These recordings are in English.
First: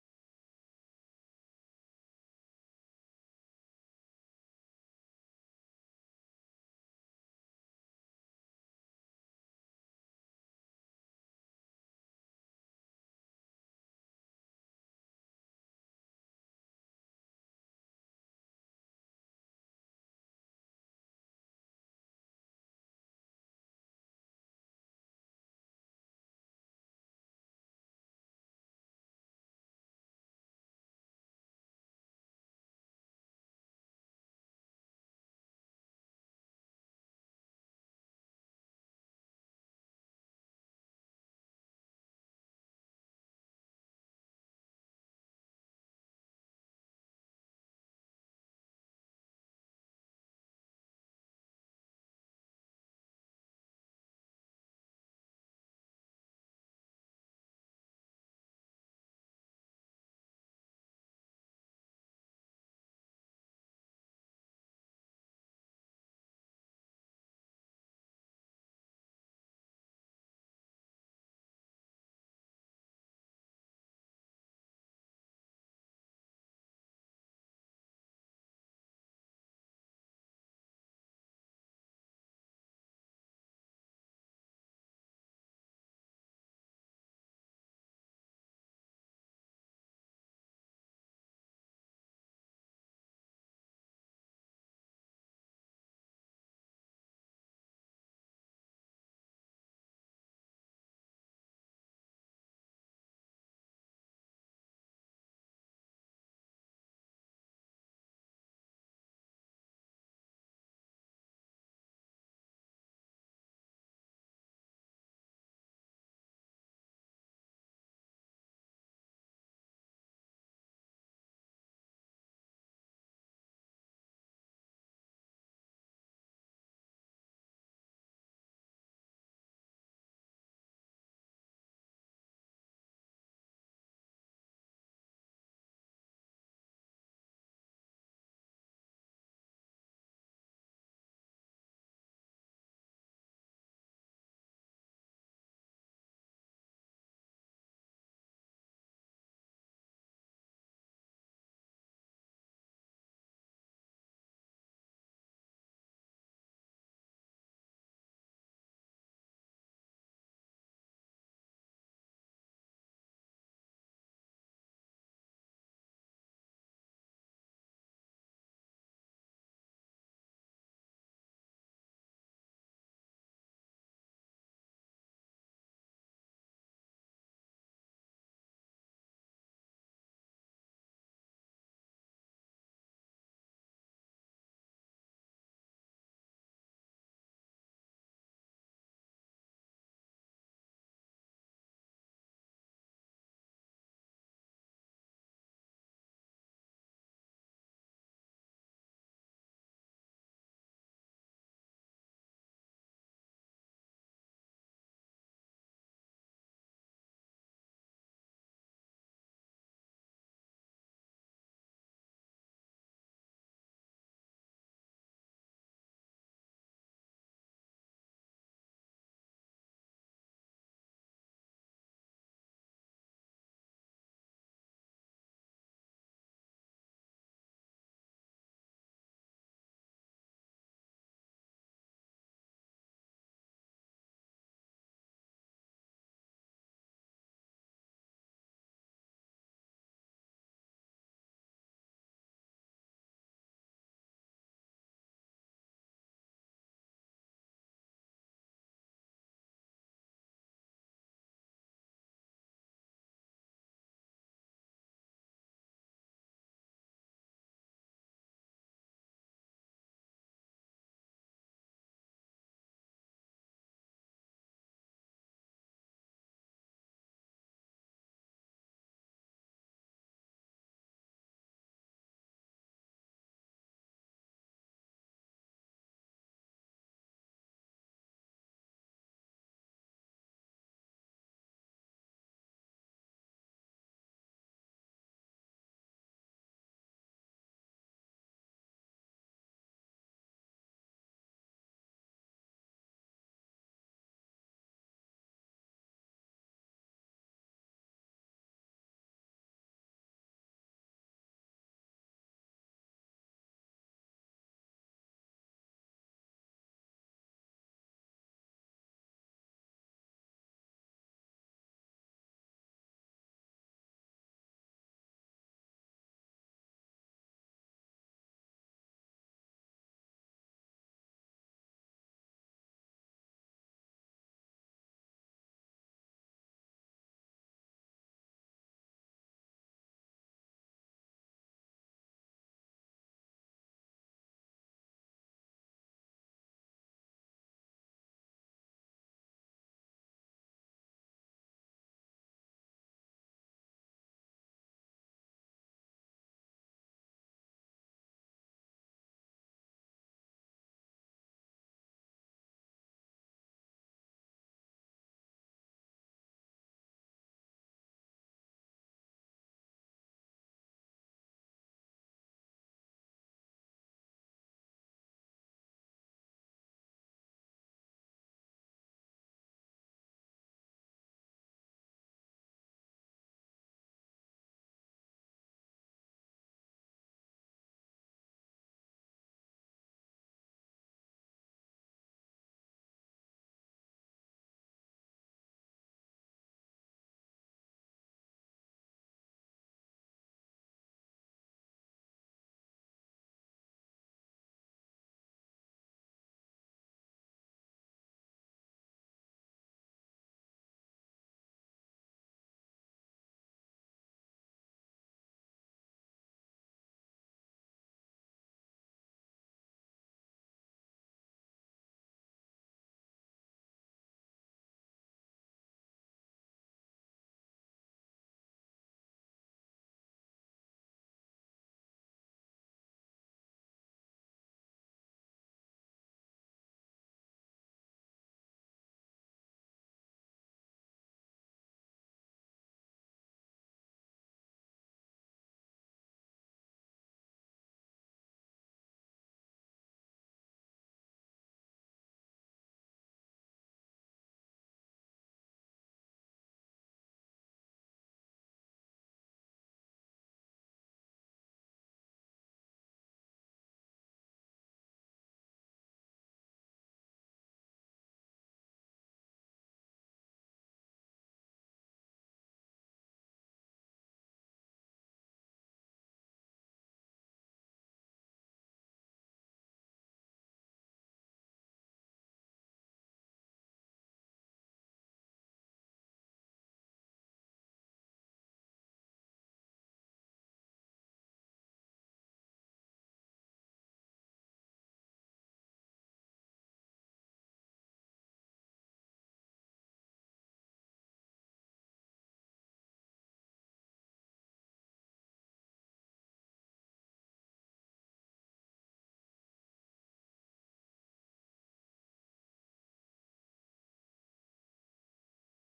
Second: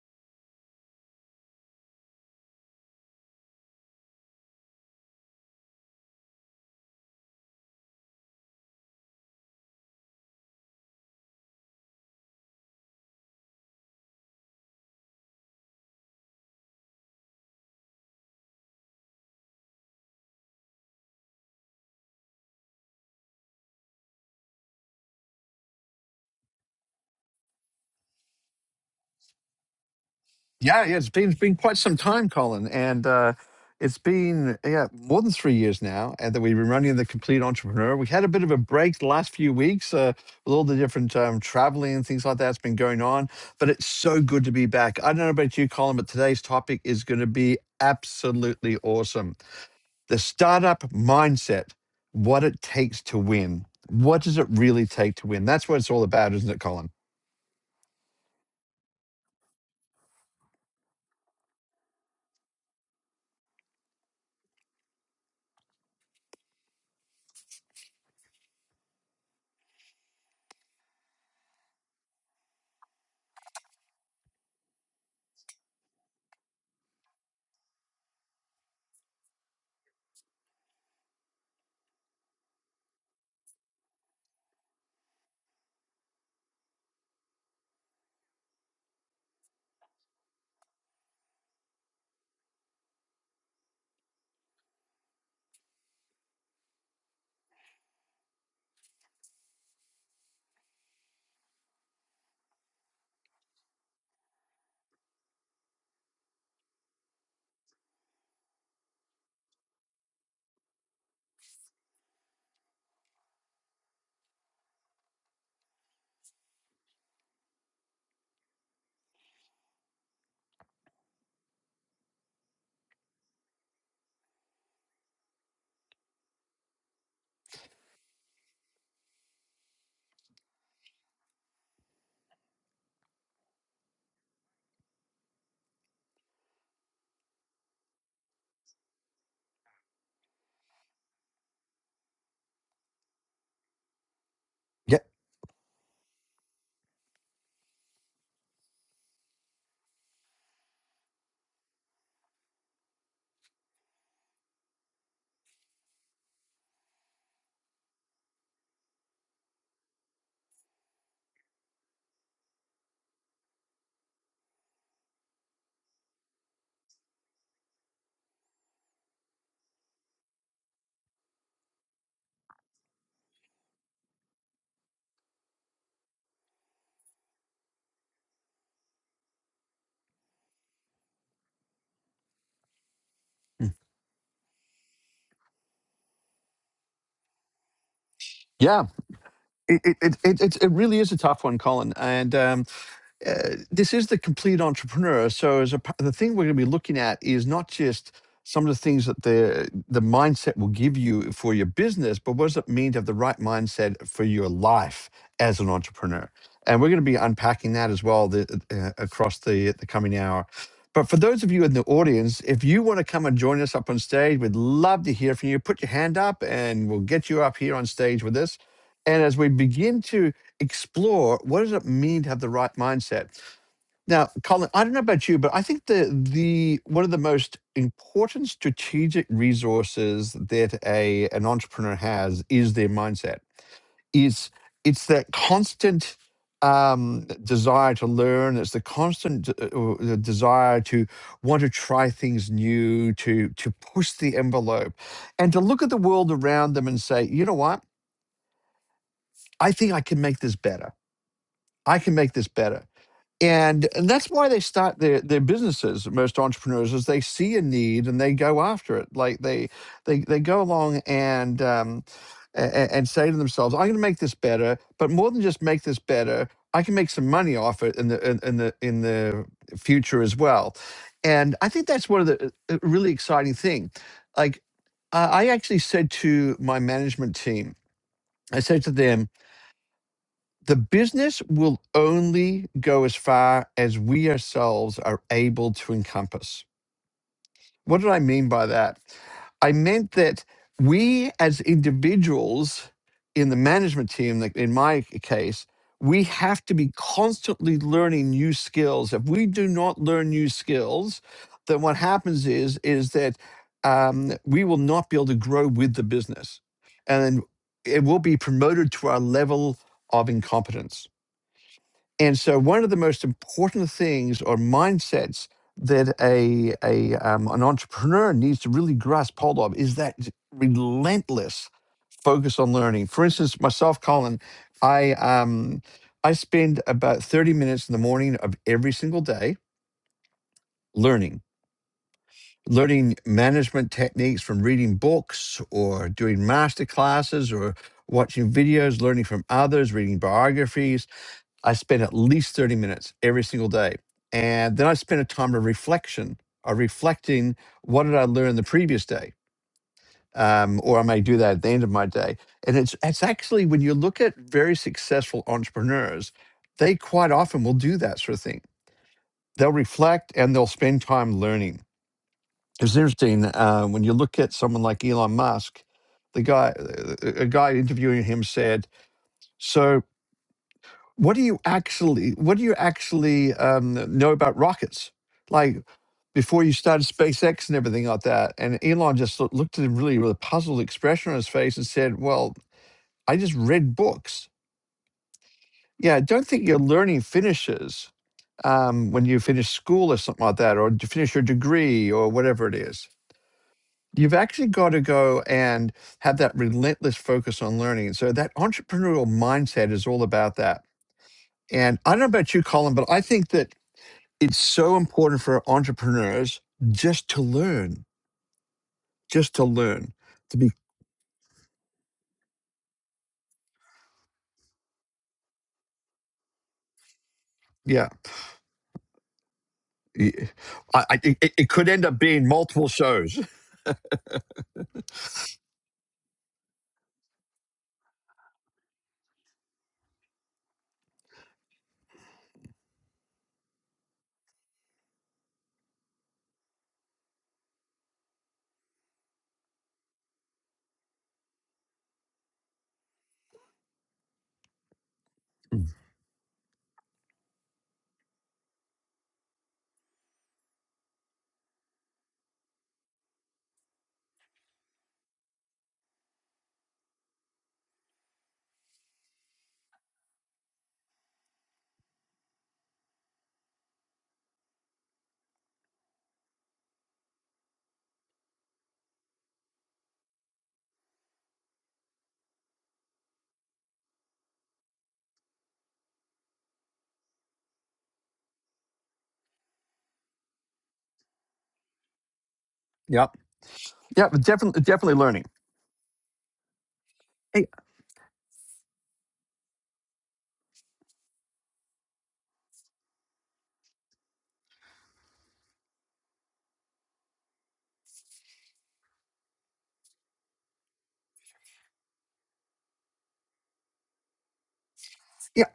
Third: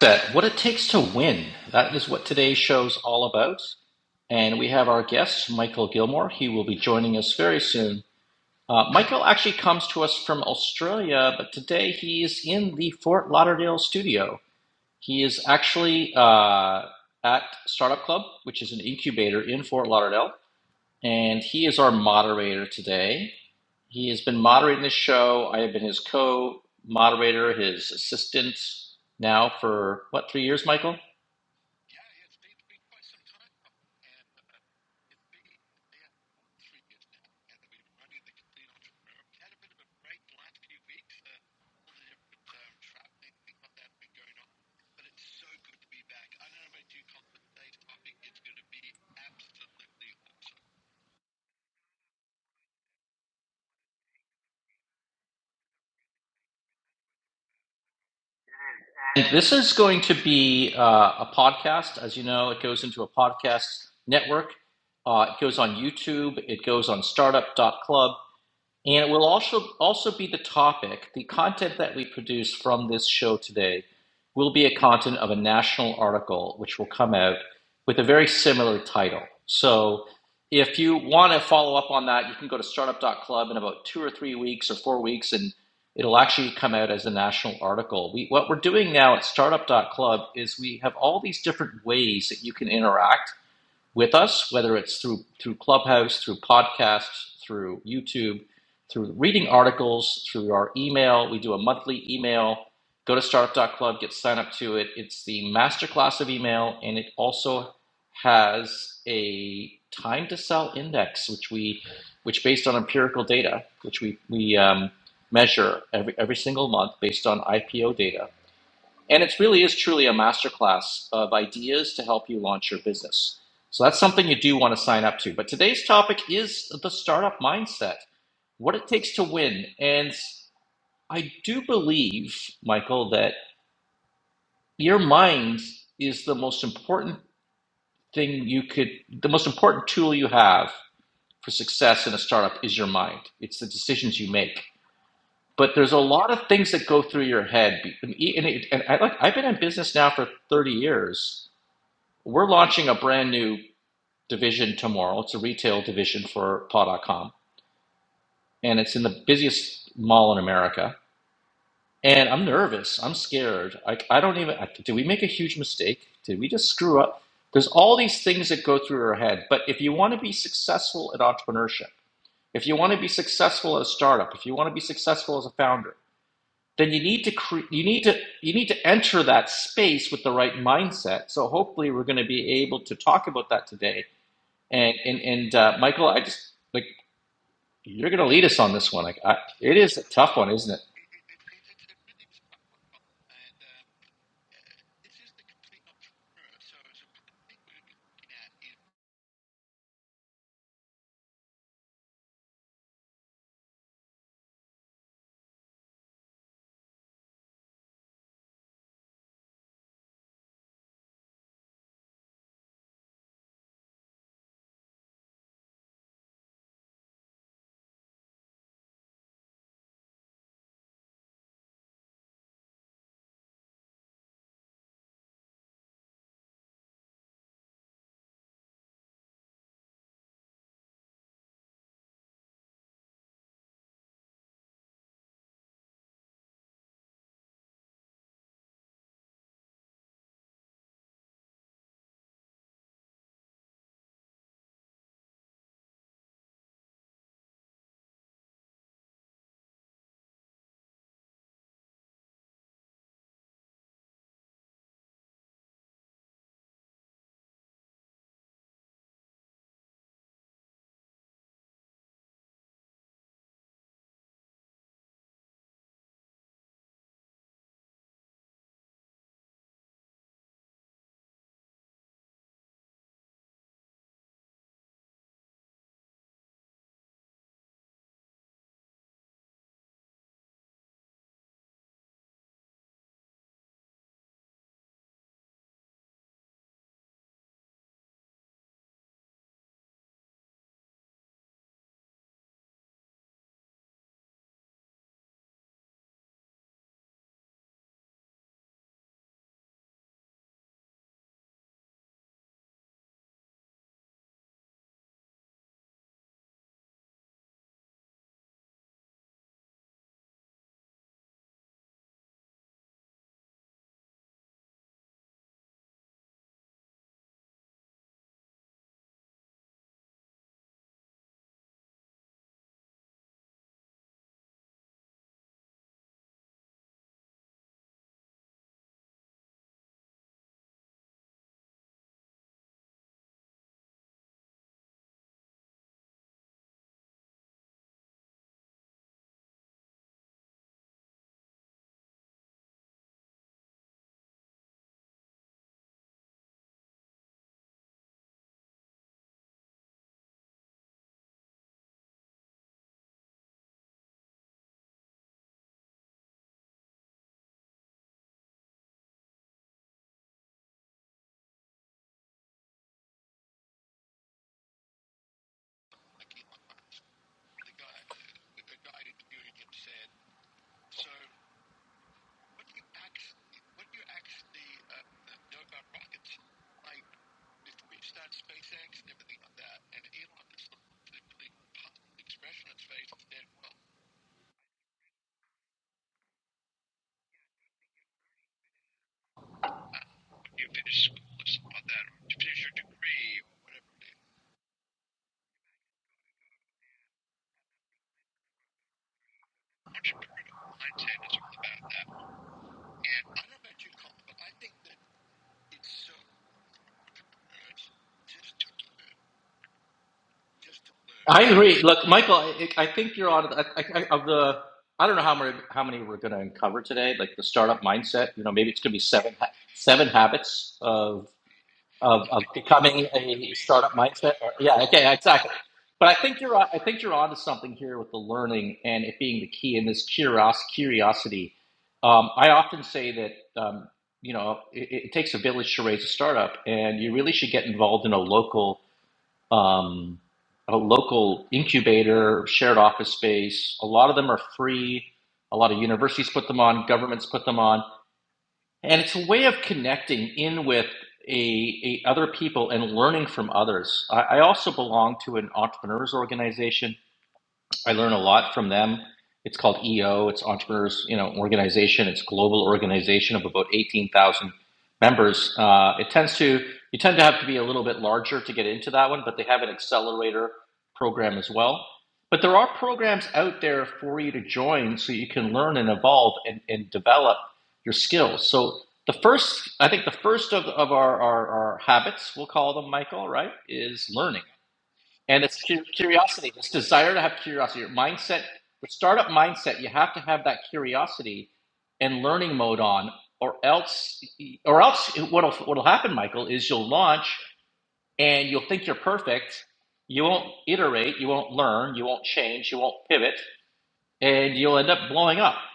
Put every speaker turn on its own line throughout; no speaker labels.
that what it takes to win. That is what today's show's all about. And we have our guest, Michael Gilmore. He will be joining us very soon. Uh, Michael actually comes to us from Australia, but today he is in the Fort Lauderdale studio. He is actually uh, at Startup Club, which is an incubator in Fort Lauderdale, and he is our moderator today. He has been moderating this show. I have been his co moderator, his assistant now for what, three years,
Yeah, yeah,
Michael?
it's been been quite some time, Colin, and uh, it's been yeah more than three years now And that we've been running the Complete Entrepreneur. We had a bit of a break the last few weeks uh, with all the different um, traveling and things like that's been going on, but it's so good to be back. I don't know about you, Colin, but today's topic is going to be absolutely awesome: the startup mindset, what it takes to win. What does it really take to win? That's what it's all about, isn't it, Colin?
And this is going to be uh, a podcast. As you know, it goes into a podcast network. Uh, it goes on YouTube. It goes on Startup dot Club. And it will also also be the topic. The content that we produce from this show today will be a content of a national article which will come out with a very similar title. So if you want to follow up on that, you can go to Startup dot Club in about two or three weeks or four weeks and it'll actually come out as a national article. We, what we're doing now at Startup dot Club is we have all these different ways that you can interact with us, whether it's through through Clubhouse, through podcasts, through YouTube, through reading articles, through our email. We do a monthly email. Go to Startup dot Club, get signed up to it. It's the masterclass of email, and it also has a time to sell index, which we, which based on empirical data, which we we um, measure every every single month based on IPO data and it really is truly a masterclass of ideas to help you launch your business. So that's something you do want to sign up to. But today's topic is the startup mindset, what it takes to win. And I do believe, Michael, that your mind is the most important thing you could, the most important tool you have for success in a startup is your mind. It's the decisions you make.
Yeah,
But there's a lot of things that go through your head. And, it- and I, like, I've been in business now for 30 years We're launching a brand new division tomorrow. It's a retail division for paw dot .com, and it's in the busiest mall in America. And I'm nervous. I'm scared. I, I don't even. I, did we make a huge mistake? Did we just screw up? There's all these things that go through our head. But if you want to be successful at entrepreneurship, if you want to be successful at a startup, if you want to be successful as a founder, then you need to cre- you need to you need to enter that space with the right mindset. So hopefully we're going to be able to talk about that today And and and uh, Michael, I just like you're going to lead us on
Yeah,
this one. Like I, it
It, it,
is a
it,
tough
it,
one,
it
isn't it?
really is a tough one, Colin. And um, uh, this is the complete entrepreneur. So as a, p- the thing we're going to be looking at is not just some of the things that the the mindset will give you for your business, but what does it mean to have the right mindset for your life as an entrepreneur? And we're going to be unpacking that as well the, uh, across the the coming hour. But for those of you in the audience, if you want to come and join us up on stage, we'd love to hear from you. Put your hand up, and we'll get you up here on stage with us. And as we begin to explore what does it mean to have the right mindset now colin i don't know about you but i think the the one of the most important strategic resources that a an entrepreneur has is their mindset it's it's that constant um desire to learn it's the constant uh, uh, the desire to want to try things new to to push the envelope and to look at the world around them and say you know what i think i can make this better i can make this better and and that's why they start their their businesses most entrepreneurs is they see a need and they go after it like they they they go along and um and, and say to themselves i'm going to make this better but more than just make this better i can make some money off it in the in, in the in the future as well and i think that's one of the uh, uh, really exciting thing like i I actually said to my management team i said to them the business will only go as far as we ourselves are able to encompass. What did I mean by that? I meant that we as individuals in the management team, like in my case, we have to be constantly learning new skills. If we do not learn new skills, then what happens is is that um, we will not be able to grow with the business, and it will be promoted to our level of incompetence. And so, one of the most important things or mindsets that a, a um, an entrepreneur needs to really grasp hold of is that relentless focus on learning. For instance, myself, Colin, I um, I spend about thirty minutes in the morning of every single day learning. Learning management techniques from reading books or doing master classes or watching videos, learning from others, reading biographies, I spend at least 30 minutes every single day. And then I spend a time of reflection, of reflecting what did I learn the previous day? Um, or I may do that at the end of my day. And it's, it's actually when you look at very successful entrepreneurs, they quite often will do that sort of thing. They'll reflect and they'll spend time learning. It's interesting uh, when you look at someone like Elon Musk, the guy, uh, a guy interviewing him said, so what do you actually what do you actually um, know about rockets like before you started spacex and everything like that and elon just loo- looked at him really with a puzzled expression on his face and said well i just read books yeah I don't think your learning finishes um, when you finish school or something like that or to finish your degree or whatever it is you've actually got to go and have that relentless focus on learning so that entrepreneurial mindset is all about that and i don't know about you colin but i think that it's so important for entrepreneurs just to learn, just to learn, to be
I agree. Look, Michael, I, I think you're on. I, I, of the, I don't know how many how many we're going to uncover today. Like the startup
yeah.
mindset. You know, maybe it's going to be seven ha- seven habits
I, I,
of.
it, it could end up
of, of
being multiple
becoming
shows.
a startup mindset. Or, yeah, okay, exactly. But I think you're on- I think you're onto something here with the learning and it being the key and this curios curiosity. Um, I often say that um, you know it, it takes a village to raise a startup, and you really should get involved in a local um, a local incubator, shared office space. A lot of them are free. A lot of universities put them on, governments put them on and it's a way of connecting in with a, a other people and learning from others. I, I also belong to an entrepreneurs organization I learn a lot from them. It's called EO. It's Entrepreneurs, you know, organization. It's global organization of about eighteen thousand members. Uh, it tends to you tend to have to be a little bit larger to get into that one, but they have an accelerator program as well. But there are programs out there for you to join so you can learn and evolve and, and develop your skills. So the first, I think, the first of, of our, our, our habits, we'll call them,
Yeah,
Michael, right, is
Yeah,
learning
but definitely, definitely
and
learning.
it's curiosity this desire to have
Hey,
curiosity your mindset with startup mindset you have to have that curiosity and learning mode on or else or else what'll what'll happen michael is you'll launch and you'll think you're perfect you won't iterate you won't learn you won't change you won't pivot and you'll end up blowing up
yeah,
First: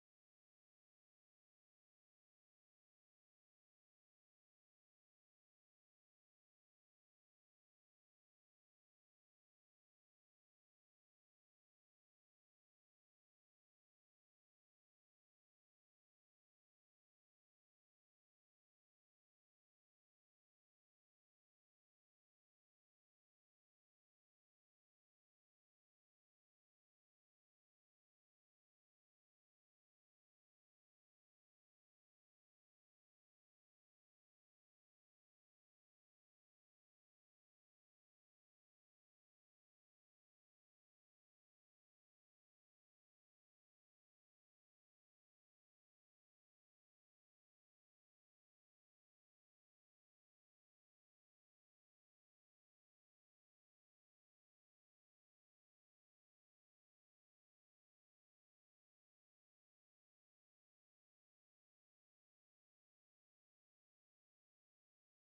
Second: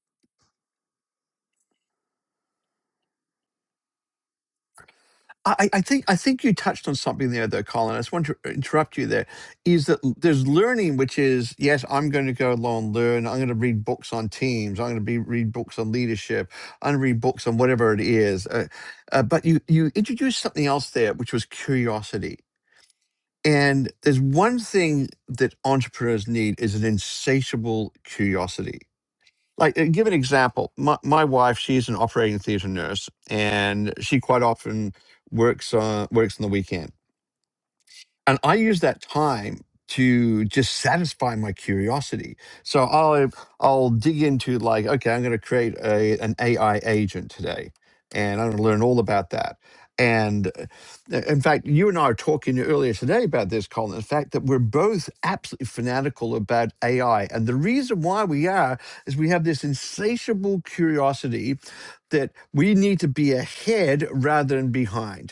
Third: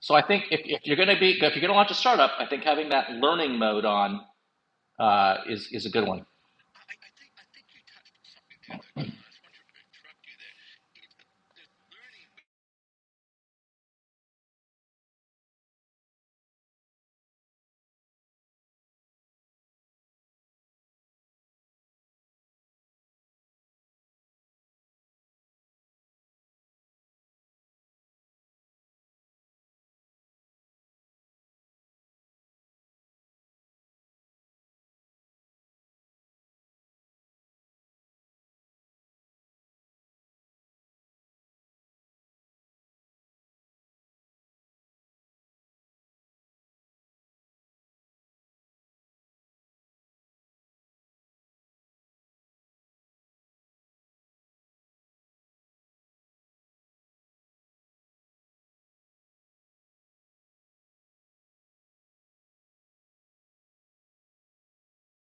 so i think if, if you're going to be if you're going to launch a startup i think having that learning mode on uh,
I,
is
I
is a
think
good
I
one
think you touched on something there, though, Colin. I just want to interrupt you there. Is that there's learning, which is yes, I'm going to go along and learn. I'm going to read books on teams. I'm going to be read books on leadership. I'm going to read books on whatever it is. Uh, uh, but you you introduced something else there, which was curiosity And there's one thing that entrepreneurs need is an insatiable curiosity. Like, uh, give an example. My, my wife, she's an operating theater nurse, and she quite often works on works on the weekend and I use that time to just satisfy my curiosity. So I'll I'll dig into like, okay, I'm going to create a an AI agent today, and I'm going to learn all about that. And uh, in fact, you and I were talking earlier today about this, Colin. The fact that we're both absolutely fanatical about AI, and the reason why we are is we have this insatiable curiosity that we need to be ahead rather than behind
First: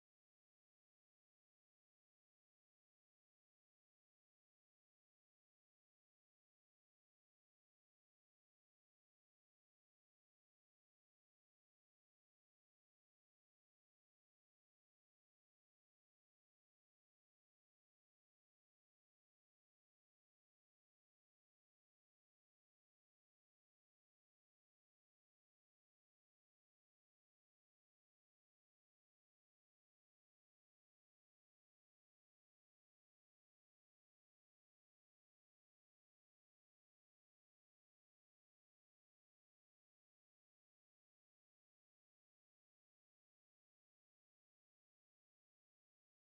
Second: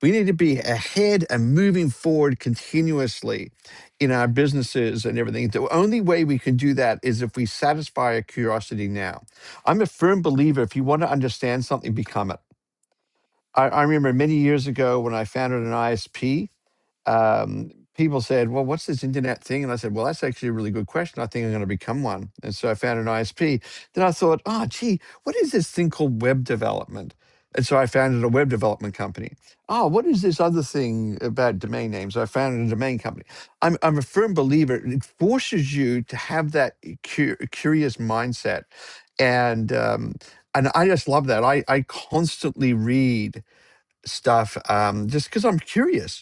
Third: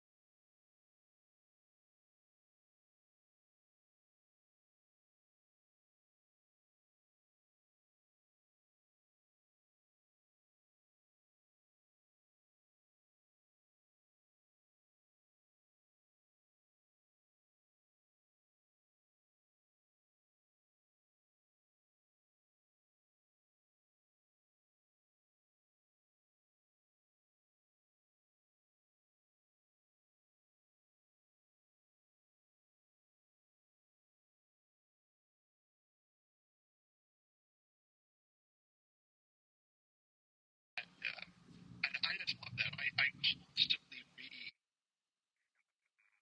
we need to be ahead and moving forward continuously in our businesses and everything. The only way we can do that is if we satisfy our curiosity now. I'm a firm believer if you want to understand something, become it. I, I remember many years ago when I founded an ISP, um, people said, Well, what's this internet thing? And I said, Well, that's actually a really good question. I think I'm going to become one. And so I found an ISP. Then I thought, Oh, gee, what is this thing called web development? And so I founded a web development company. Oh, what is this other thing about domain names? I founded a domain company. I'm, I'm a firm believer, it forces you to have that cu- curious mindset. And, um, and I just love that. I, I constantly read stuff um, just because I'm curious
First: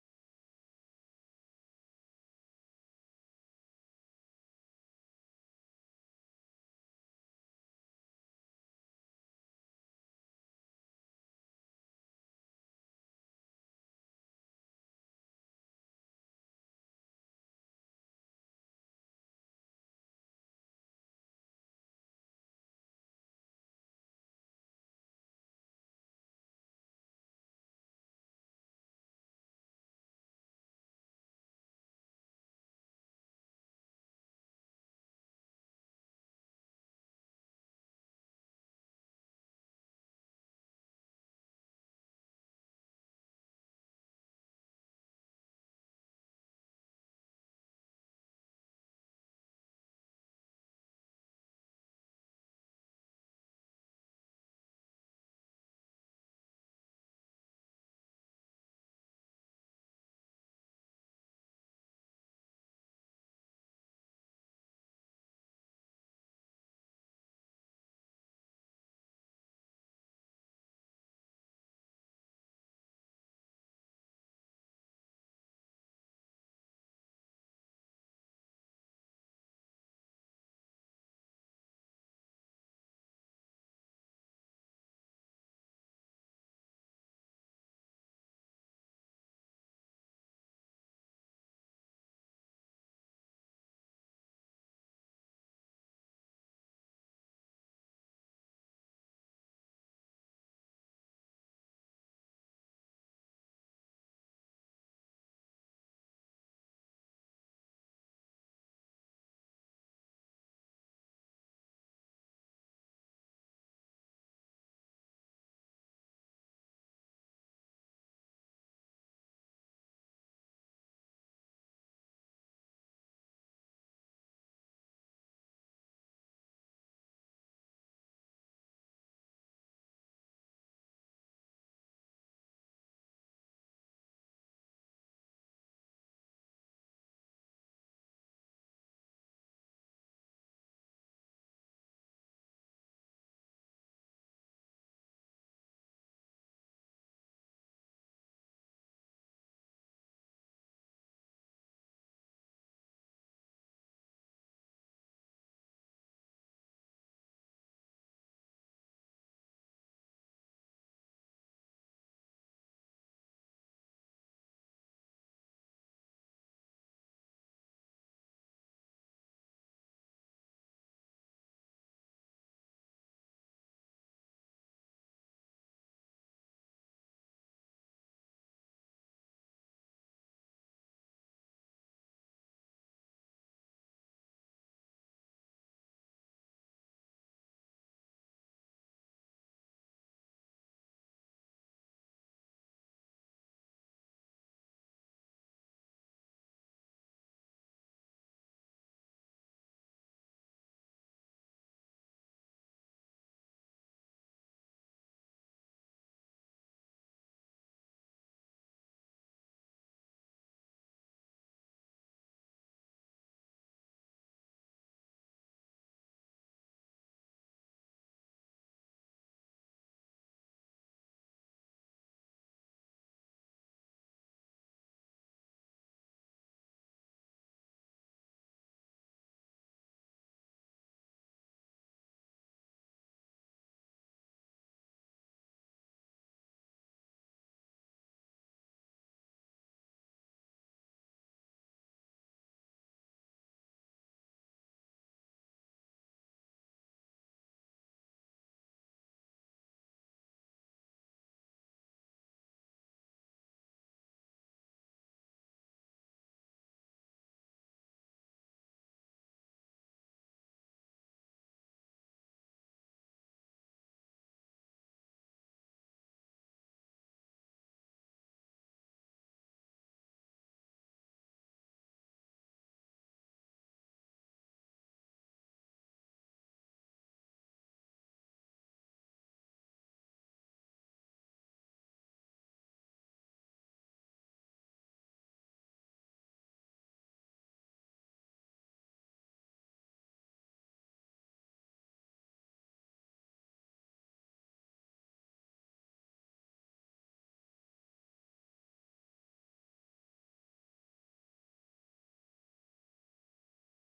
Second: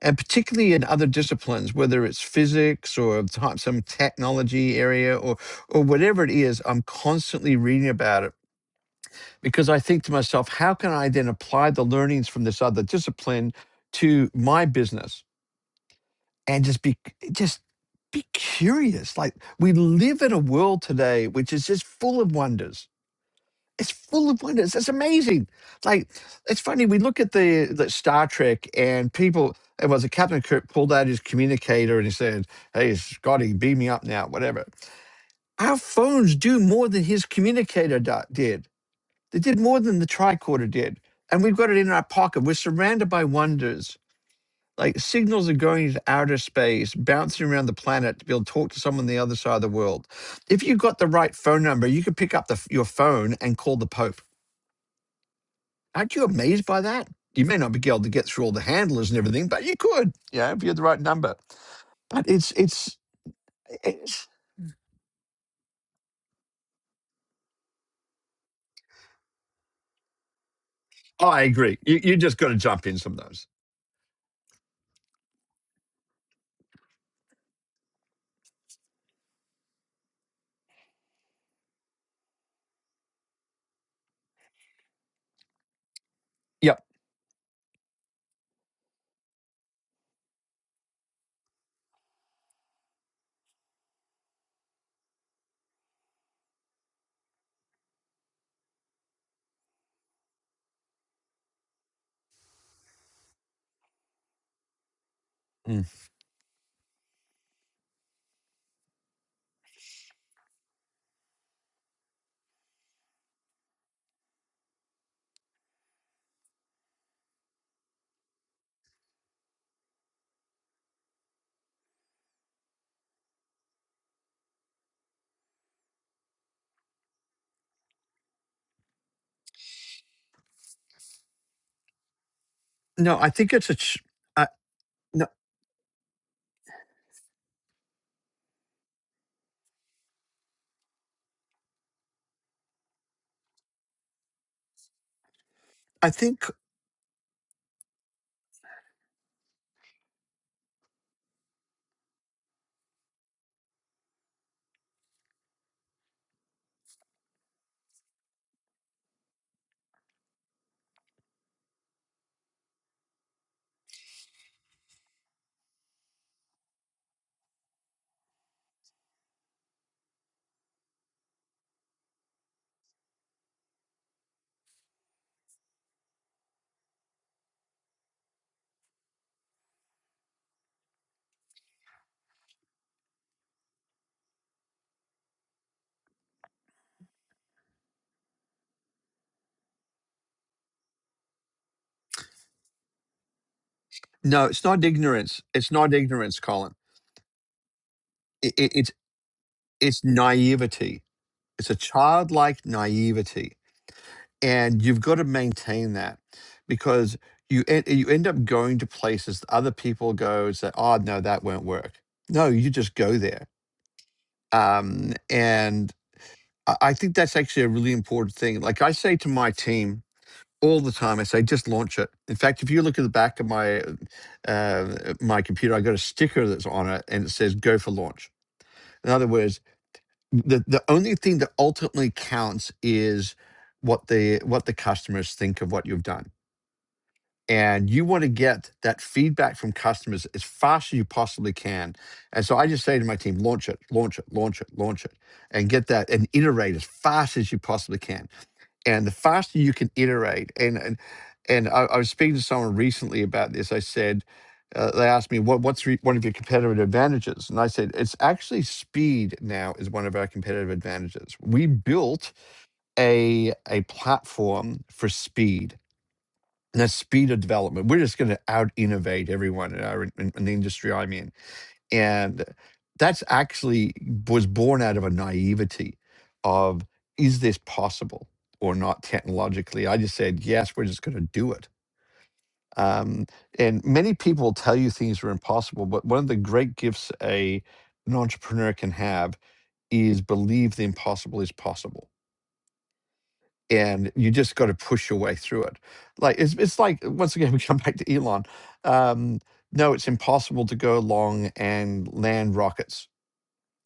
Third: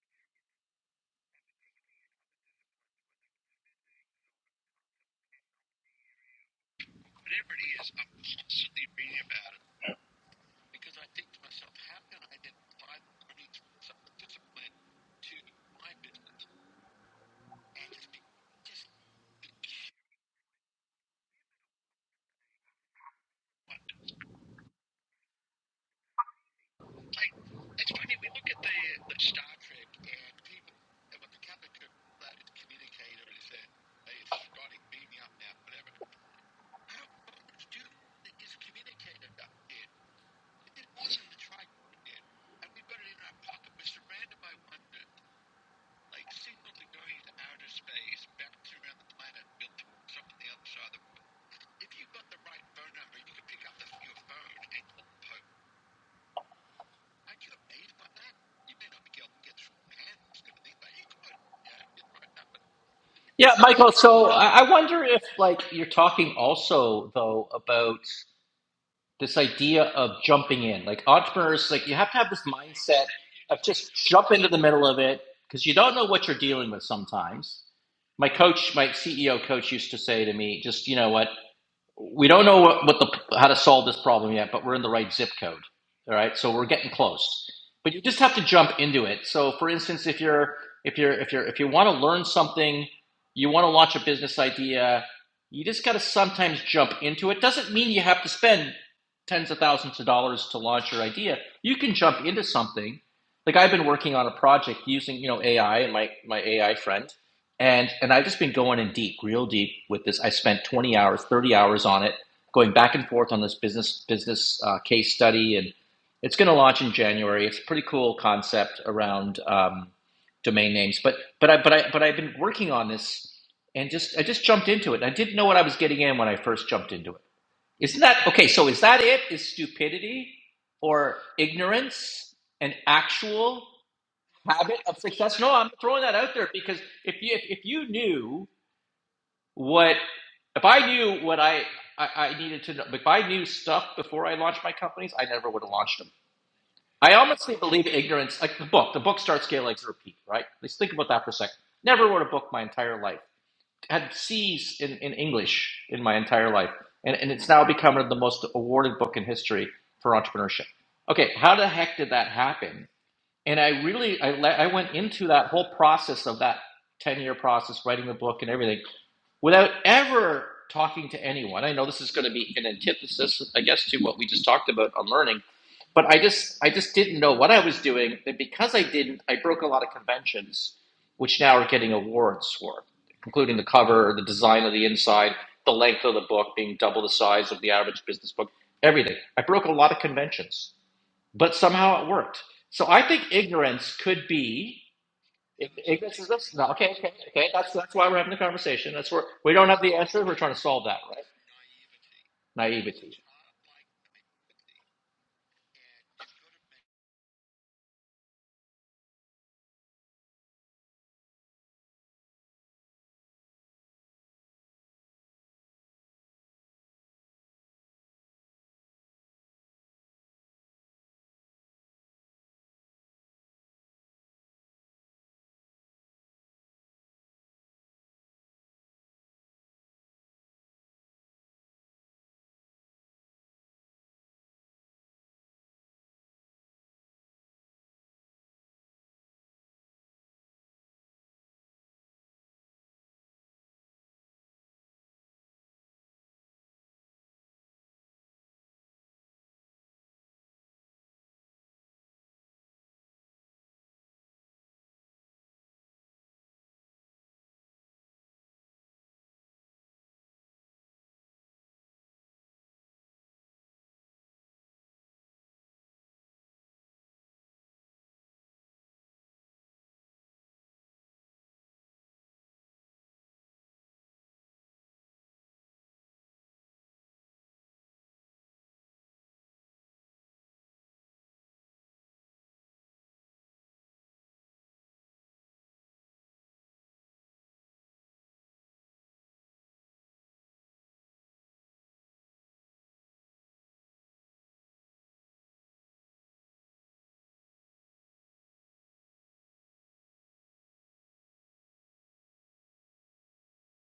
and particularly in other disciplines, whether it's physics or t- some technology area or or whatever it is, I'm constantly reading about it because I think to myself, how can I then apply the learnings from this other discipline to my business and just be just be curious. Like we live in a world today which is just full of wonders it's full of wonders. It's amazing. Like it's funny. We look at the, the Star Trek and people. It was a Captain Kirk pulled out his communicator and he said, "Hey, Scotty, beam me up now, whatever." Our phones do more than his communicator do- did. They did more than the tricorder did, and we've got it in our pocket. We're surrounded by wonders. Like signals are going into outer space, bouncing around the planet to be able to talk to someone on the other side of the world. If you got the right phone number, you could pick up the, f- your phone and call the Pope Aren't you amazed by that? You may not be able to get through all the handlers and everything, but you could, yeah, if you had the right number. But it's it's,
Yeah, Michael. So
it's
I I wonder if, like, you're talking also though about this idea of jumping in, like
oh, I
entrepreneurs,
agree.
like you
You
have
you
to have
just
this
got to jump in
mindset
sometimes.
of just jump into the middle of it because you don't know what you're dealing with sometimes. My coach, my CEO coach, used to say to me, "Just you know what? we don't know what, what the how to solve this problem yet, but we're in the right zip code. All right, so we're
Yep.
getting close. But you just have to jump into it. So, for instance, if you're if you're if you're if you want to learn something, you want to launch a business idea, you just got to sometimes jump into it. Doesn't mean you have to spend tens of thousands of dollars to launch your idea. You can jump into something. Like I've been working on a project using you know AI
Mm.
and my my AI friend and and I've just been going in deep, real deep with this. I spent 20 hours, 30 hours on it, going back and forth on this business business uh, case study, and it's going to launch in January. It's a pretty cool concept around um, domain names, but but I but I but I've been working on this, and just I just jumped into it. I didn't know what I was getting in when I first jumped into it. Isn't that okay? So is that it? Is stupidity or ignorance an
No, I think
actual?
it's a. Ch- I,
habit of
no,
success. No, I'm throwing that out there because if you if, if you knew what if I knew what I, I I needed to know if I knew stuff before I launched my companies, I never would have launched
I
them.
think
I honestly believe ignorance, like the book, the book starts scale legs repeat, right? Let's think about that for a second. Never wrote a book my entire life. Had C's in, in English in my entire life. And, and it's now become the most awarded book in history for entrepreneurship. Okay, how the heck did that happen? and I really I, I went into that whole process of that 10 year process writing the book and everything without ever talking to anyone I know this is going to be an antithesis I guess to what we just talked about on learning but I just I just didn't know what I was doing and because I didn't I broke a lot of conventions which now are getting awards for including the cover the design of the inside the length of the book being double the size of the average business book everything I broke a lot of conventions but somehow it worked. So I think ignorance could
no, it's
be
not ignorance.
if
It's not
ignorance is
ignorance,
this. No,
Colin.
okay, okay, okay. That's that's why we're having the
It, it, it's
conversation. That's where we don't have the
it's
answer. We're trying to solve that,
naivety.
right?
It's a childlike
Naivety.
naivety and you've got to maintain that because you en- you end up going to places that other people go and say, "Oh no, that won't work." No, you just go there, um, and I I think that's actually a really important thing. Like I say to my team all the time, I say, "Just launch it." In fact, if you look at the back of my uh, my computer, I got a sticker that's on it, and it says, "Go for launch." In other words, the the only thing that ultimately counts is what the what the customers think of what you've done and you want to get that feedback from customers as fast as you possibly can. And so I just say to my team, launch it, launch it, launch it, launch it, and get that and iterate as fast as you possibly can. And the faster you can iterate, and and, and I, I was speaking to someone recently about this. I said, uh, they asked me what what's re- one of your competitive advantages, and I said it's actually speed. Now is one of our competitive advantages. We built a a platform for speed and the speed of development. We're just going to out innovate everyone in, our, in, in the industry I'm in. And that's actually was born out of a naivety of is this possible or not technologically? I just said, yes, we're just going to do it. Um, and many people tell you things are impossible, but one of the great gifts a an entrepreneur can have is believe the impossible is possible and you just got to push your way through it. Like it's it's like once again we come back to Elon. Um, no, it's impossible to go along and land rockets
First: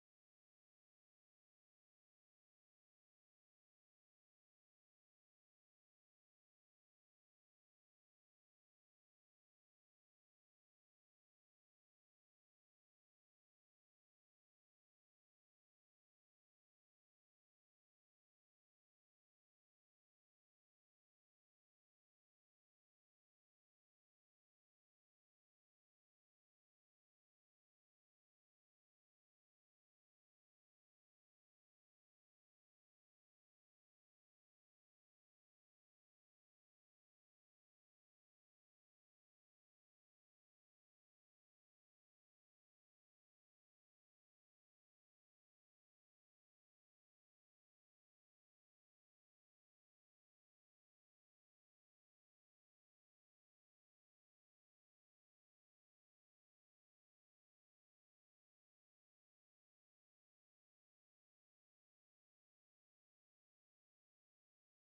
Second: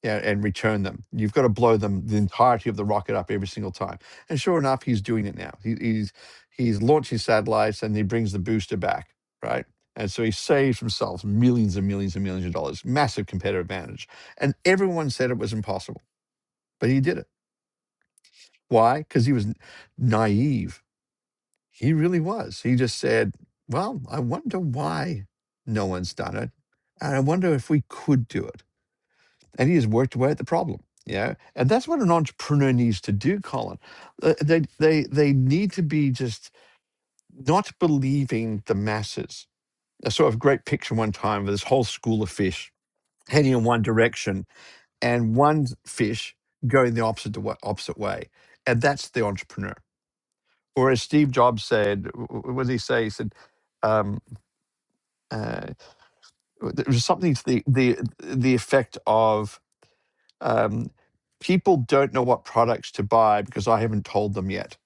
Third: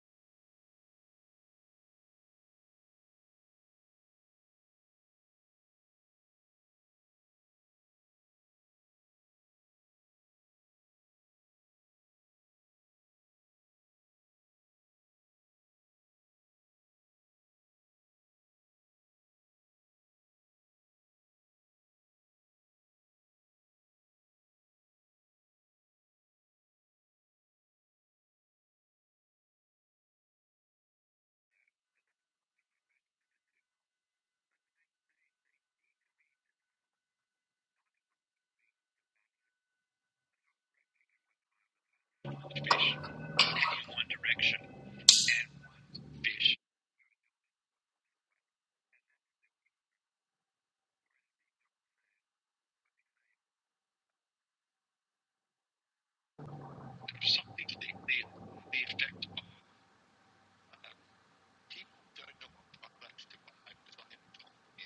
yeah, and return them. You've got to blow them the entirety of the rocket up every single time. And sure enough, he's doing it now. He, he's he's launching satellites and he brings the booster back, right? And so he saves himself millions and millions and millions of dollars, massive competitive advantage. And everyone said it was impossible, but he did it. Why? Because he was n- naive he really was. He just said, Well, I wonder why no one's done it. And I wonder if we could do it. And he has worked away at the problem. Yeah. And that's what an entrepreneur needs to do, Colin. Uh, They, they, they need to be just not believing the masses. I saw a great picture one time of this whole school of fish heading in one direction and one fish going the opposite, wa- opposite way. And that's the entrepreneur. Or as Steve Jobs said, w- w- what did he say? He said, um, uh, there was something to the the the effect of um, people don't know what products to buy because I haven't told them yet.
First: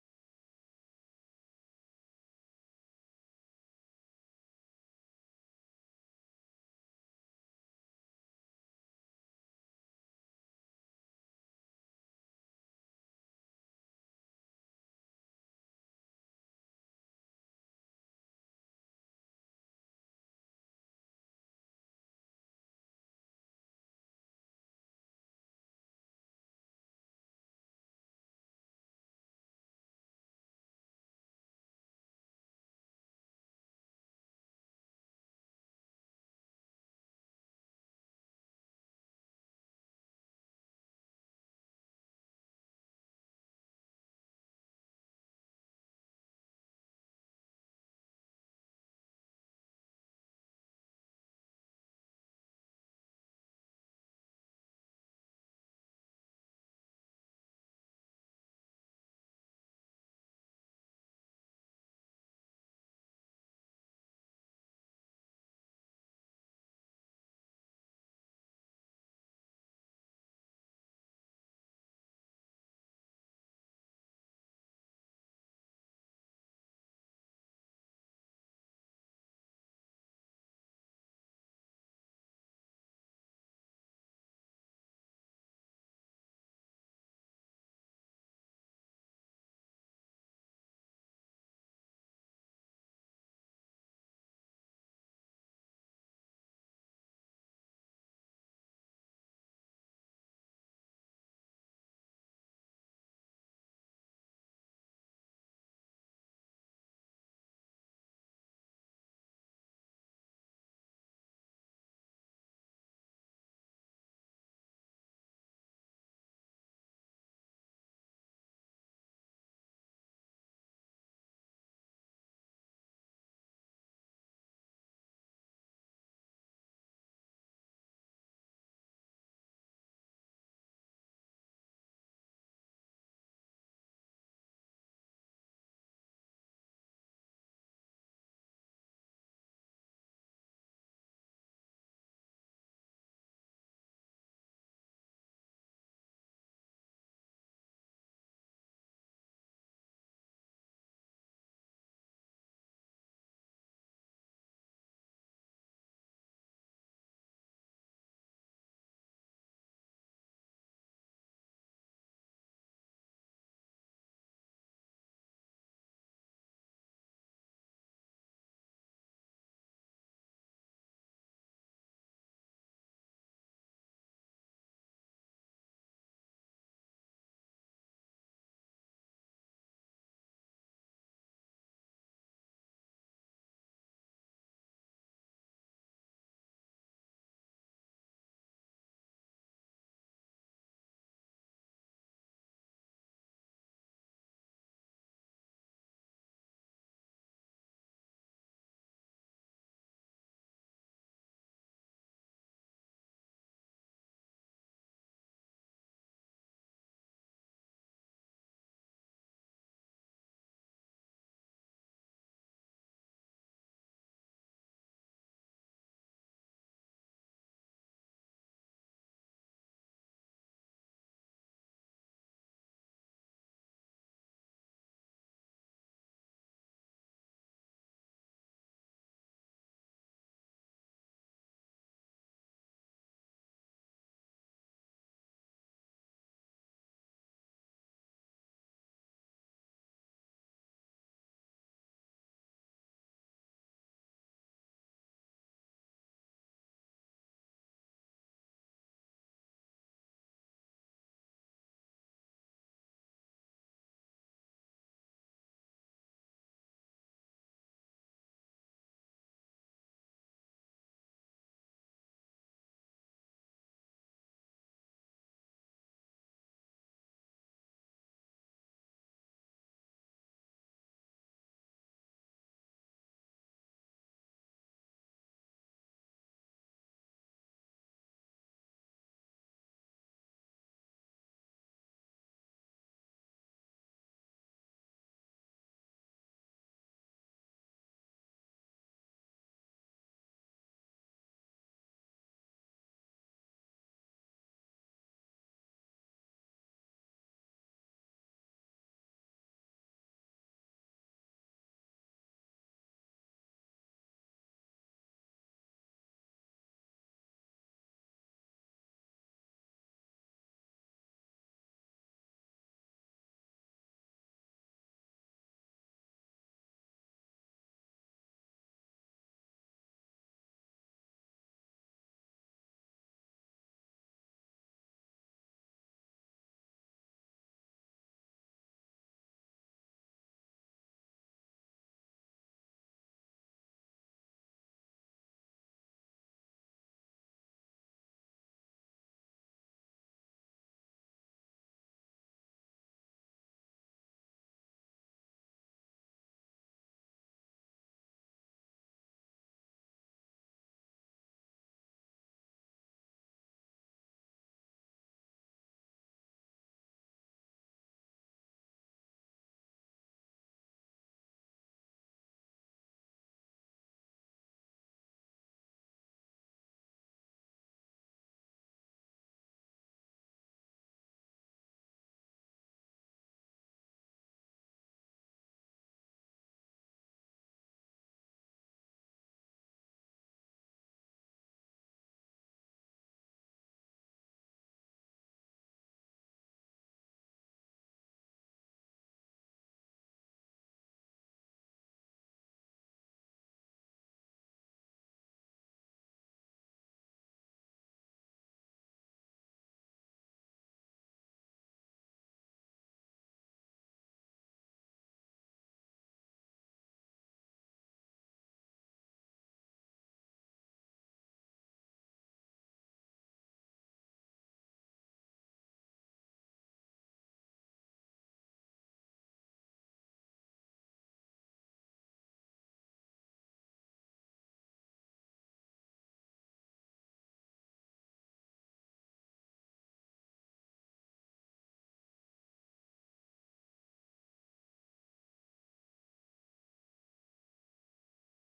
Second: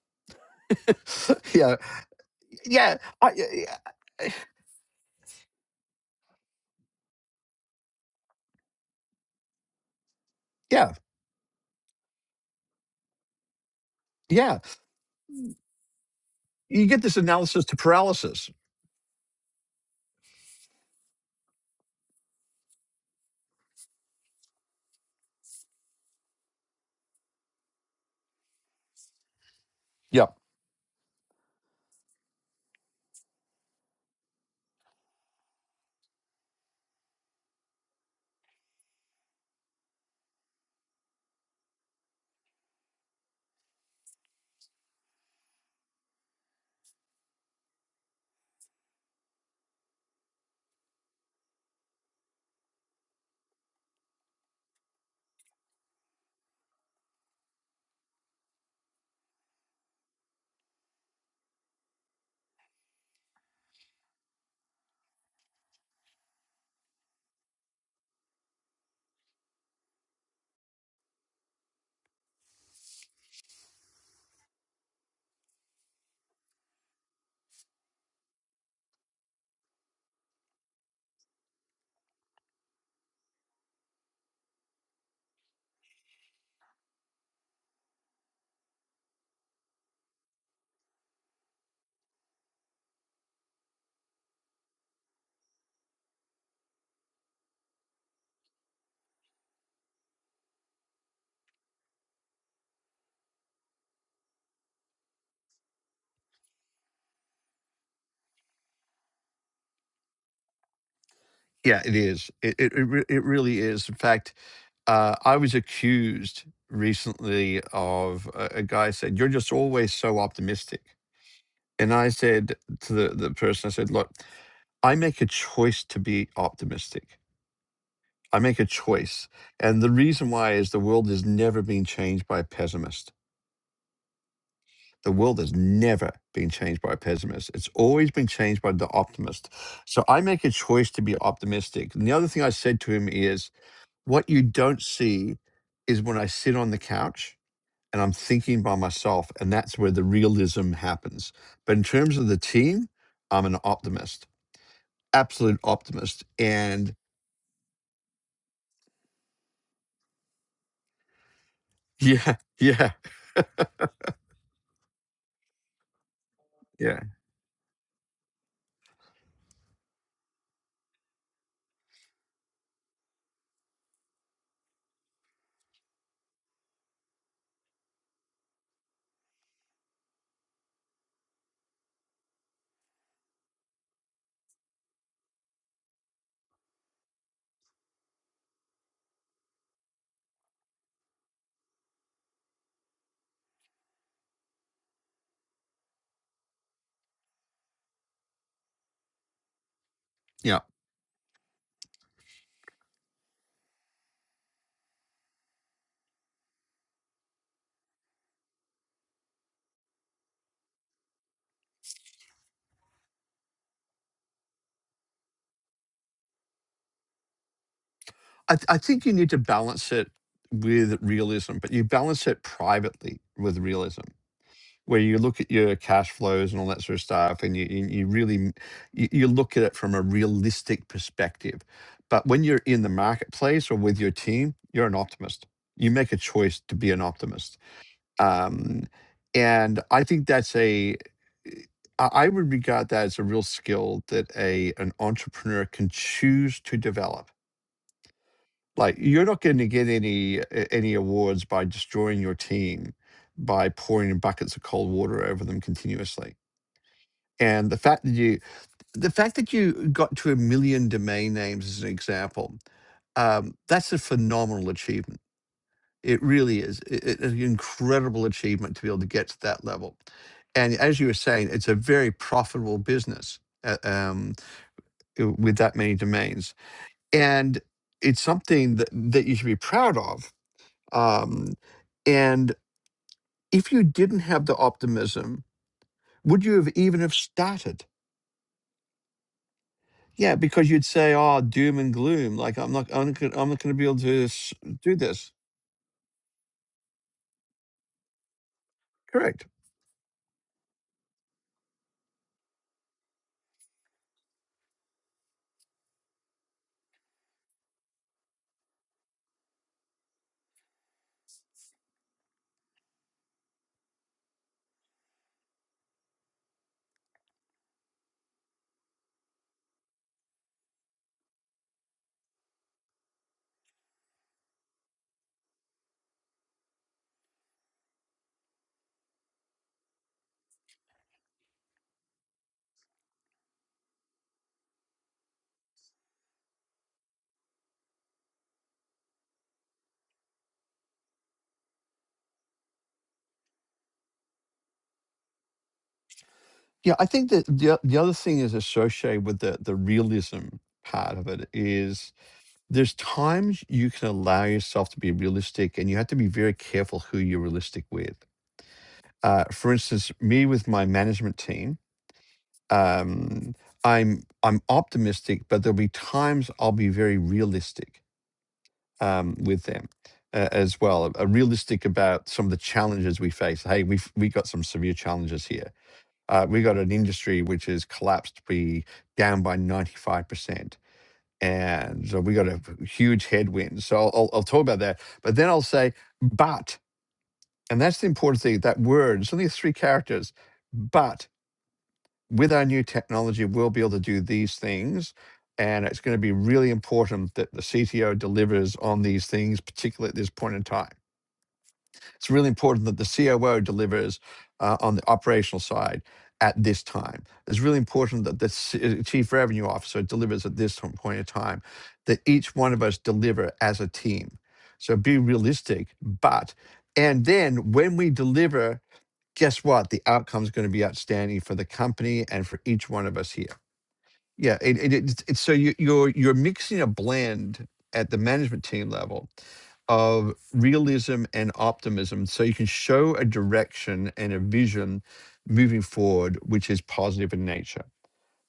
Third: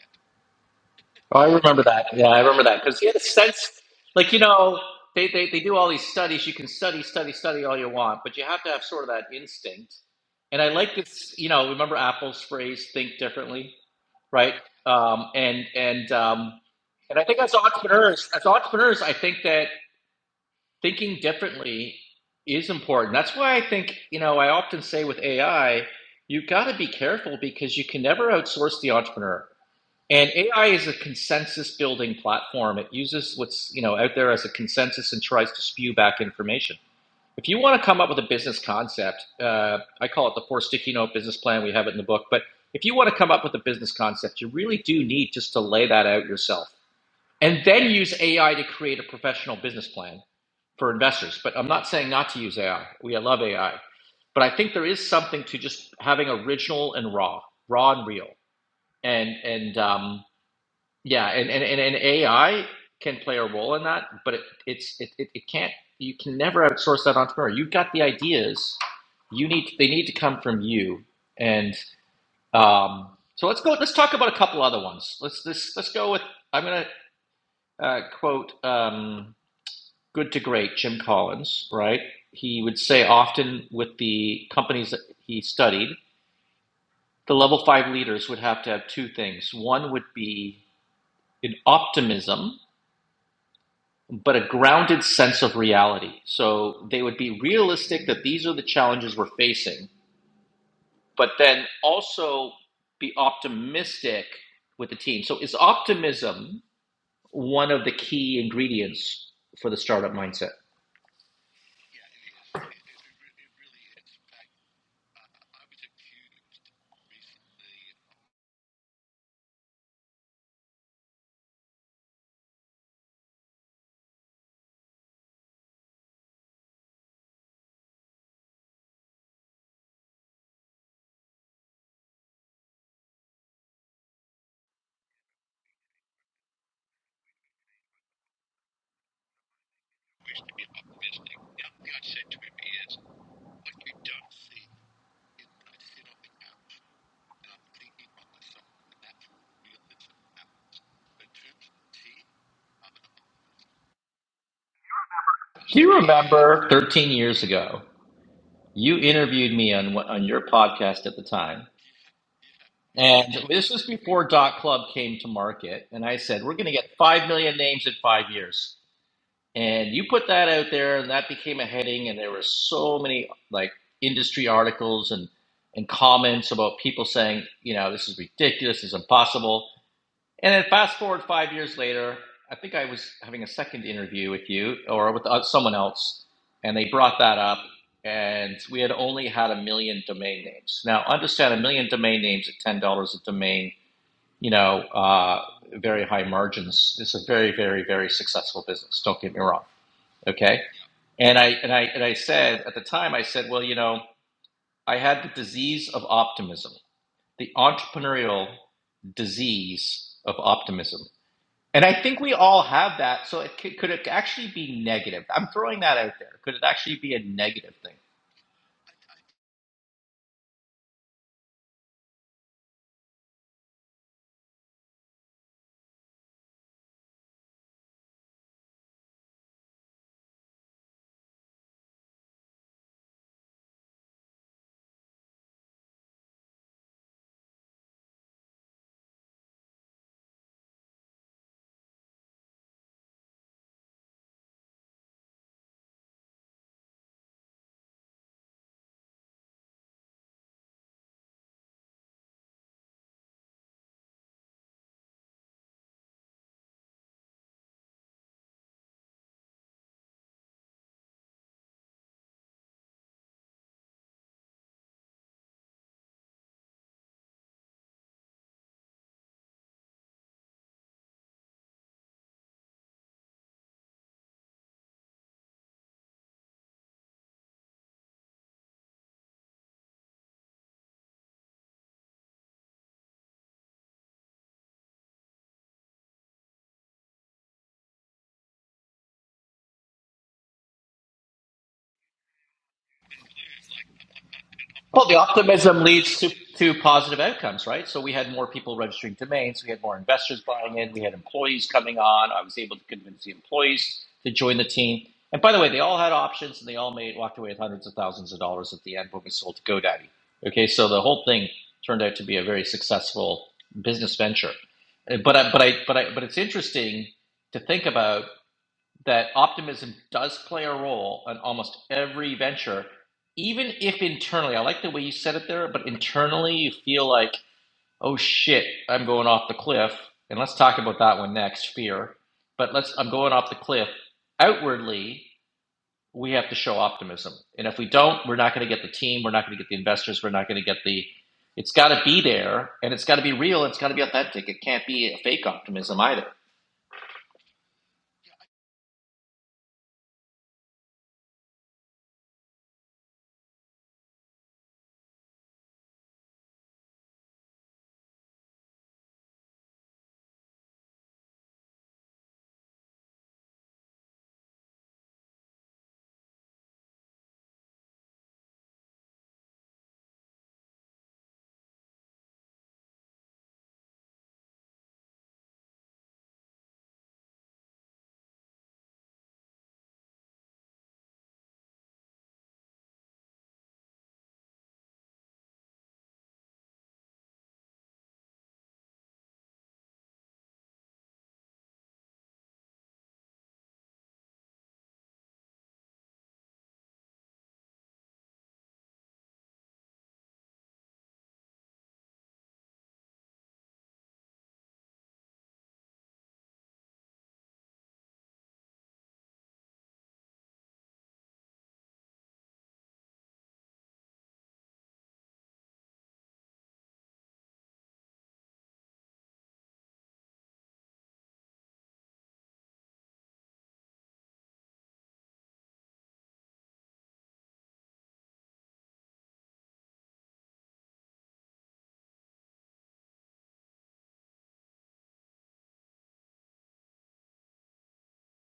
Oh, I
yeah,
remember that. Yeah, I remember that
yeah,
because he had a
I,
sense,
yeah,
like you know, they, they they do all these studies. You can study, study, study all you want, but you have to have sort of that instinct. And I
yeah,
like this. You know, remember Apple's phrase, "Think differently," right?
yeah.
Um, and and um,
You get this
and I think as
analysis to
entrepreneurs, as
paralysis.
entrepreneurs, I think that thinking differently is important. That's why I think, you know, I often say with AI, you have got to be careful because you can never outsource the entrepreneur. And
Yep.
AI is a consensus building platform. It uses what's, you know, out there as a consensus and tries to spew back information. If you want to come up with a business concept, uh, I call it the four sticky note business plan. We have it in the book. But if you want to come up with a business concept, you really do need just to lay that out yourself and then use AI to create a professional business plan for investors. But I'm not saying not to use AI. We I love AI, but I think there is something to just having original and raw, raw and real, and and um, yeah, and, and and and AI can play a role in that, but it, it's it, it it can't. You can never outsource that entrepreneur. You've got the ideas. You need they need to come from you. And um, so let's go. Let's talk about a couple other ones. Let's this let's go with. I'm gonna uh, quote. Um, good to great, Jim Collins, right? He would say often with the companies that he studied, the level five leaders would have to have two things. One would be an optimism, but a grounded sense of reality. So they would be realistic that these are the challenges we're facing, but then also be optimistic with the team. So is optimism one of the key ingredients for the startup mindset?
Yeah, it is. It it it, re- it really is. In fact, uh, I was accused recently of a, a guy said you're just always so optimistic, and I said to the the person, I said, look, I make a choice to be optimistic I make a choice. And the reason why is the world has never been changed by a pessimist. The world has never been changed by a pessimist. It's always been changed by the optimist. So I make a choice to be optimistic. And the other thing I said to him is what you don't see is when I sit on the couch and I'm thinking by myself, and that's where the realism happens. But in terms of the team, I'm an optimist, absolute
Do you
optimist.
remember
And
13 years ago you interviewed me on on your podcast at the time,
yeah, yeah,
and this was before Dot Club came to market. And I said we're going to get
yeah.
five million names in five years, and you put that out there, and that became a heading. And there were so many like industry articles and and comments about people saying, you know, this is ridiculous, this is impossible. And then fast forward five years later, I think I was having a second interview with you or with uh, someone else, and they brought that up. And we had only had a million domain names. Now, understand a million domain names at ten dollars a domain. You know, uh, very high margins. It's a very, very, very successful business. Don't get me wrong.
Yeah.
Okay. And I and I and I said at the time, I said, well, you know, I had the disease of optimism, the entrepreneurial disease of optimism and I think we all have that. So it could, could it actually be negative? I'm throwing that out there. Could it actually be a negative thing?
I, th- I think you need to balance it with realism, but you balance it privately with realism, where you look at your cash flows and all that sort of stuff, and you you you really m- you, you look at it from a realistic perspective. But when you're in the marketplace or with your team, you're an optimist. You make a choice to be an optimist, um, and I think that's a I I would regard that as a real skill that a an entrepreneur can choose to develop like you're not going to get any any awards by destroying your team by pouring buckets of cold water over them continuously and the fact that you the fact that you got to a million domain names as an example um, that's a phenomenal achievement it really is I- I- an incredible achievement to be able to get to that level and as you were saying it's a very profitable business uh, um, uh, with that many domains and it's something that, that you should be proud of um, and if you didn't have the optimism, would you have even have started? Yeah, because you'd say, "Oh, doom and gloom. Like I'm not, I'm not, gonna- I'm not going to be able to s- do
Well, the
this."
optimism leads to, to positive outcomes, right? So we had more people registering
Correct.
domains. We had more investors buying in. We had employees coming on. I was able to convince the employees to join the team. And by the way, they all had options and they all made walked away with hundreds of thousands of dollars at the end when we sold to GoDaddy. Okay, so the whole thing turned out to be a very successful business venture. Uh, But I, but I, but I, but it's interesting to think about that optimism does play a role in almost every venture, even if internally, I like the way you said it there, but internally you feel like, oh shit, I'm going off the cliff. And let's talk about that one next, fear. But let's, I'm going off the cliff. Outwardly, we have to show optimism. And if we don't, we're not going to get the team, we're not going to get the investors, we're not going to get the, it's got to be there and it's got to be real, it's got to be authentic. It can't be a fake optimism either.
Yeah, I think that the o- the other thing is associated with the the realism part of it is there's times you can allow yourself to be realistic, and you have to be very careful who you're realistic with. Uh, for instance, me with my management team, um, I'm I'm optimistic, but there'll be times I'll be very realistic um, with them uh, as well. Uh, realistic about some of the challenges we face. Hey, we've we got some severe challenges here. Uh, we got an industry which has collapsed, be down by ninety five percent, and so we got a huge headwind. So I'll, I'll I'll talk about that, but then I'll say, but, and that's the important thing. That word, it's only three characters, but with our new technology, we'll be able to do these things. And it's going to be really important that the CTO delivers on these things, particularly at this point in time. It's really important that the COO delivers uh, on the operational side at this time. It's really important that the C- uh, chief revenue officer delivers at this point in time, that each one of us deliver as a team. So be realistic. But, and then when we deliver guess what? The outcome's going to be outstanding for the company and for each one of us here. Yeah, it, it, it's it's- so you, you're you're mixing a blend at the management team level of realism and optimism, so you can show a direction and a vision moving forward, which is positive in nature.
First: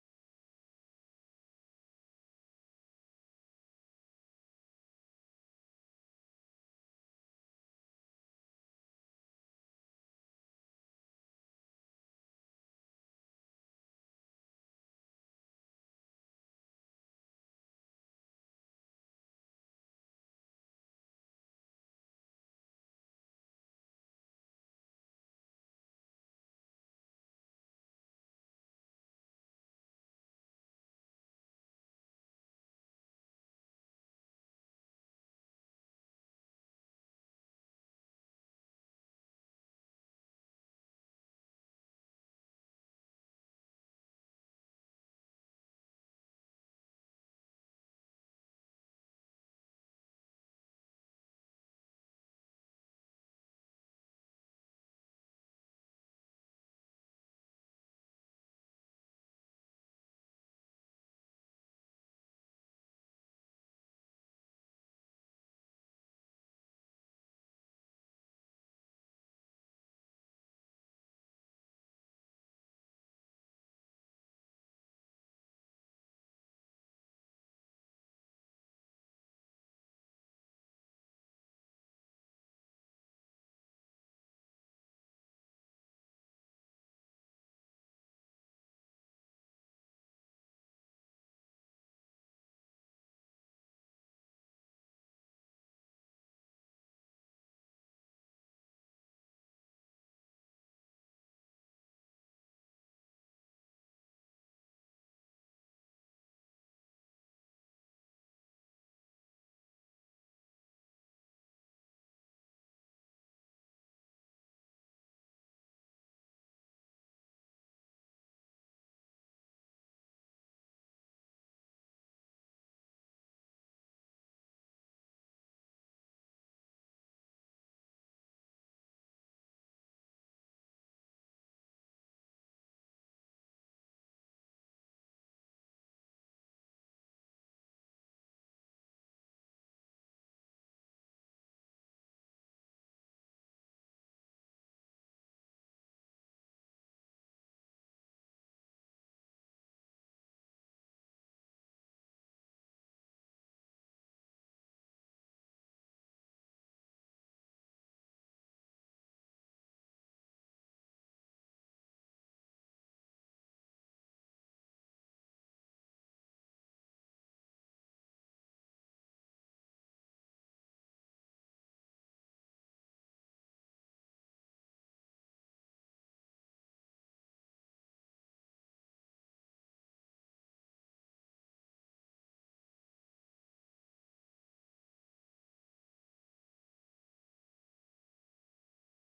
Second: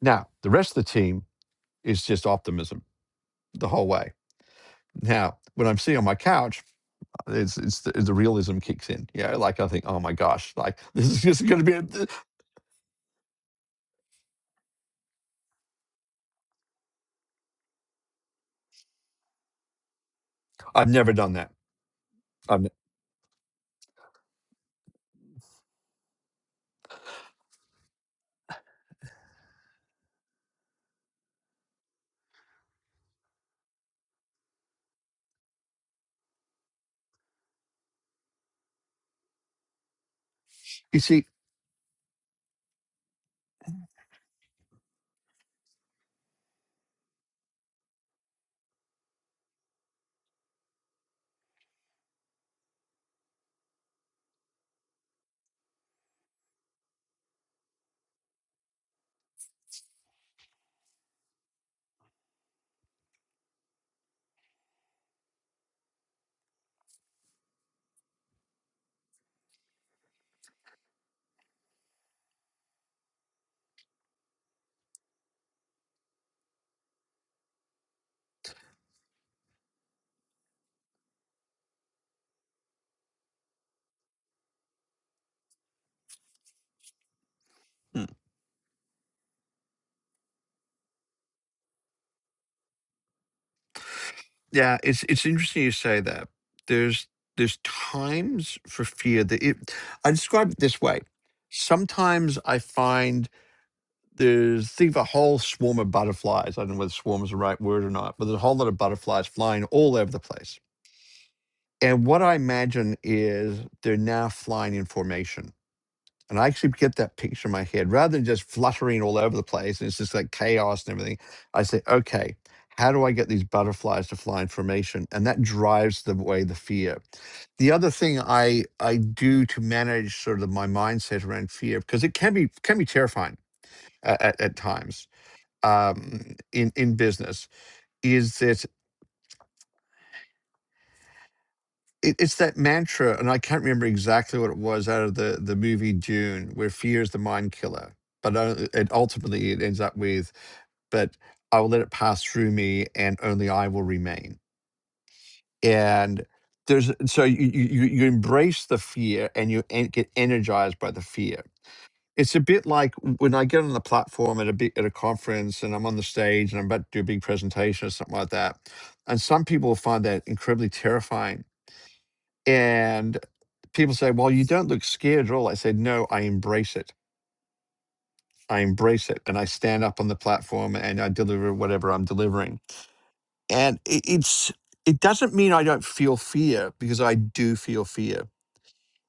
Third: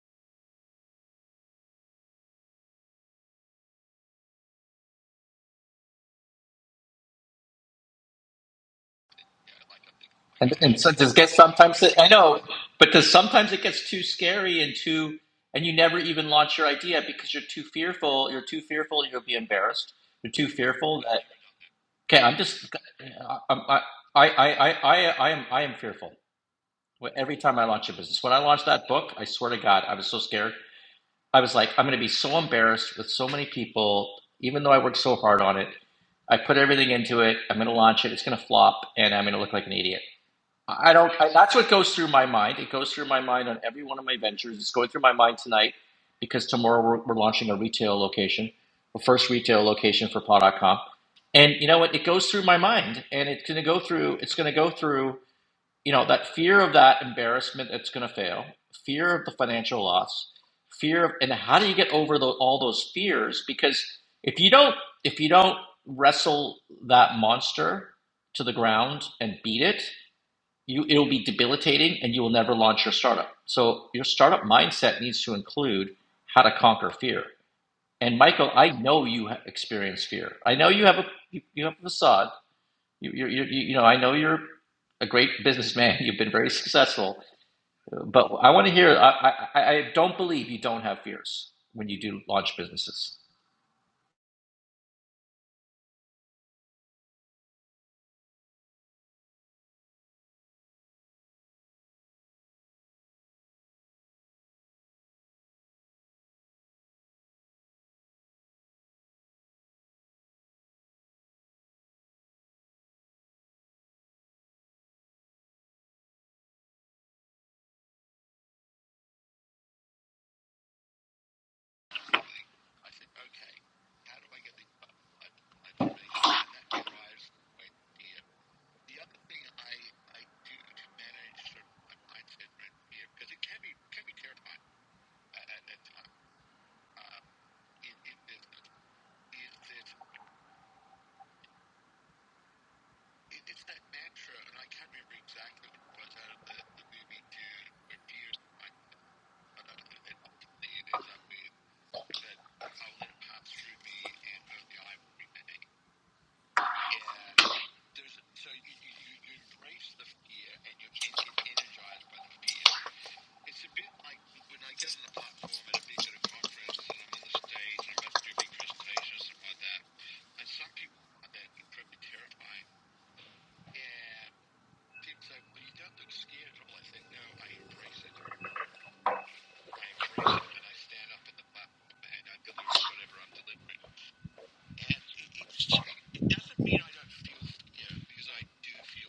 Now, the rest of the team is just optimism the whole way. Now, when I'm sitting on my couch, it's it's the, the realism kicks in. Yeah, like I think, oh my gosh,
And,
like
and so
this
does
is
get
just going to be.
sometimes it,
a-
I know, but does sometimes it gets too scary and too, and you never even launch your idea because you're too fearful. You're too fearful. You'll be embarrassed. You're too
I've
fearful
never
that
done that.
okay, I'm
I'm
just, I'm, I, I, I, I, I am, I am fearful every time I launch a business. When I launched that book, I swear to God, I was so scared. I was like, I'm going to be so embarrassed with so many people, even though I worked so hard on it. I put everything into it. I'm going to launch it. It's going to flop, and I'm going to look like an idiot I
You
don't.
see,
I, that's what goes through my mind. It goes through my mind on every one of my ventures. It's going through my mind tonight because tomorrow we're, we're launching a retail location, the first retail location for Paw.com. And you know what? It goes through my mind, and it's going to go through. It's going to go through. You know that fear of that embarrassment that's going to fail, fear of the financial loss, fear of, and how do you get over tho- all those fears? Because if you don't, if you don't wrestle that monster to the ground and beat it you it'll be debilitating and you will never launch your startup. So your startup mindset needs to include how to conquer fear. And Michael, I know you experience fear. I know you have a you, have a facade. You you you you know I know you're a great businessman. You've been very successful.
Mm.
But I want to hear. I I I don't believe you don't have fears when you do launch businesses.
Yeah, it's it's interesting you say that. There's there's times for fear that it. I describe it this way. Sometimes I find there's think of a whole swarm of butterflies. I don't know whether swarm is the right word or not, but there's a whole lot of butterflies flying all over the place. And what I imagine is they're now flying in formation And I actually get that picture in my head rather than just fluttering all over the place and it's just like chaos and everything. I say, okay, how do I get these butterflies to fly in formation? And that drives the way the fear. The other thing I I do to manage sort of my mindset around fear because it can be can be terrifying uh, at, at times um, in in business is that. it, it's that mantra, and I can't remember exactly what it was out of the the movie Dune, where fear is the mind killer, but uh, it ultimately it ends up with, but I will let it pass through me, and only I will remain. And there's so you you, you you embrace the fear, and you en- get energized by the fear. It's a bit like when I get on the platform at a big, at a conference, and I'm on the stage, and I'm about to do a big presentation or something like that. And some people find that incredibly terrifying and people say, Well, you don't look scared at all. I say, No, I embrace it. I embrace it. And I stand up on the platform and I deliver whatever I'm delivering. And it, it's, it doesn't mean I don't feel fear because I do feel fear,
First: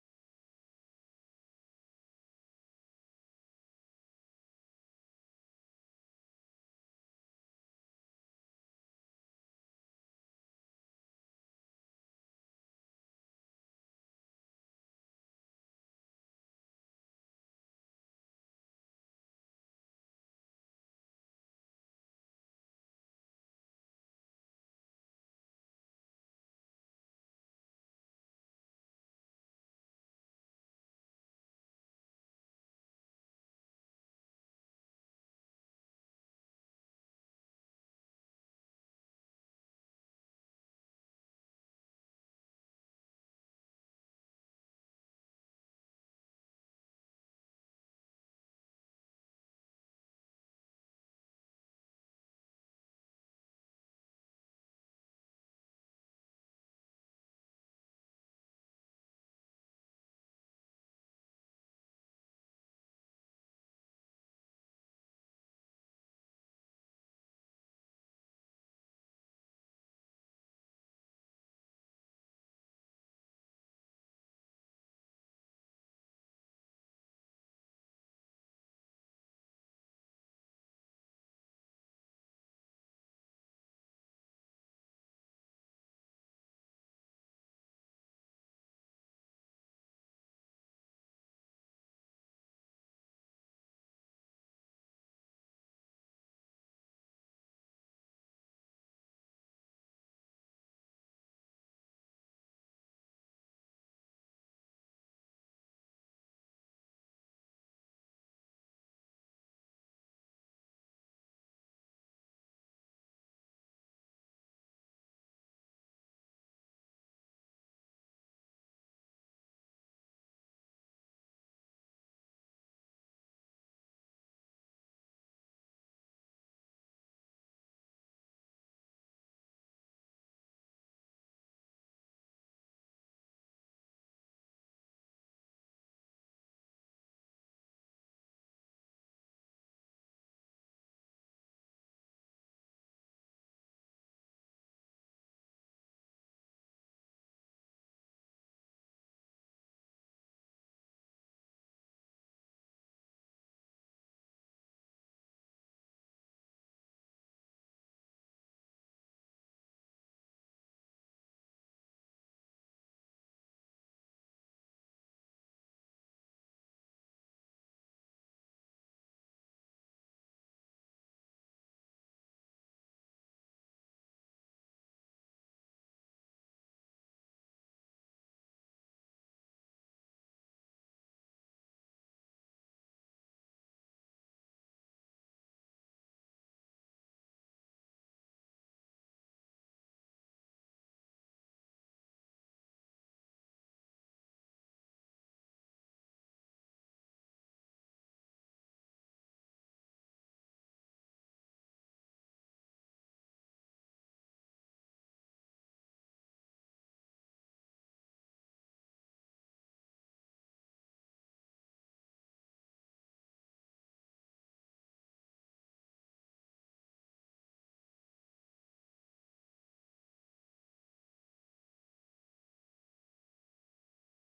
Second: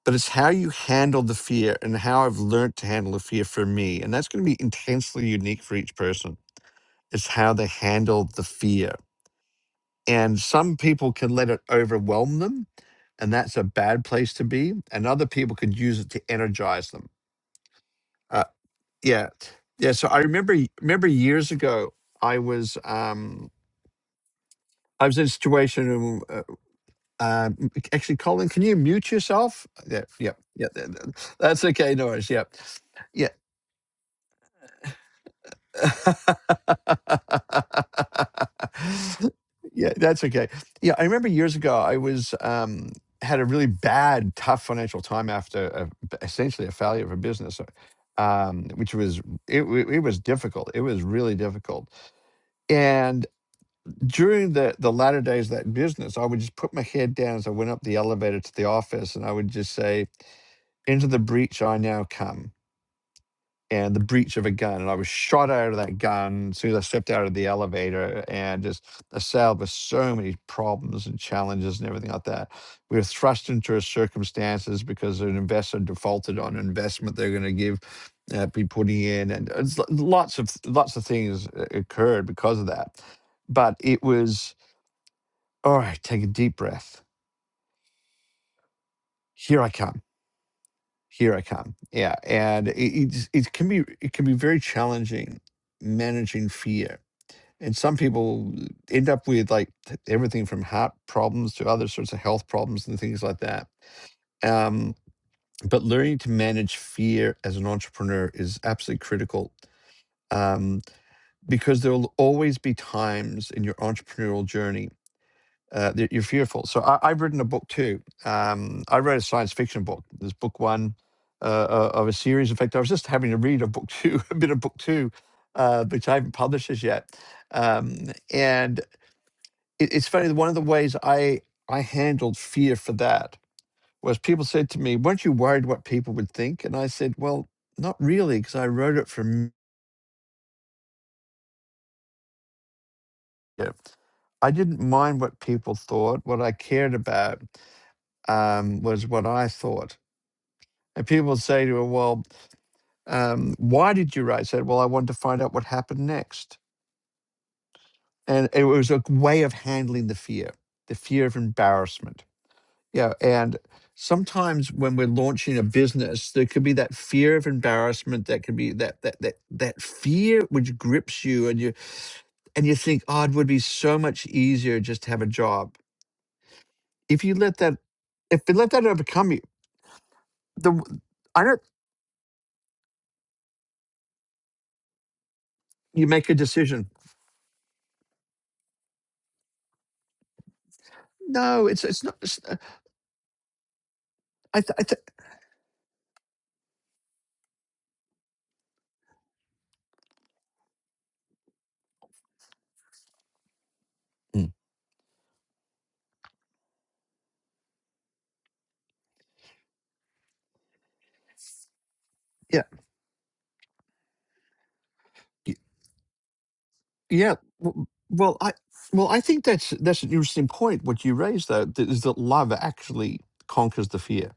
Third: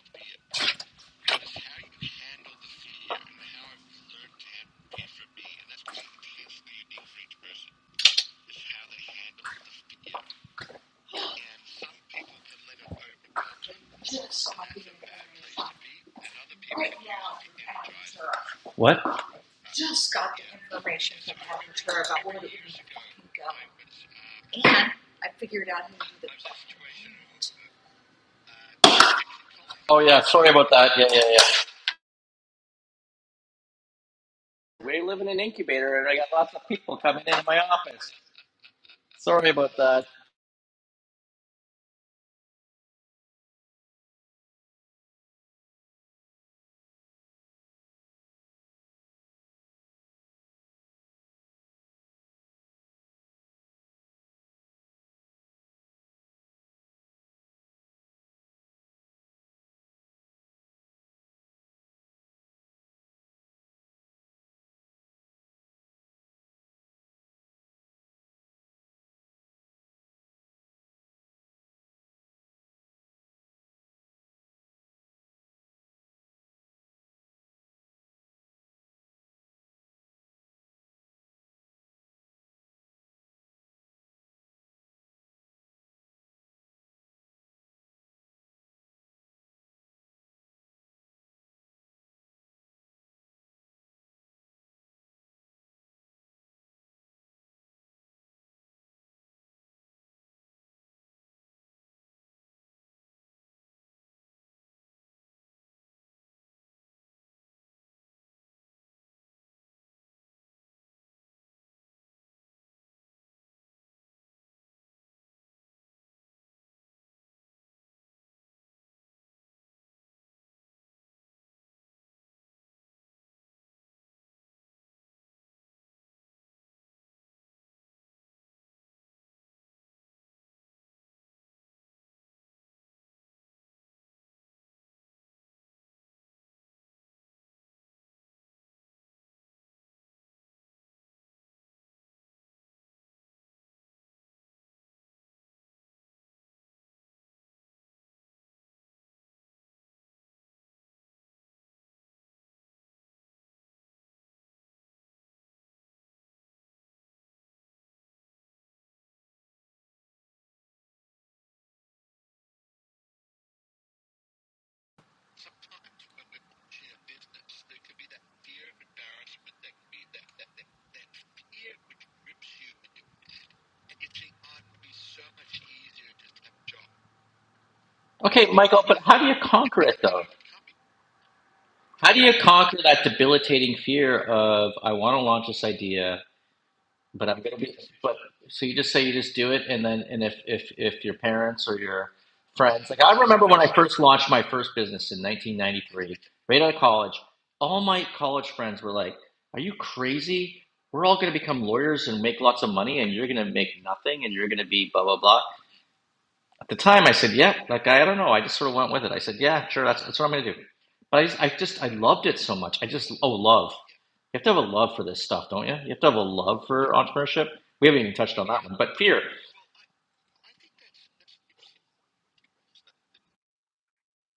but it's how you handle the fear and how I've learned to handle the fear for me. And that's going to be intensely unique for each person. It's how they handle the fear And some people can let it overwhelm them, and that's a bad place to be. And other people could use it to energize them. Uh,
What?
yeah, yeah. So I remember remember years ago, I was um, I was in a situation. in, Uh, uh, actually, Colin, can you mute yourself?
Oh
Yeah,
yeah,
yeah,
sorry
yeah.
about
th-
that. Yeah
th-
yeah yeah.
That's okay, Norris. Yeah, yeah.
We live in an incubator, and I got lots of people coming into my office. Sorry about
yeah,
that.
that's okay. Yeah, I remember years ago I was um, had a really bad, tough financial time after a, essentially a failure of a business, uh, um, which was it, wa- it was difficult. It was really difficult. And during the the latter days of that business, I would just put my head down as I went up the elevator to the office, and I would just say, "Into the breach I now come." and the breech of a gun. And I was shot out of that gun as soon as I stepped out of the elevator. And just assailed with so many problems and challenges and everything like that. We were thrust into circumstances because an investor defaulted on an investment they're going to give, uh, be putting in, and it's lo- lots of lots of things uh, occurred because of that. But it was all right. Take a deep breath. Here I come. Here I come. Yeah, and it, it, it can be it can be very challenging managing fear and some people end up with like th- everything from heart problems to other sorts of health problems and things like that. Um, but learning to manage fear as an entrepreneur is absolutely critical um, because there will always be times in your entrepreneurial journey uh, that you're fearful. So I, I've written a book too. Um, I wrote a science fiction book. There's book one uh, uh, of a series. In fact, I was just having to read a book two, a bit of book two, uh, which I haven't published as yet um, and it, it's funny. One of the ways I I handled fear for that was people said to me, "Weren't you worried what people would think?" And I said, "Well, not really, because I wrote it from here. I didn't mind what people thought. What I cared about um, was what I thought." And people would say to me, "Well, um, why did you write?" I said, "Well, I wanted to find out what happened next." And it was a way of handling the fear, the fear of embarrassment Yeah, and sometimes when we're launching a business, there could be that fear of embarrassment. That could be that that that that fear which grips you, and you and you think, oh, it would be so much easier just to have a job. If you let that, if
Okay,
you let
Michael,
that
but how do
overcome
you
you,
conquer it though?
the I don't.
How do you conquer that debilitating fear of I want to launch this
You
idea,
make a decision.
but I'm going to be but so you just say you just do it and then and if if if your
No,
parents or
it's it's
your
not. It's, uh,
friends like I remember when I first launched my
I
first
th- I th-
business in 1993, right out of college, all my college friends were like, "Are you crazy? We're all going to become lawyers and make lots of money and you're going to make nothing and you're
Mm.
going to be blah blah blah." At the time, I said, yeah, like, I, I don't know. I just sort of went with it. I said, yeah, sure, that's, that's what I'm going to do. But I just, I just, I loved it so
yeah
much. I just, oh, love. You have to have a love for this stuff,
y-
don't you? You have to have a love for
yeah.
entrepreneurship.
w-
We haven't even
Well,
touched on
I
that one, but
well I
fear.
think that's that's an interesting point. What you raised though th- is that love actually conquers the fear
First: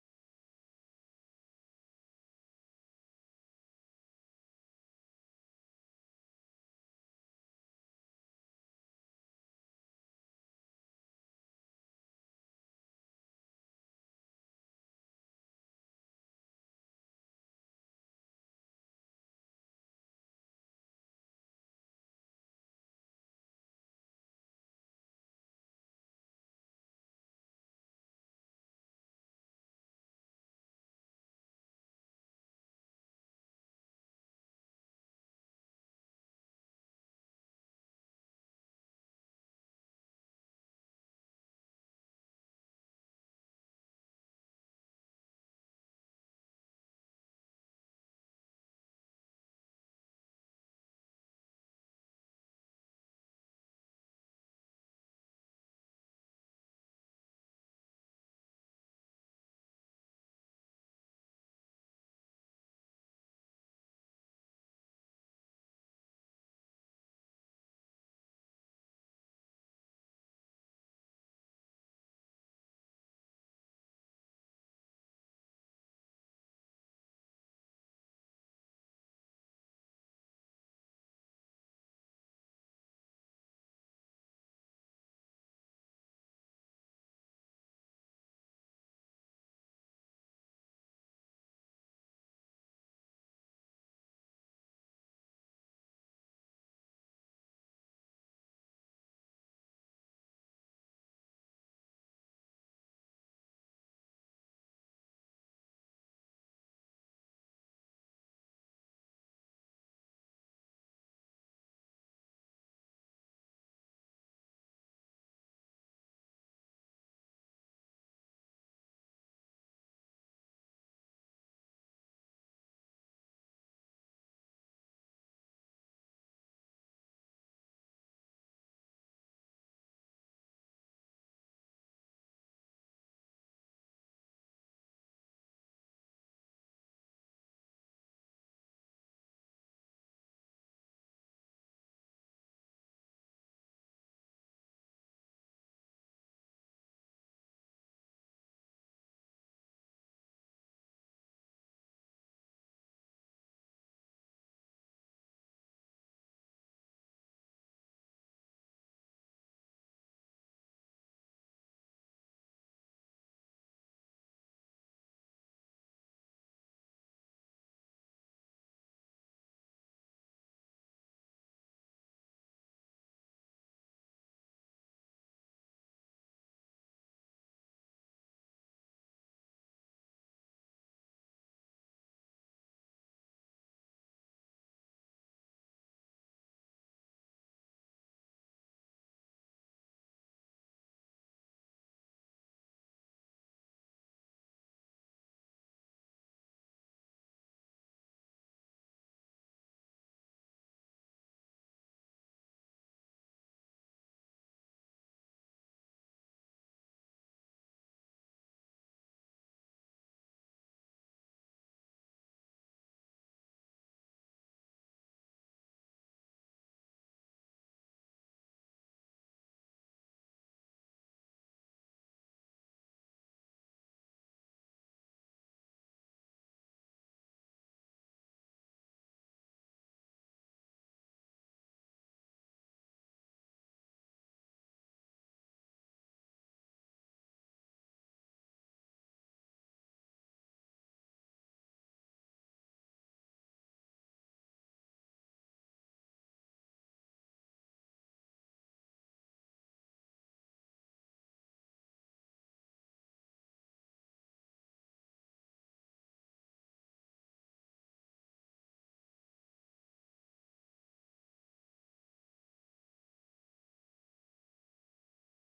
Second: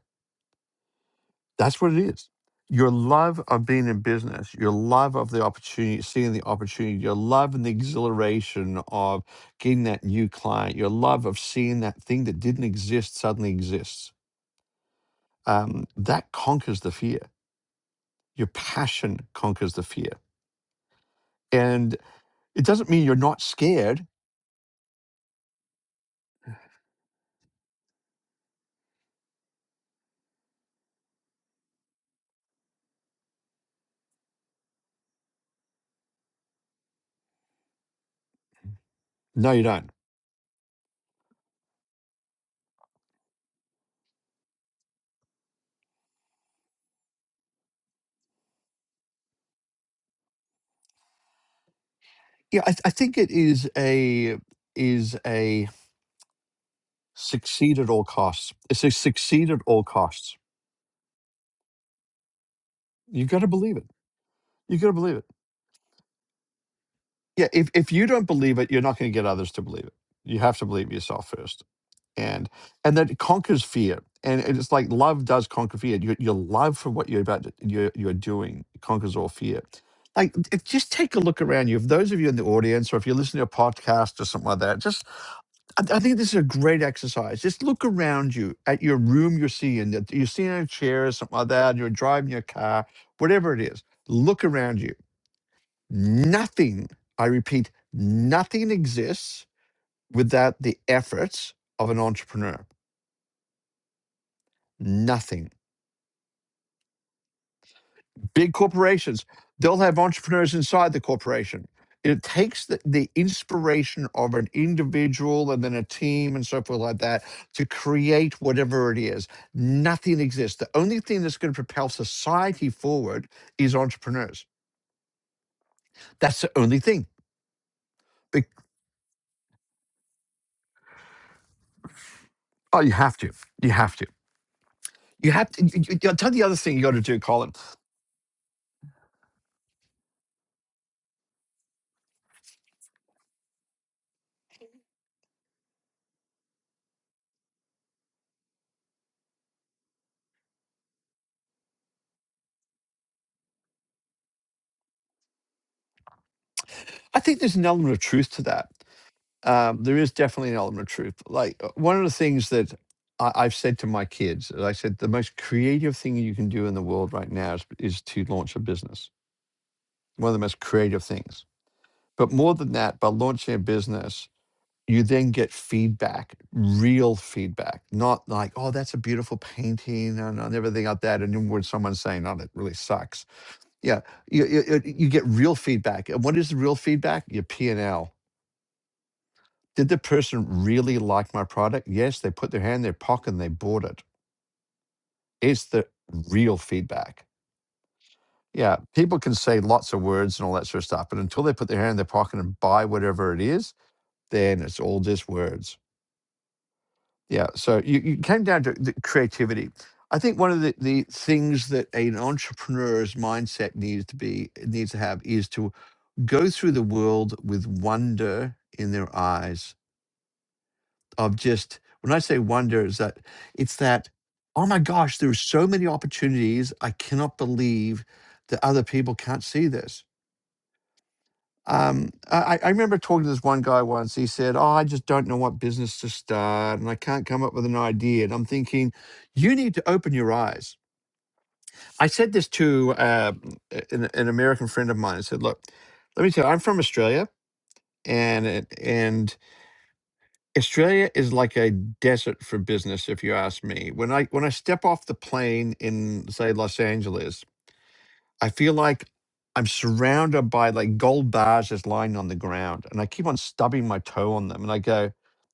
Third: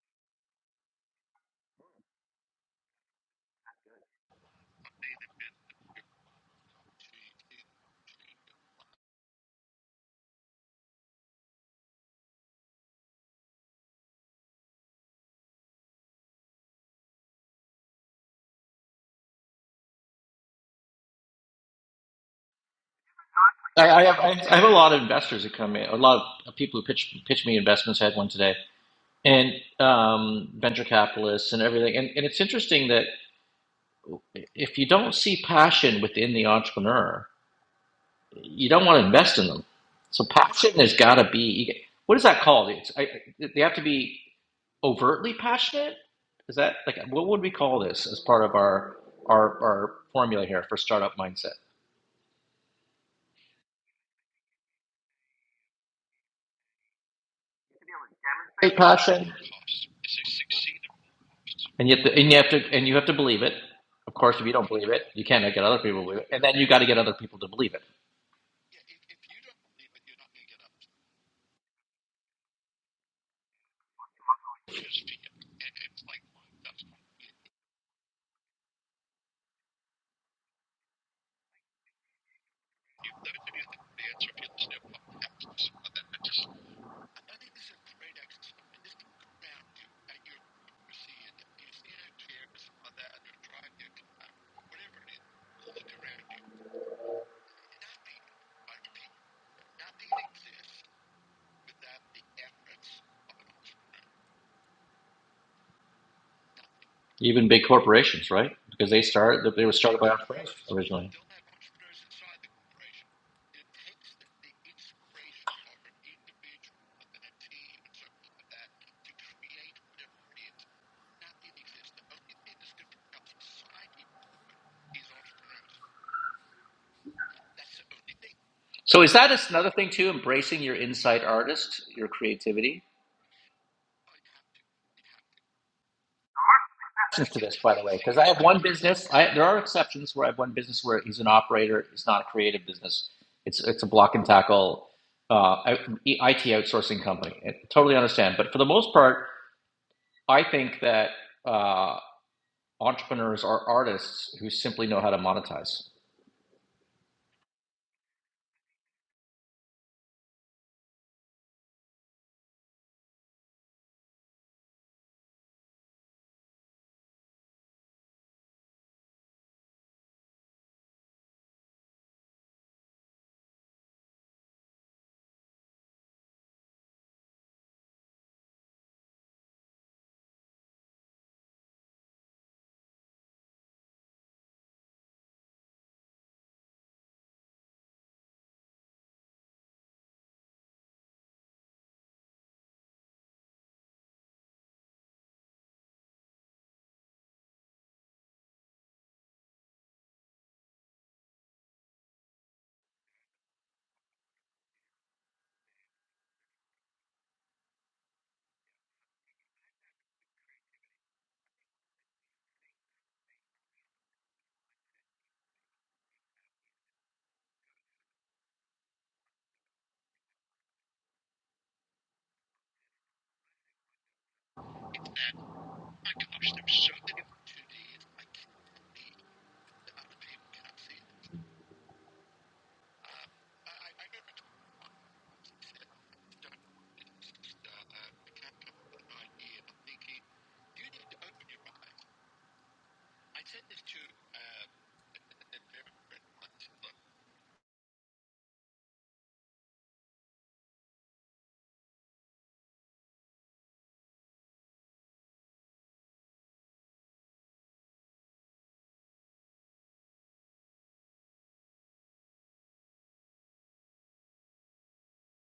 That's what it is. Your love of being in business, your love of the opportunity, seeing the opportunity, your love and the exhilaration of getting that new client, your love of seeing that thing that didn't exist suddenly exists. Um, that conquers the fear. Your passion conquers the fear. And it doesn't mean you're not
I, I
scared.
have, I, have a lot of investors that come in, a lot of people who pitch, pitch me investments. I had one today, and um, venture capitalists and everything. And, and it's interesting that if you don't see passion within the entrepreneur, you don't want to invest in
No, you
them.
don't.
So passion has got to be what is that called? It's, I, they have to be overtly passionate. Is that like what would we call this as part of our our, our formula here for startup mindset?
Yeah, I, I think it is a is a succeed at all costs.
Great
It's a
passion,
succeed at all costs.
and you have to and you have to and you have to
You got
believe
to
it.
believe it.
Of course, if you don't
You got
believe
to
it,
believe it
you can't get other people to believe it, and then you got to get other people
yeah
to
if,
believe it.
if you don't believe it you're not going to get others to believe it you have to believe yourself first and and that conquers fear and it's like love does conquer fear your, your love for what you're about to, you're, you're doing conquers all fear like it, just take a look around you if those of you in the audience or if you're listening to a podcast or something like that just I, I think this is a great exercise just look around you at your room you're seeing that you're sitting in a chair or something like that and you're driving your car whatever it is look around you Nothing, I repeat, nothing exists without the efforts of an entrepreneur. Nothing.
Even big corporations,
Big
right? Because they
corporations,
start they were
they'll have
started by
entrepreneurs
entrepreneurs
inside the
originally.
corporation. It takes the, the inspiration of an individual and then a team and so forth like that to create whatever it is. Nothing exists. The only thing that's going to propel society forward is entrepreneurs. That's the only thing. Be-
So is that just another thing too? Embracing your inside artist, your creativity.
Oh, you have to. You have to. You have to. You, you, I'll tell you the other thing you got to do,
to
Colin.
this, by the way, because I have one business. I, there are exceptions where I have one business where he's an operator. It's not a creative business. It's it's a block and tackle uh, IT outsourcing company. I totally understand. But for the most part, I think that uh, entrepreneurs are artists who simply know how to monetize.
I think there's an element of truth to that. Um, there is definitely an element of truth. Like uh, one of the things that I, I've said to my kids, is I said the most creative thing you can do in the world right now is, is to launch a business. One of the most creative things. But more than that, by launching a business, you then get feedback, real feedback, not like, oh, that's a beautiful painting and, and everything like that. And then when someone's saying, oh, that really sucks. Yeah, you, you, you you get real feedback. And what is the real feedback? Your P&L Did the person really like my product? Yes, they put their hand in their pocket and they bought it. It's the real feedback. Yeah, people can say lots of words and all that sort of stuff, but until they put their hand in their pocket and buy whatever it is, then it's all just words. Yeah, so you, you came down to the creativity. I think one of the, the things that an entrepreneur's mindset needs to be needs to have is to go through the world with wonder in their eyes of just when I say wonder is that it's that oh my gosh, there's so many opportunities. I cannot believe that other people can't see this. Um, I, I remember talking to this one guy once. He said, "Oh, I just don't know what business to start, and I can't come up with an idea." And I'm thinking, you need to open your eyes. I said this to uh, an, an American friend of mine. I said, "Look, let me tell you, I'm from Australia, and and Australia is like a desert for business, if you ask me. When I when I step off the plane in say Los Angeles, I feel like I'm surrounded by like gold bars just lying on the ground, and I keep on stubbing my toe on them, and I go,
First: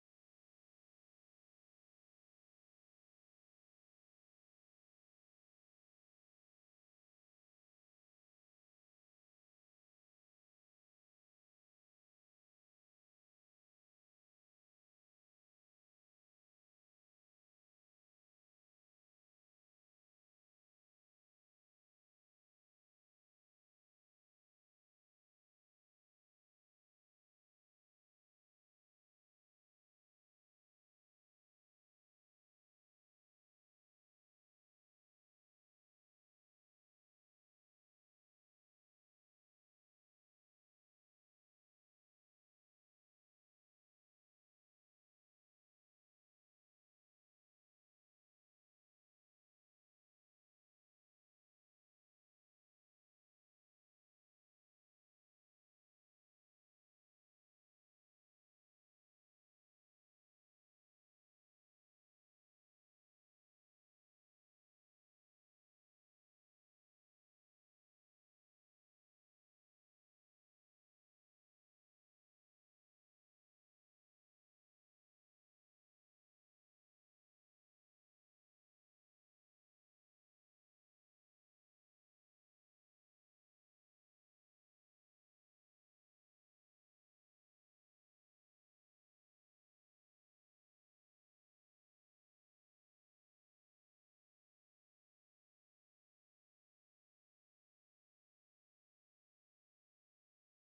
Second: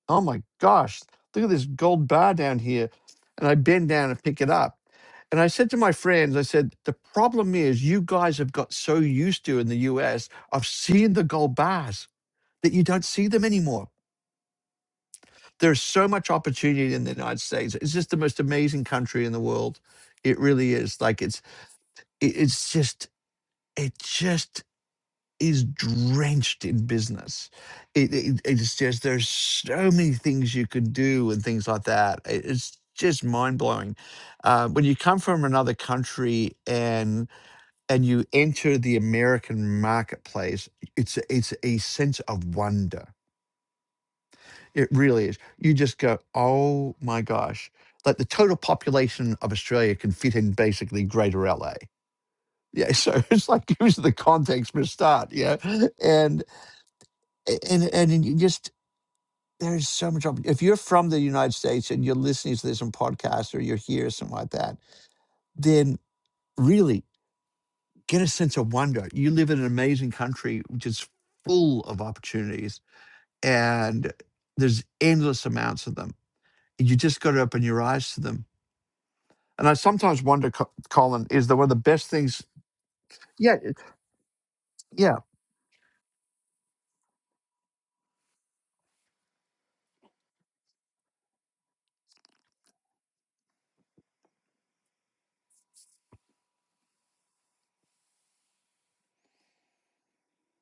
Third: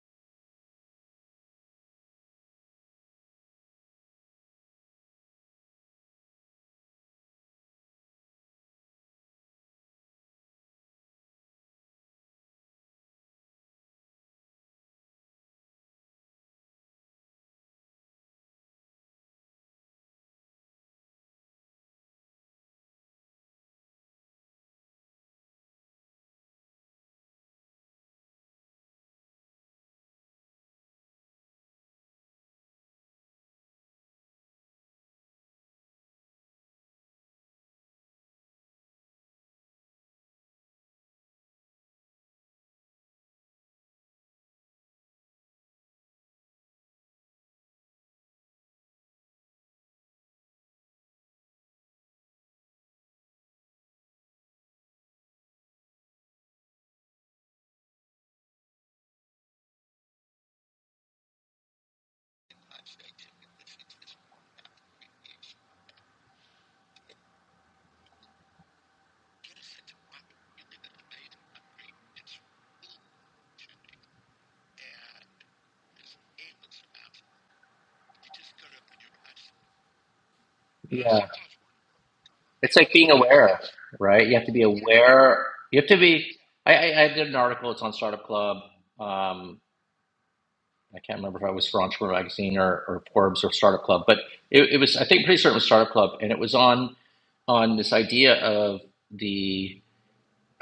"Oh my gosh, look at this gold bar down here," and I bend down and pick it up. And I said to my friends, I said, the problem is you guys have got so used to in the US of seeing the gold bars that you don't see them anymore there's so much opportunity in the United States. It's just the most amazing country in the world. It really is. Like it's it's just it just is drenched in business. It, it it's just there's so many things you could do and things like that. It- it's just mind blowing. Uh, when you come from another country and and you enter the American marketplace, it's it's a sense of wonder It really is. You just go, oh my gosh. Like the total population of Australia can fit in basically greater LA. Yeah. So it's like using the context for a start. Yeah. And and and you just there's so much opp- if you're from the United States and you're listening to this on podcast or you're here or something like that, then really get a sense of wonder. You live in an amazing country which is full of opportunities and there's endless amounts of them. You just got to open your eyes to them And I sometimes wonder, Co- Colin,
Yeah,
is that one of the best things?
it's like being
Yeah,
aware,
it-
right? You have to be
yeah,
aware. You have to be. I, I, I did an article. It's on Startup Club. Um, I can't remember if I was for Entrepreneur Magazine or, or Forbes or Startup Club, but it, it was, I think, pretty certain it was Startup Club. And it was on, on this idea of the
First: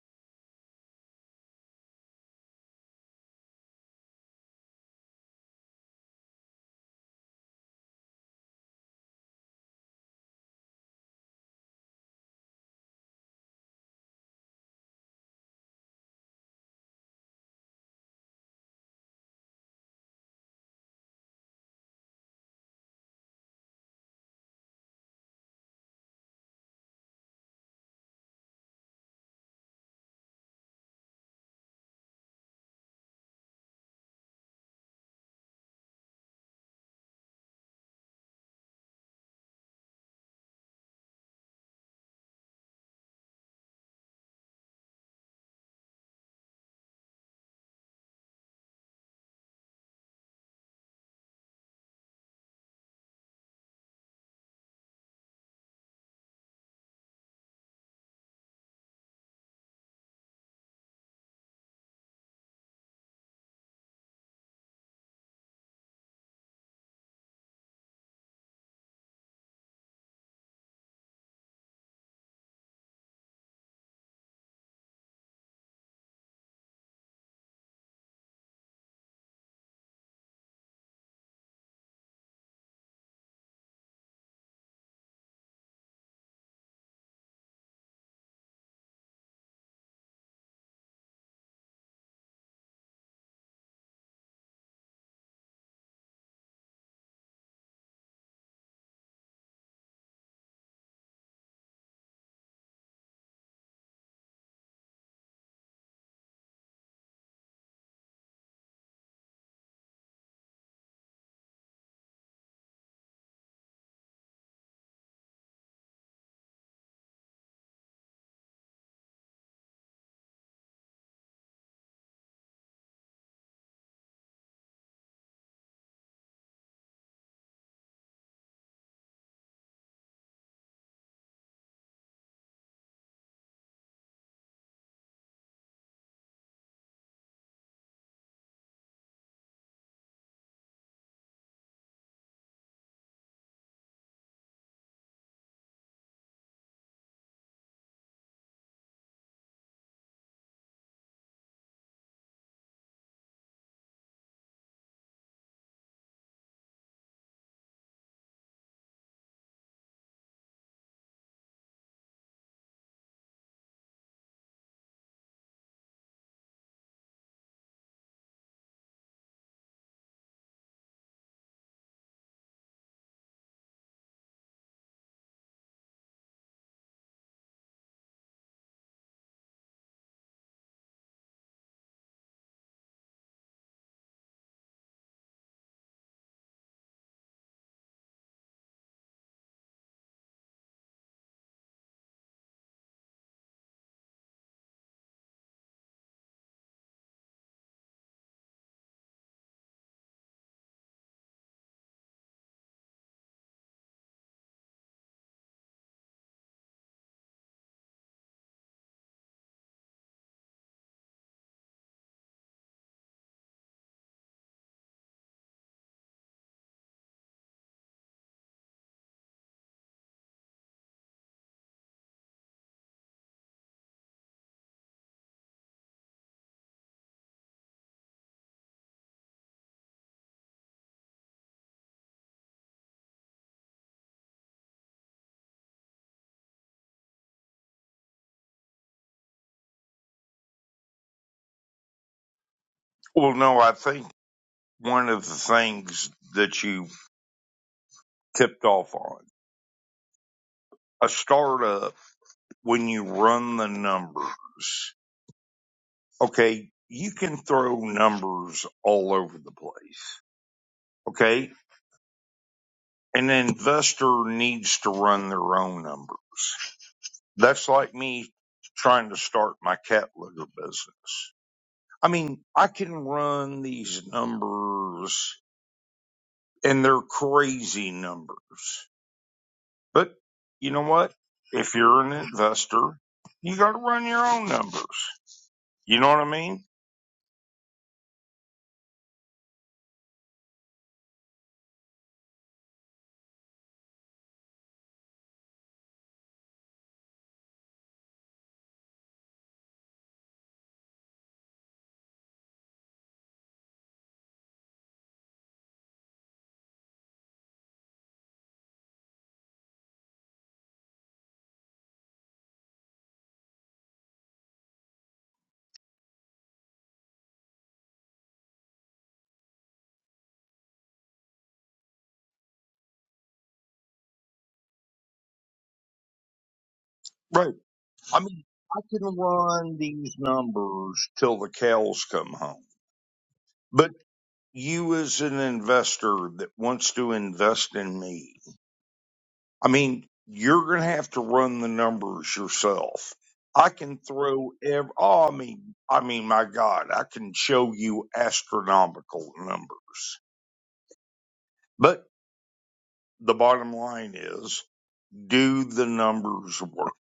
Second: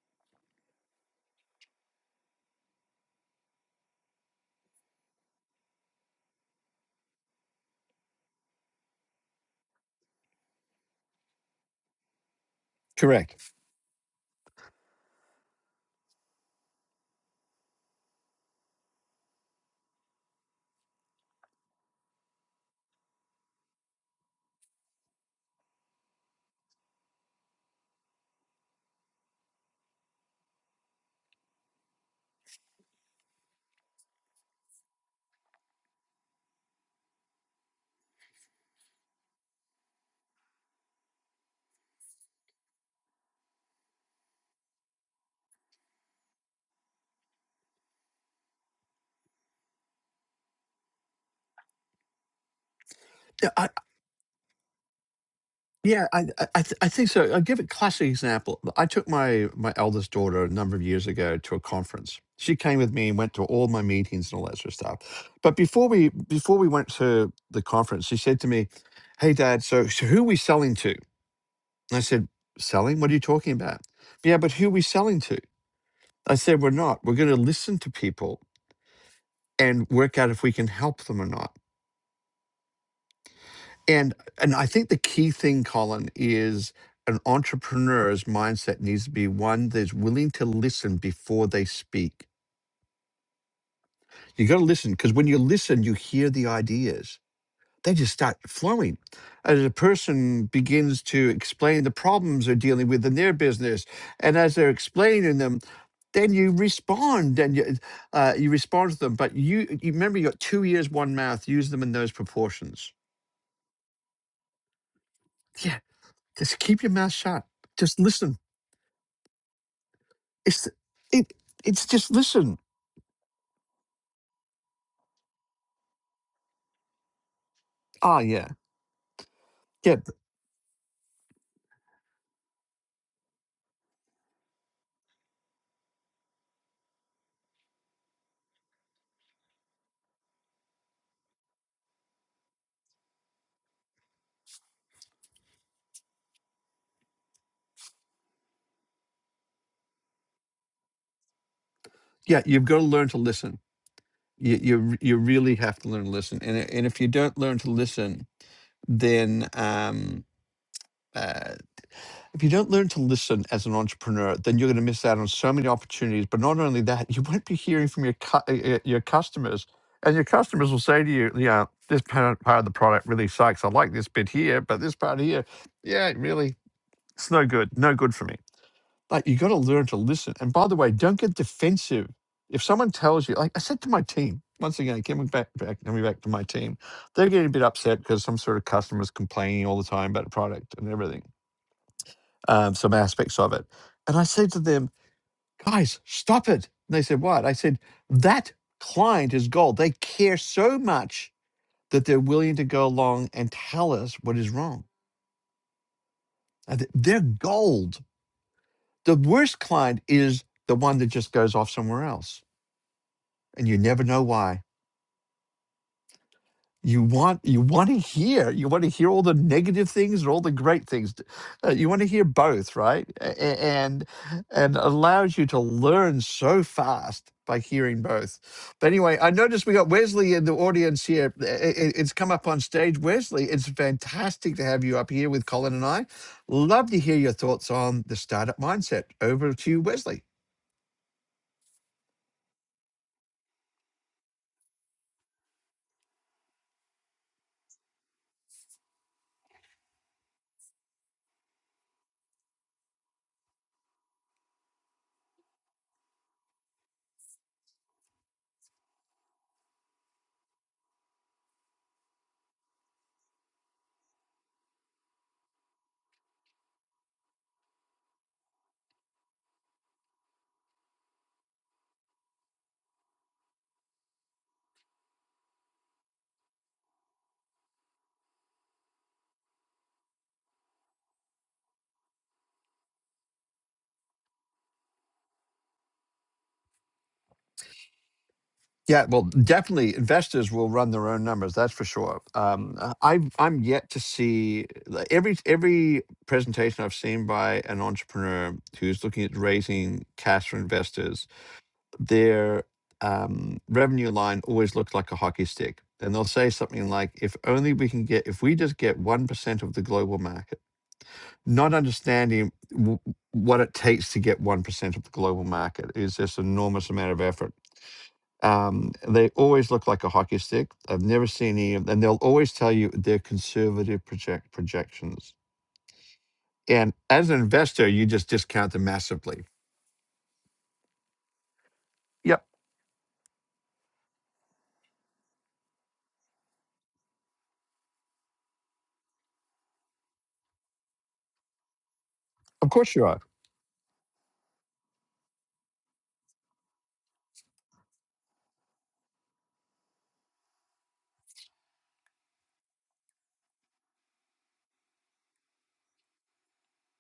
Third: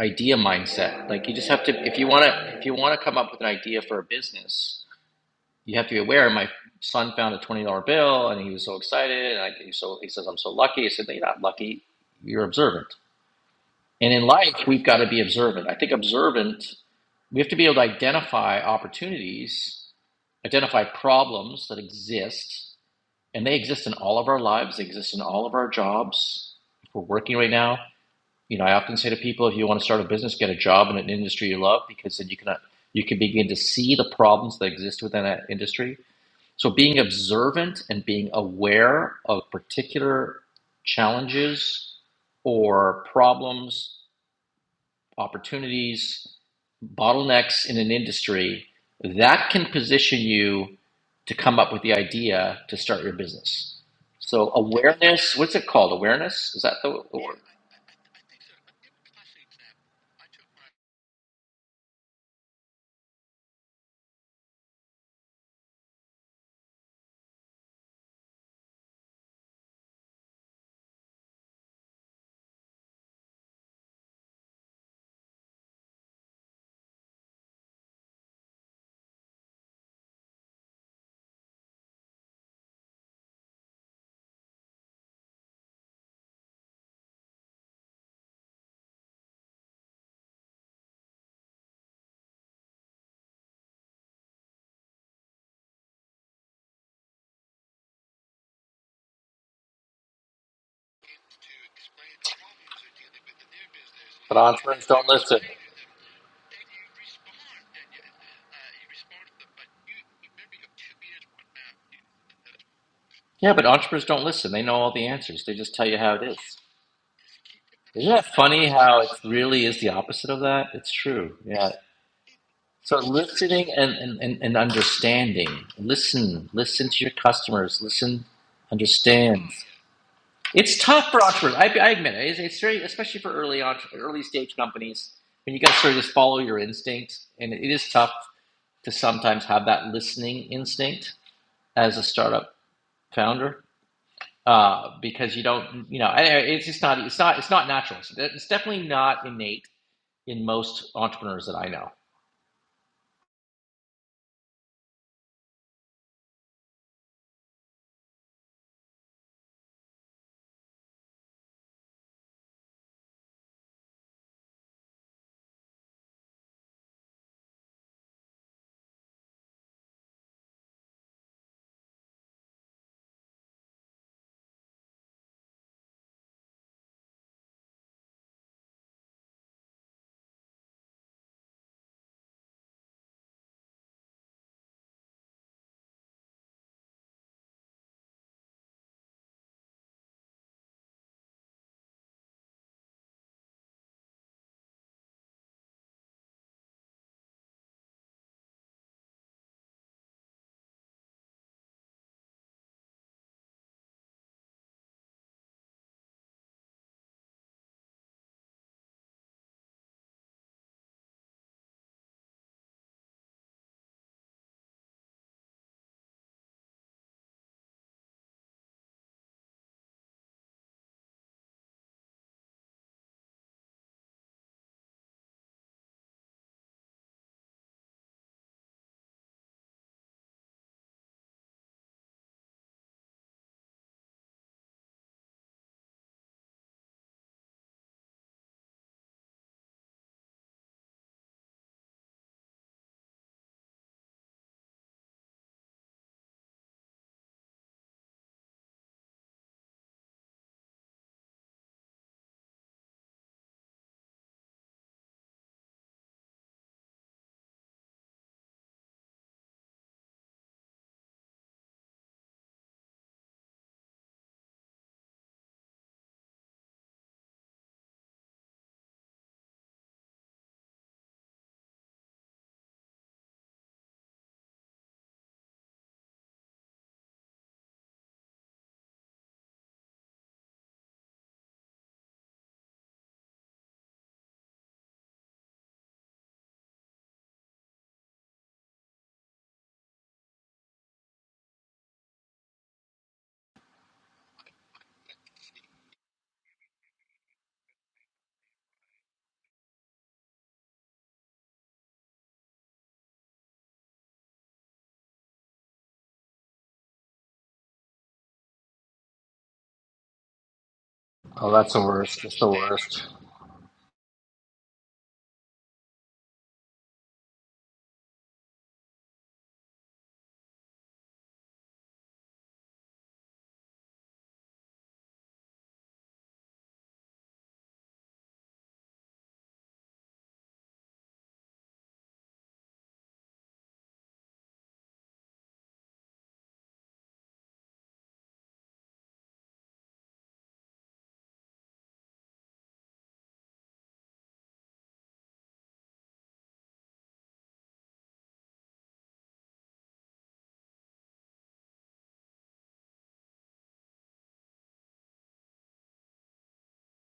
idea mindset. Like you just have to, if you want to, if you want to come up with an idea for a business, you have to be aware. My son found a $20 bill and he was so excited. And I, he, was so, he says, I'm so lucky. I said, no, you're not lucky. You're observant.
Correct.
And in life, we've got to be observant. I think observant we have to be able to identify opportunities, identify problems that exist, and they exist in all of our lives, they exist in all of our jobs. If we're working right now, you know, I often say to people, if you want to start a business, get a job in an industry you love, because then you can you can begin to see the problems that exist within that industry. So being observant and being aware of particular challenges or problems opportunities, bottlenecks in an industry, that can position you to come up with the idea to start your
yeah. I,
business. So awareness, what's it called?
yeah, I, I,
Awareness?
I
Is that
th- I
the,
think so.
word?
I'll give a classic example. I took my my eldest daughter a number of years ago to a conference. She came with me and went to all my meetings and all that sort of stuff. But before we before we went to the conference, she said to me, "Hey, Dad, so, so who are we selling to?" And I said, "Selling? What are you talking about?" Yeah, but who are we selling to? I said, "We're not. We're going to listen to people and work out if we can help them or not." And and I think the key thing, Colin, is an entrepreneur's mindset needs to be one that's willing to listen before they speak. You got to listen because when you listen, you hear the ideas. They just start flowing. As a person begins to explain the problems they're dealing with in their business, and
But
as they're
entrepreneurs don't
explaining
listen.
them, then you respond and you, uh, you respond to them. But you, you remember you got two ears, one mouth. Use them in those proportions.
Yeah, but entrepreneurs don't listen. They know all the answers. They just
Yeah,
tell you how it is.
just keep your mouth shut. Just
Isn't that
listen
funny how it really is the opposite of
it's
that? It's
it
true. Yeah.
it's just listen.
So listening and, and, and understanding. Listen. Listen to your customers.
Ah,
Listen.
yeah,
Understand.
yeah,
It's tough for entrepreneurs. I, I admit it. It's, it's very, especially for early on, early stage companies, when you guys sort of just follow your instincts, and it is tough to sometimes have that listening instinct as a startup founder uh, because you don't, you know, it's just not, it's not, it's not natural. It's, it's definitely not innate in most entrepreneurs that I know.
yeah. You've got to learn to listen. You you r- you really have to learn to listen. And i- and if you don't learn to listen, then um. Uh, if you don't learn to listen as an entrepreneur, then you're going to miss out on so many opportunities. But not only that, you won't be hearing from your cu- uh, uh, your customers, and your customers will say to you, "Yeah, this part part of the product really sucks. I like this bit here, but this part here, yeah, it really, it's no good, no good for me." Like you got to learn to listen. And by the way, don't get defensive. If someone tells you, like I said to my team, once again, coming back, back coming back to my team, they're getting a bit upset because some sort of customers complaining all the time about the product and everything, um, some aspects of it. And I said to them, guys, stop it. And they said, what? I said, that client is gold. They care so much that they're willing to go along and tell us what is wrong. And th- They're gold. The worst client is the one that just goes off somewhere else and you never know why. You want you want to hear you want to hear all the negative things or all the great things. uh, you want to hear both, right? A- a- And and allows you to learn so fast by hearing both. But anyway, I noticed we got Wesley in the audience here. I- I- It's come up on stage, Wesley. It's fantastic to have you up here with Colin and I. Love to hear your thoughts on the startup mindset. Over to you, Wesley.
Well, no, I think one of the things that you tipped off on a startup, when you run the numbers, okay, you can throw numbers all over the place. Okay. An investor needs to run their own number. That's like me trying to start my cat litter business. I mean, I can run these numbers and they're crazy numbers But you know what? If you're an investor, you got to run your own numbers. You know what I mean?
Yeah, well, definitely investors will run their own numbers. That's for sure. Um, uh, I've, I'm yet to see like, every every presentation I've seen by an entrepreneur who's looking at raising cash for investors. Their um, revenue line always looks like a hockey stick, and they'll say something like, "If only we can get, if we just get one percent of the global market."
Oh,
Not
that's the worst. That's the
understanding w-
worst.
what it takes to get one percent of the global market is this enormous amount of effort um, they always look like a hockey stick. I've never seen any of them. They'll always tell you they're conservative project projections. And as an
Right.
investor, you
I
just
mean,
discount
I
them
can
massively.
run these numbers till the cows come
Yep,
home. But you, as an investor that wants to invest in me, I mean, you're going to have to run the numbers
of course you
yourself.
are.
I can throw ev oh, I mean, I mean, my God, I can show you astronomical numbers. But the bottom line is do the numbers work?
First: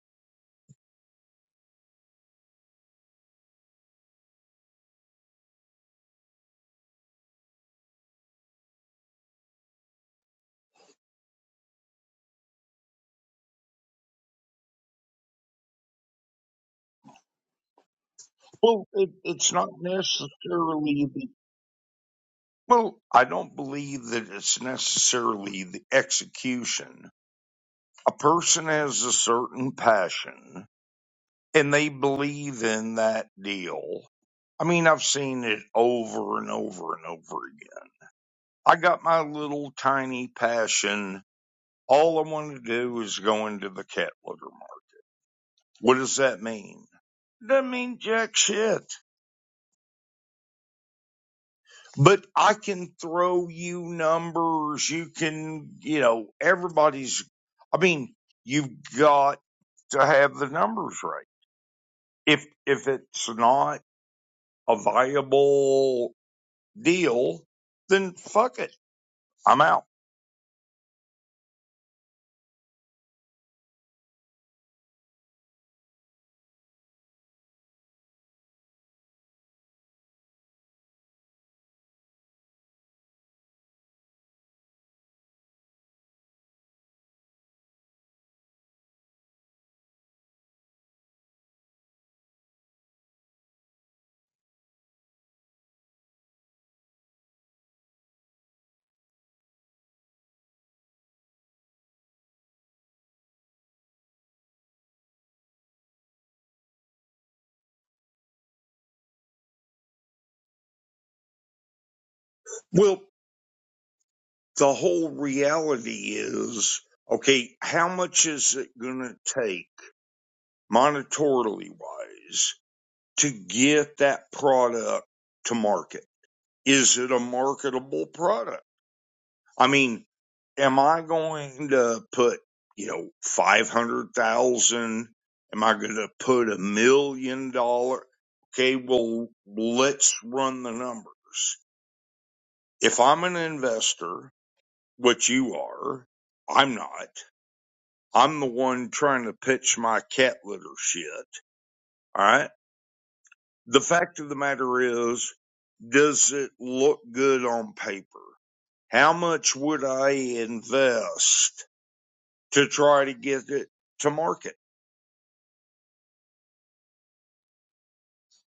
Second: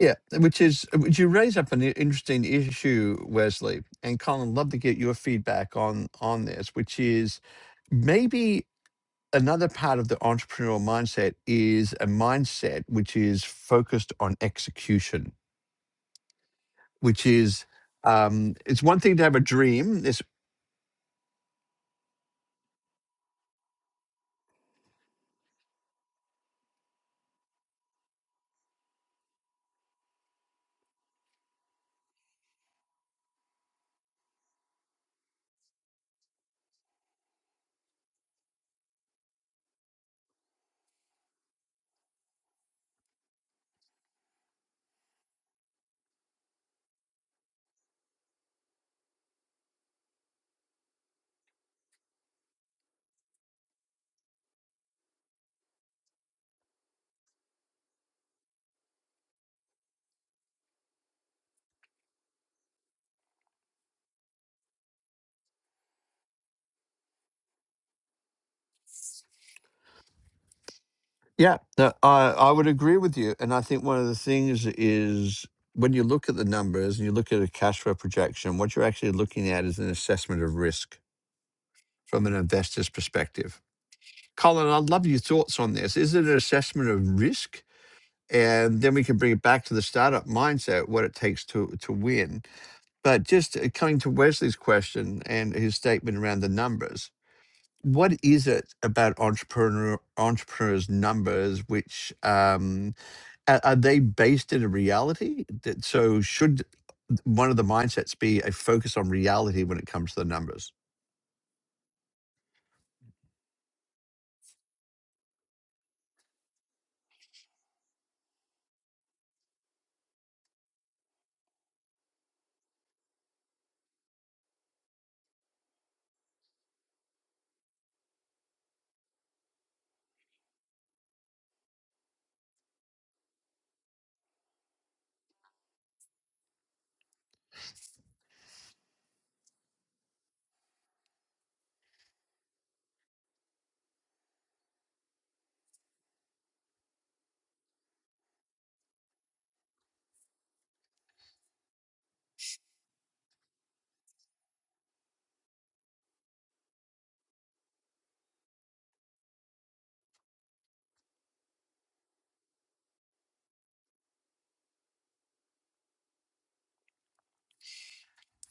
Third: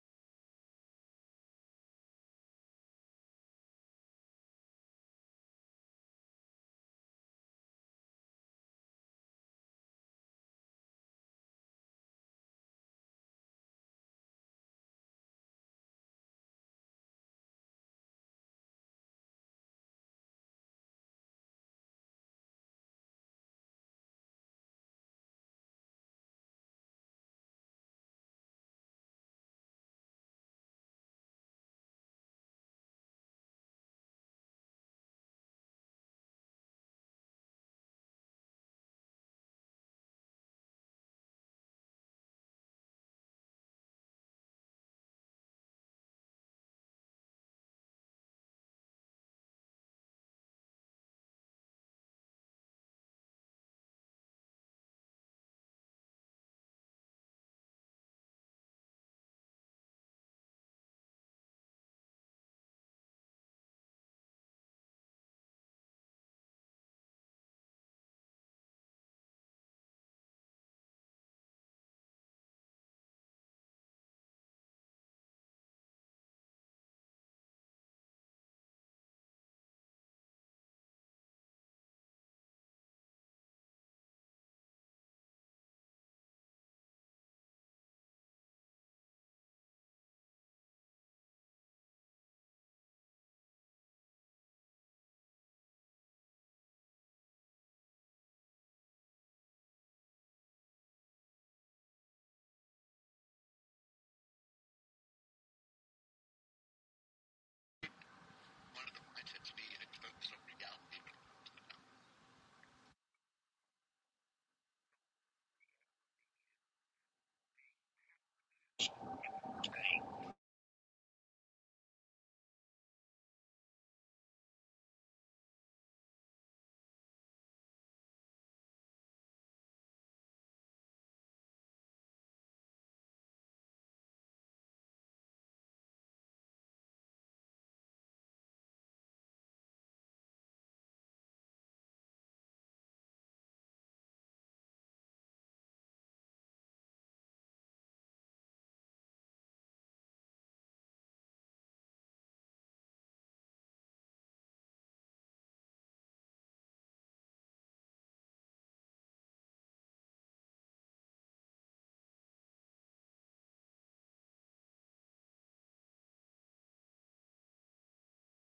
Yeah, which is which you raise up an i- interesting issue, Wesley and Colin. Love to get your feedback on on this, which is maybe another part of the entrepreneurial mindset is a mindset which is focused on execution which is um, it's
Well,
one
it,
thing to have a
it's not
dream. It's
necessarily the, well, I don't believe that it's necessarily the execution. A person has a certain passion and they believe in that deal. I mean, I've seen it over and over and over again. I got my little tiny passion. All I want to do is go into the cat litter market. What does that mean? Doesn't mean jack shit. but I can throw you numbers. You can, you know, everybody's. I mean, you've got to have the numbers right. If if it's not a viable deal, then fuck it. I'm out.
yeah, no, I I would agree with you, and I think one of the things is when you look at the numbers and you look at a cash flow projection, what you're actually looking at is an assessment of risk from an investor's perspective. Colin, I'd love your thoughts on this. Is it an assessment of risk? And then we can bring it back to the startup mindset, what it takes to to win. But just uh, coming to Wesley's question and his statement around the numbers, what is it about entrepreneur entrepreneurs numbers which um are, are they based in a reality that so should one of the mindsets be a focus on reality when it comes to the numbers
Well, the whole reality is, okay, how much is it going to take monetarily wise to get that product to market? Is it a marketable product? I mean, am I going to put, you know, 500,000? Am I going to put a million dollar? Okay, well, let's run the numbers. If I'm an investor, which you are, I'm not. I'm the one trying to pitch my cat litter shit. All right. The fact of the matter is, does it look good on paper? How much would I invest? to try to get it to market.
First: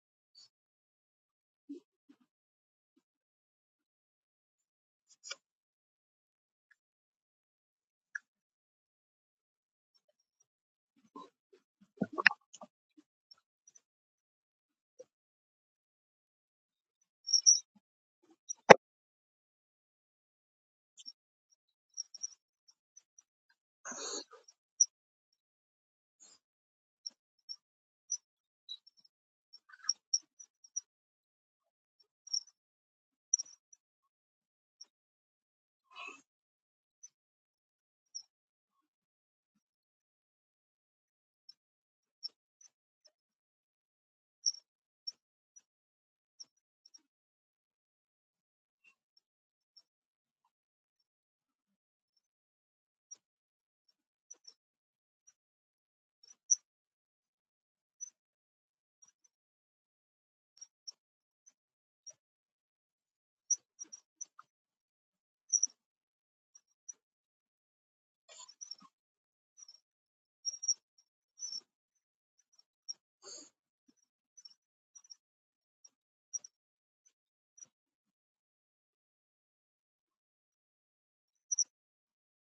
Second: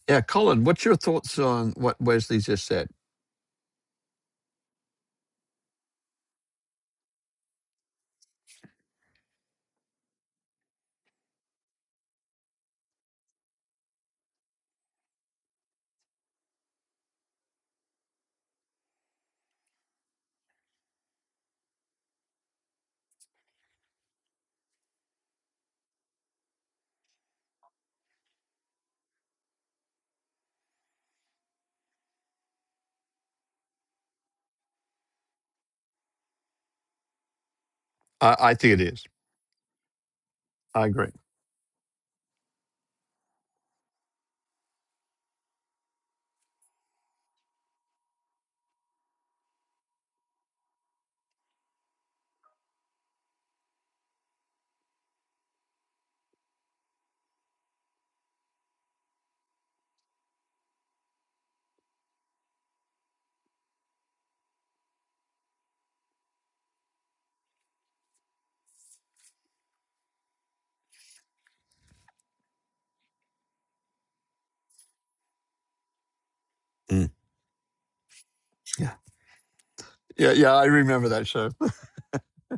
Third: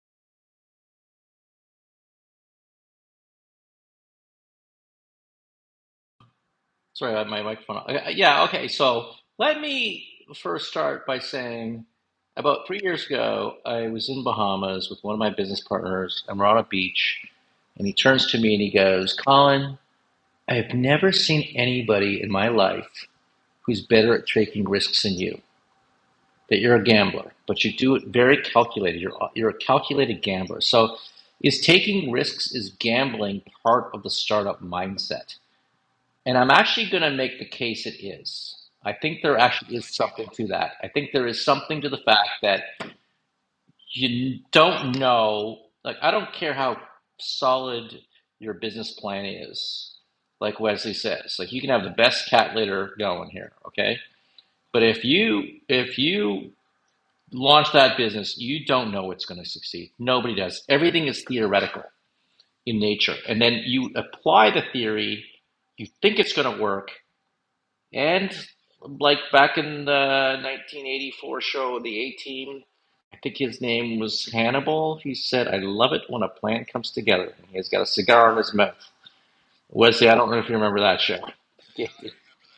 yeah colin what's your thoughts on what wesley just said
Sorry, I had my microphone. on. Okay, Yeah, okay. So let me first start by saying about three years ago, I was in Bahamas with one of my business partners, and we're on a beach. And he turns to me and he goes, Colin, I have never seen anybody in my life who's better at taking risks than you. That you're a gambler, but you do it very calculated. You're, you're a calculated gambler. So, is taking risks, is gambling part of the startup mindset? And I'm actually going to make the case it
i, I
is.
think it
I
is
think there actually is something to that.
i
I
agree
think there is something to the fact that you don't know. Like, I don't care how solid your business plan is, like Wesley says. Like, you can have the best cat litter going here, okay? But if you if you launch that business, you don't know it's going to succeed. Nobody does. Everything is theoretical in nature, and then you apply the theory. You think it's going to work, And like back in the 1984 show, The A Team, I think his name was Hannibal. He said, I love it when a plan comes
Mm.
together. And He's got a cigar in his mouth.
yeah
Wesley, I
yeah
don't know if
yeah
you
i
remember that
remember
show.
that show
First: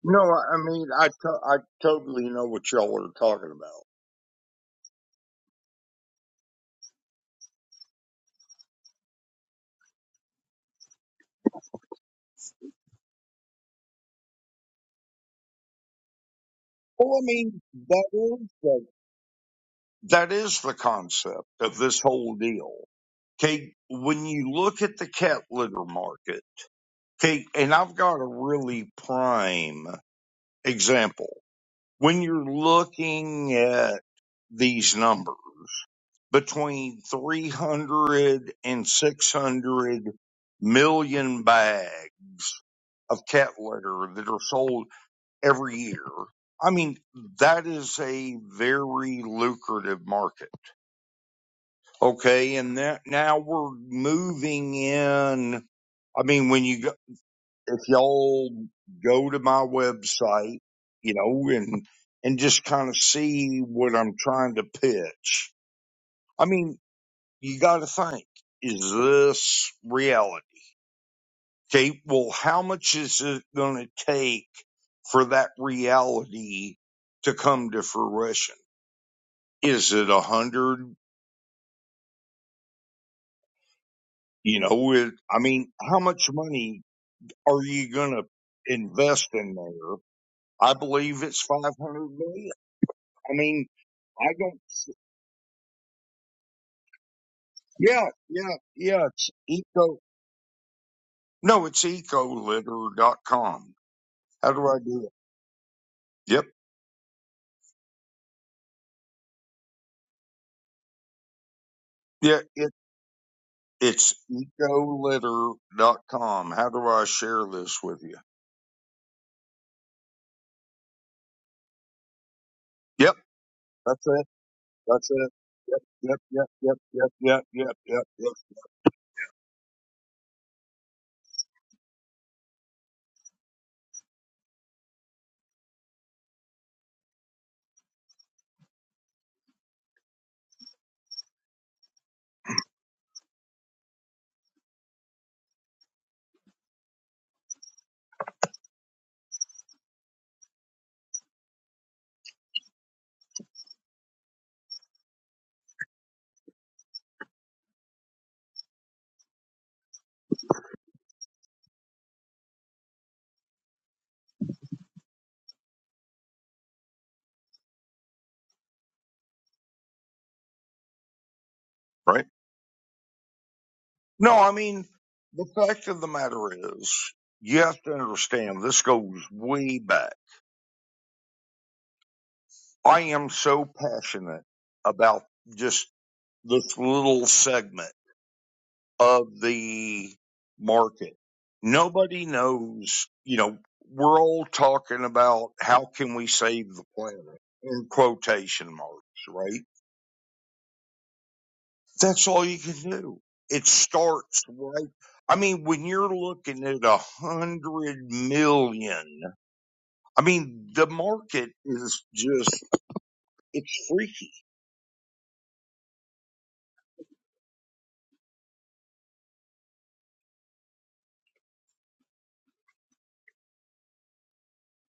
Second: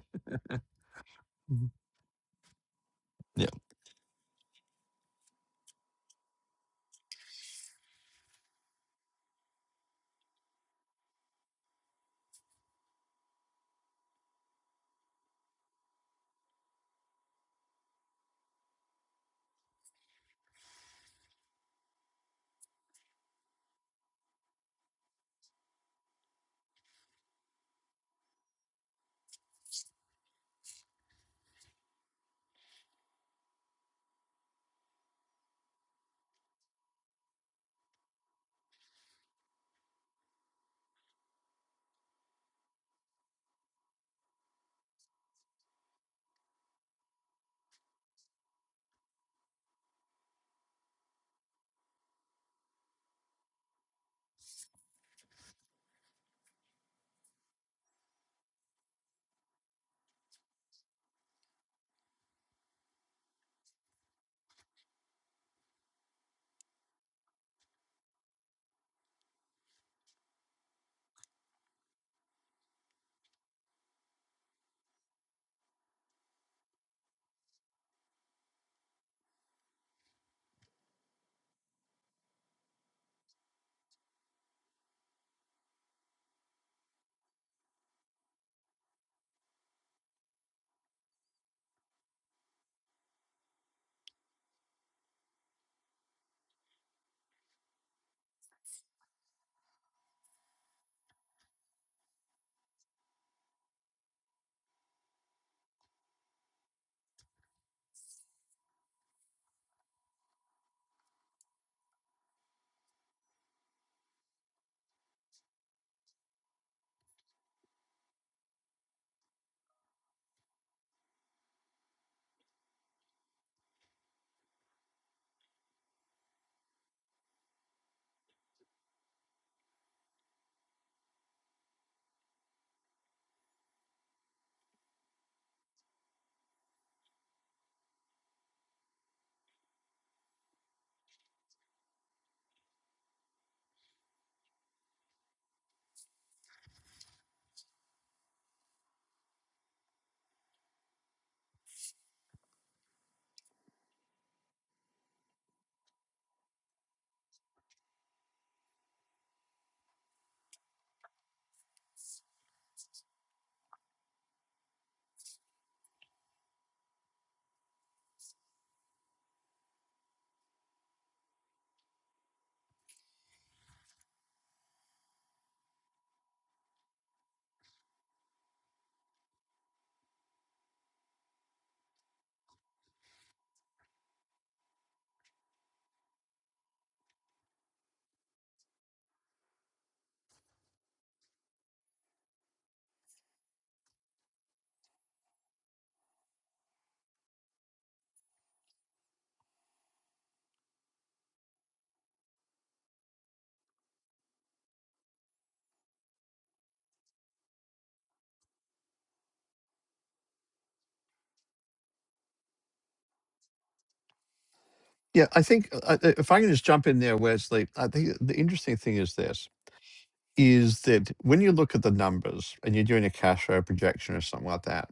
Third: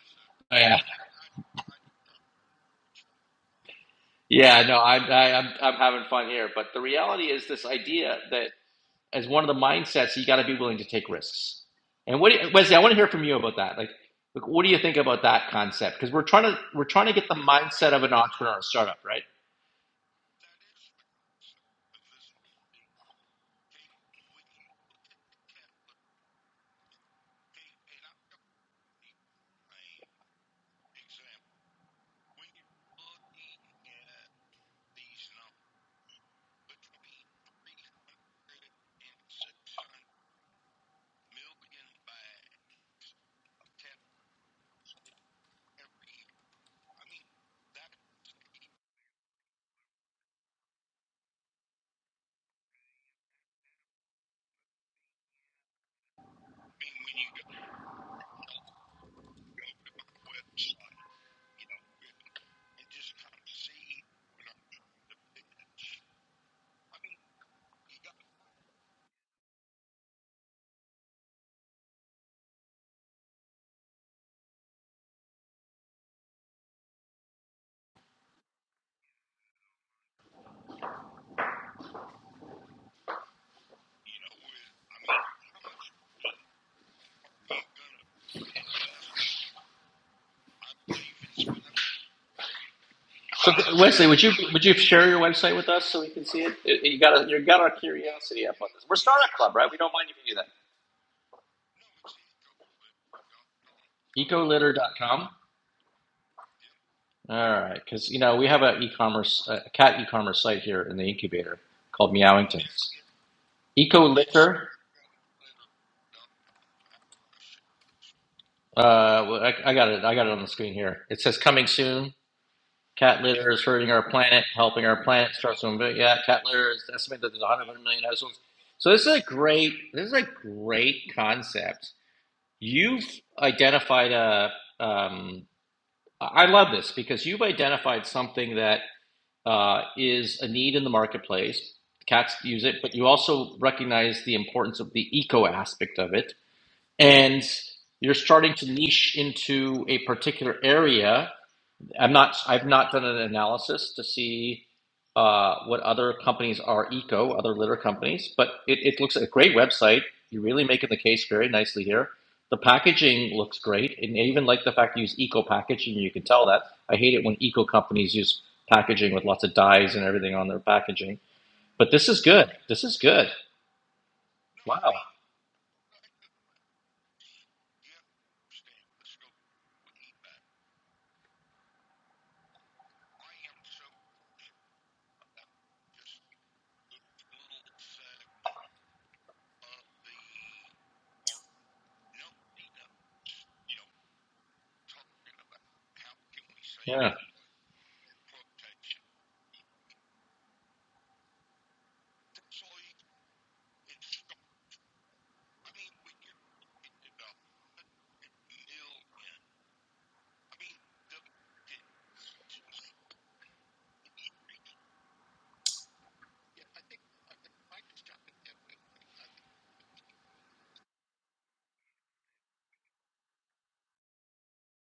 No, I
Oh, yeah.
mean, I, to- I
Mhm.
totally know what y'all are
yeah
talking about.
Yeah, no, I, I, I'm, I'm having fun here. But the reality is this idea that as one of the mindsets, you got to be willing to take risks. And what, do you- Wesley, I want to hear from you about that. Like, like, what do you think about that concept? Because we're trying to we're trying to
Well, I
get the
mean,
mindset of
that
an
is
entrepreneur or
the,
startup, right?
that is the concept of this whole deal. Okay, when you look at the cat litter market, okay, and I've got a really prime example. When you're looking at these numbers, between three hundred and six hundred million bags of cat litter that are sold every year. I mean, that is a very lucrative market. Okay. And that now we're moving in. I mean, when you go, if y'all go to my website, you know, and, and just kind of see what I'm trying to pitch. I mean, you got to think, is this reality? Okay, well, how much is it going to take for that reality to come to fruition? Is it a hundred? You know, with, I mean, how much money are you going to invest in there? I believe it's 500 million. I
So
mean,
Wesley, would
I
you
don't,
would you share your website with us so we can see it? It- you got you got our
yeah,
curiosity
yeah,
up on this. We're
yeah, it's
startup club, right? We don't
eco,
mind if you do that.
no, it's ecolitter dot com. How do
Ecolitter
I
dot
do it?
com.
Yep.
All right, because you know we have a e-commerce a cat e-commerce site here in the incubator called
Yeah. It,
Meowingtons. Eco
it's
litter.
ecolitter dot com. How do I share this with you?
Uh, well, I, I got it. I got it on the screen here. It says coming soon.
Yep.
Cat litter is hurting
That's
our
it.
planet. Helping our
That's it.
planet starts to
Yep,
invade.
yep,
Yeah, cat
yep,
litter
yep,
is
yep,
estimated that there's
yep,
100
yep,
million
yep, yep.
households. So this is a great. This is a great concept You've identified a, um, I love this because you've identified something that uh, is a need in the marketplace. Cats use it, but you also recognize the importance of the eco aspect of it. And you're starting to niche into a particular area I'm not, I've not done an analysis to see uh, what other companies are eco, other litter companies, but it, it looks like a great website. You're really making the case very nicely here. The packaging looks great, and I even like the fact you use eco packaging. You can tell that. I hate it when eco companies use packaging with lots of dyes and everything on their packaging. But this is
Right?
good. This is good.
No, I mean,
Wow.
the fact of the matter is, you have to understand this goes way back. I am so passionate about just this little segment of the market. Nobody knows, you know, we're all talking about how can we save the
Yeah.
planet in quotation marks, right? That's all you can do. It starts right. I mean, when you're looking at a hundred million, I mean, the market is just, it's freaky,
yeah i think uh, uh, if i can just jump in there wesley i think the interesting thing is this is that when you look at the numbers and you're doing a cash flow projection or something like that,